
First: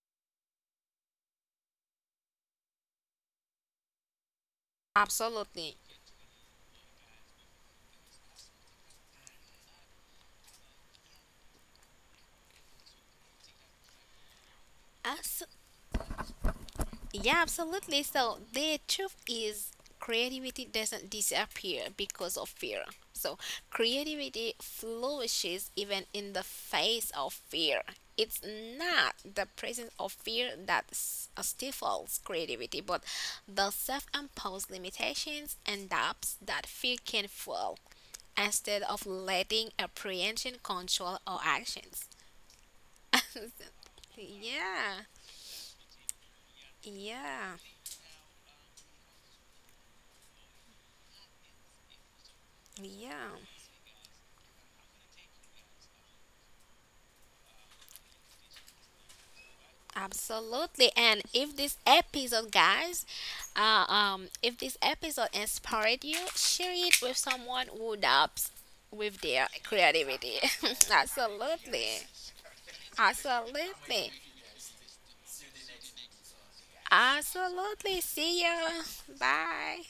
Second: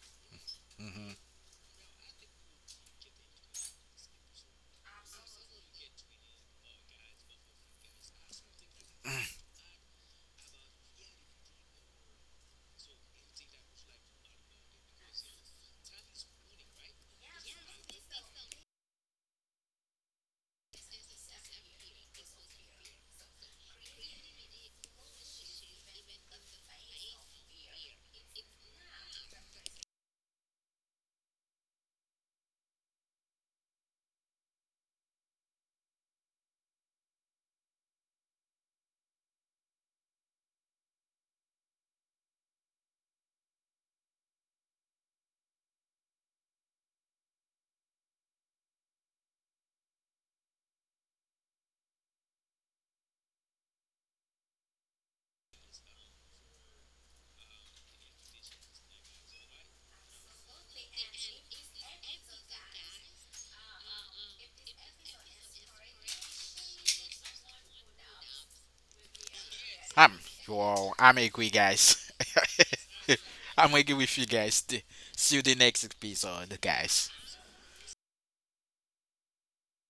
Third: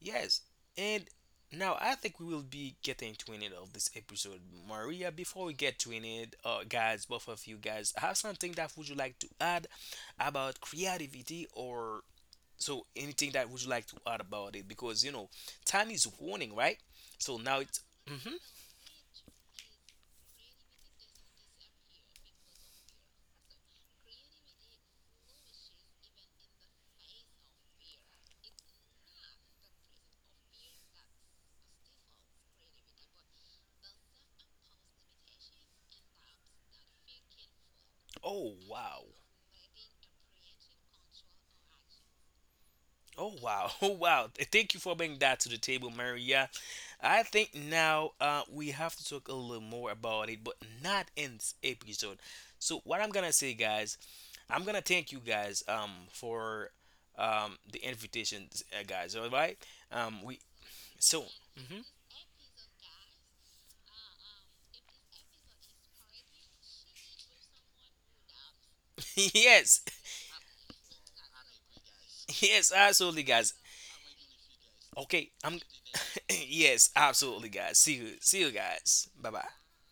C: yes, and
A: hmm
C: now I think we will be getting to an end of this episode, Maria. Before we
B: Absolutely.
C: get to an end, uh, guys, both of you guys have something that would you like to add about creativity, or so anything that would you like to add about it? Because, you know,
B: Abso-
C: time is warning, right? So
B: yeah,
C: now it's.
B: absolutely.
C: Hmm.
B: So the truth is creativity doesn't disappear because of fear. So creativity flourishes even in the face of fear. It's not the presence of fear that s- stifles creativity, but the self-imposed limitations and doubts that fear can fuel
C: Oh
B: instead
C: wow!
B: of letting apprehension control our actions.
C: Oh wow! Oh wow! Thank you for
B: Yeah.
C: bringing that to the table, Maria. I think
B: Yeah,
C: now uh, we have to talk a little more about it, but not in this episode. So what I'm gonna
B: yeah,
C: say, guys, I'm gonna thank you guys um for um the invitation, uh, guys. All right? Um, we
B: absolutely.
C: so
B: And if this
C: mhm.
B: episode, guys, uh, um, if this episode inspired you, share it with someone who dabs with their
C: yes,
A: I'm
B: creativity.
A: wow. I'm agree,
B: Absolutely,
A: guys.
C: yes, absolutely, guys.
A: I'm agree
B: absolutely,
A: with you guys.
C: Okay,
A: See you the
C: I'm
A: next episode,
C: yes,
A: guys.
C: absolutely, guys. See
B: absolutely.
C: you, see
B: See
C: you,
B: you.
C: guys. Bye bye.
B: Bye.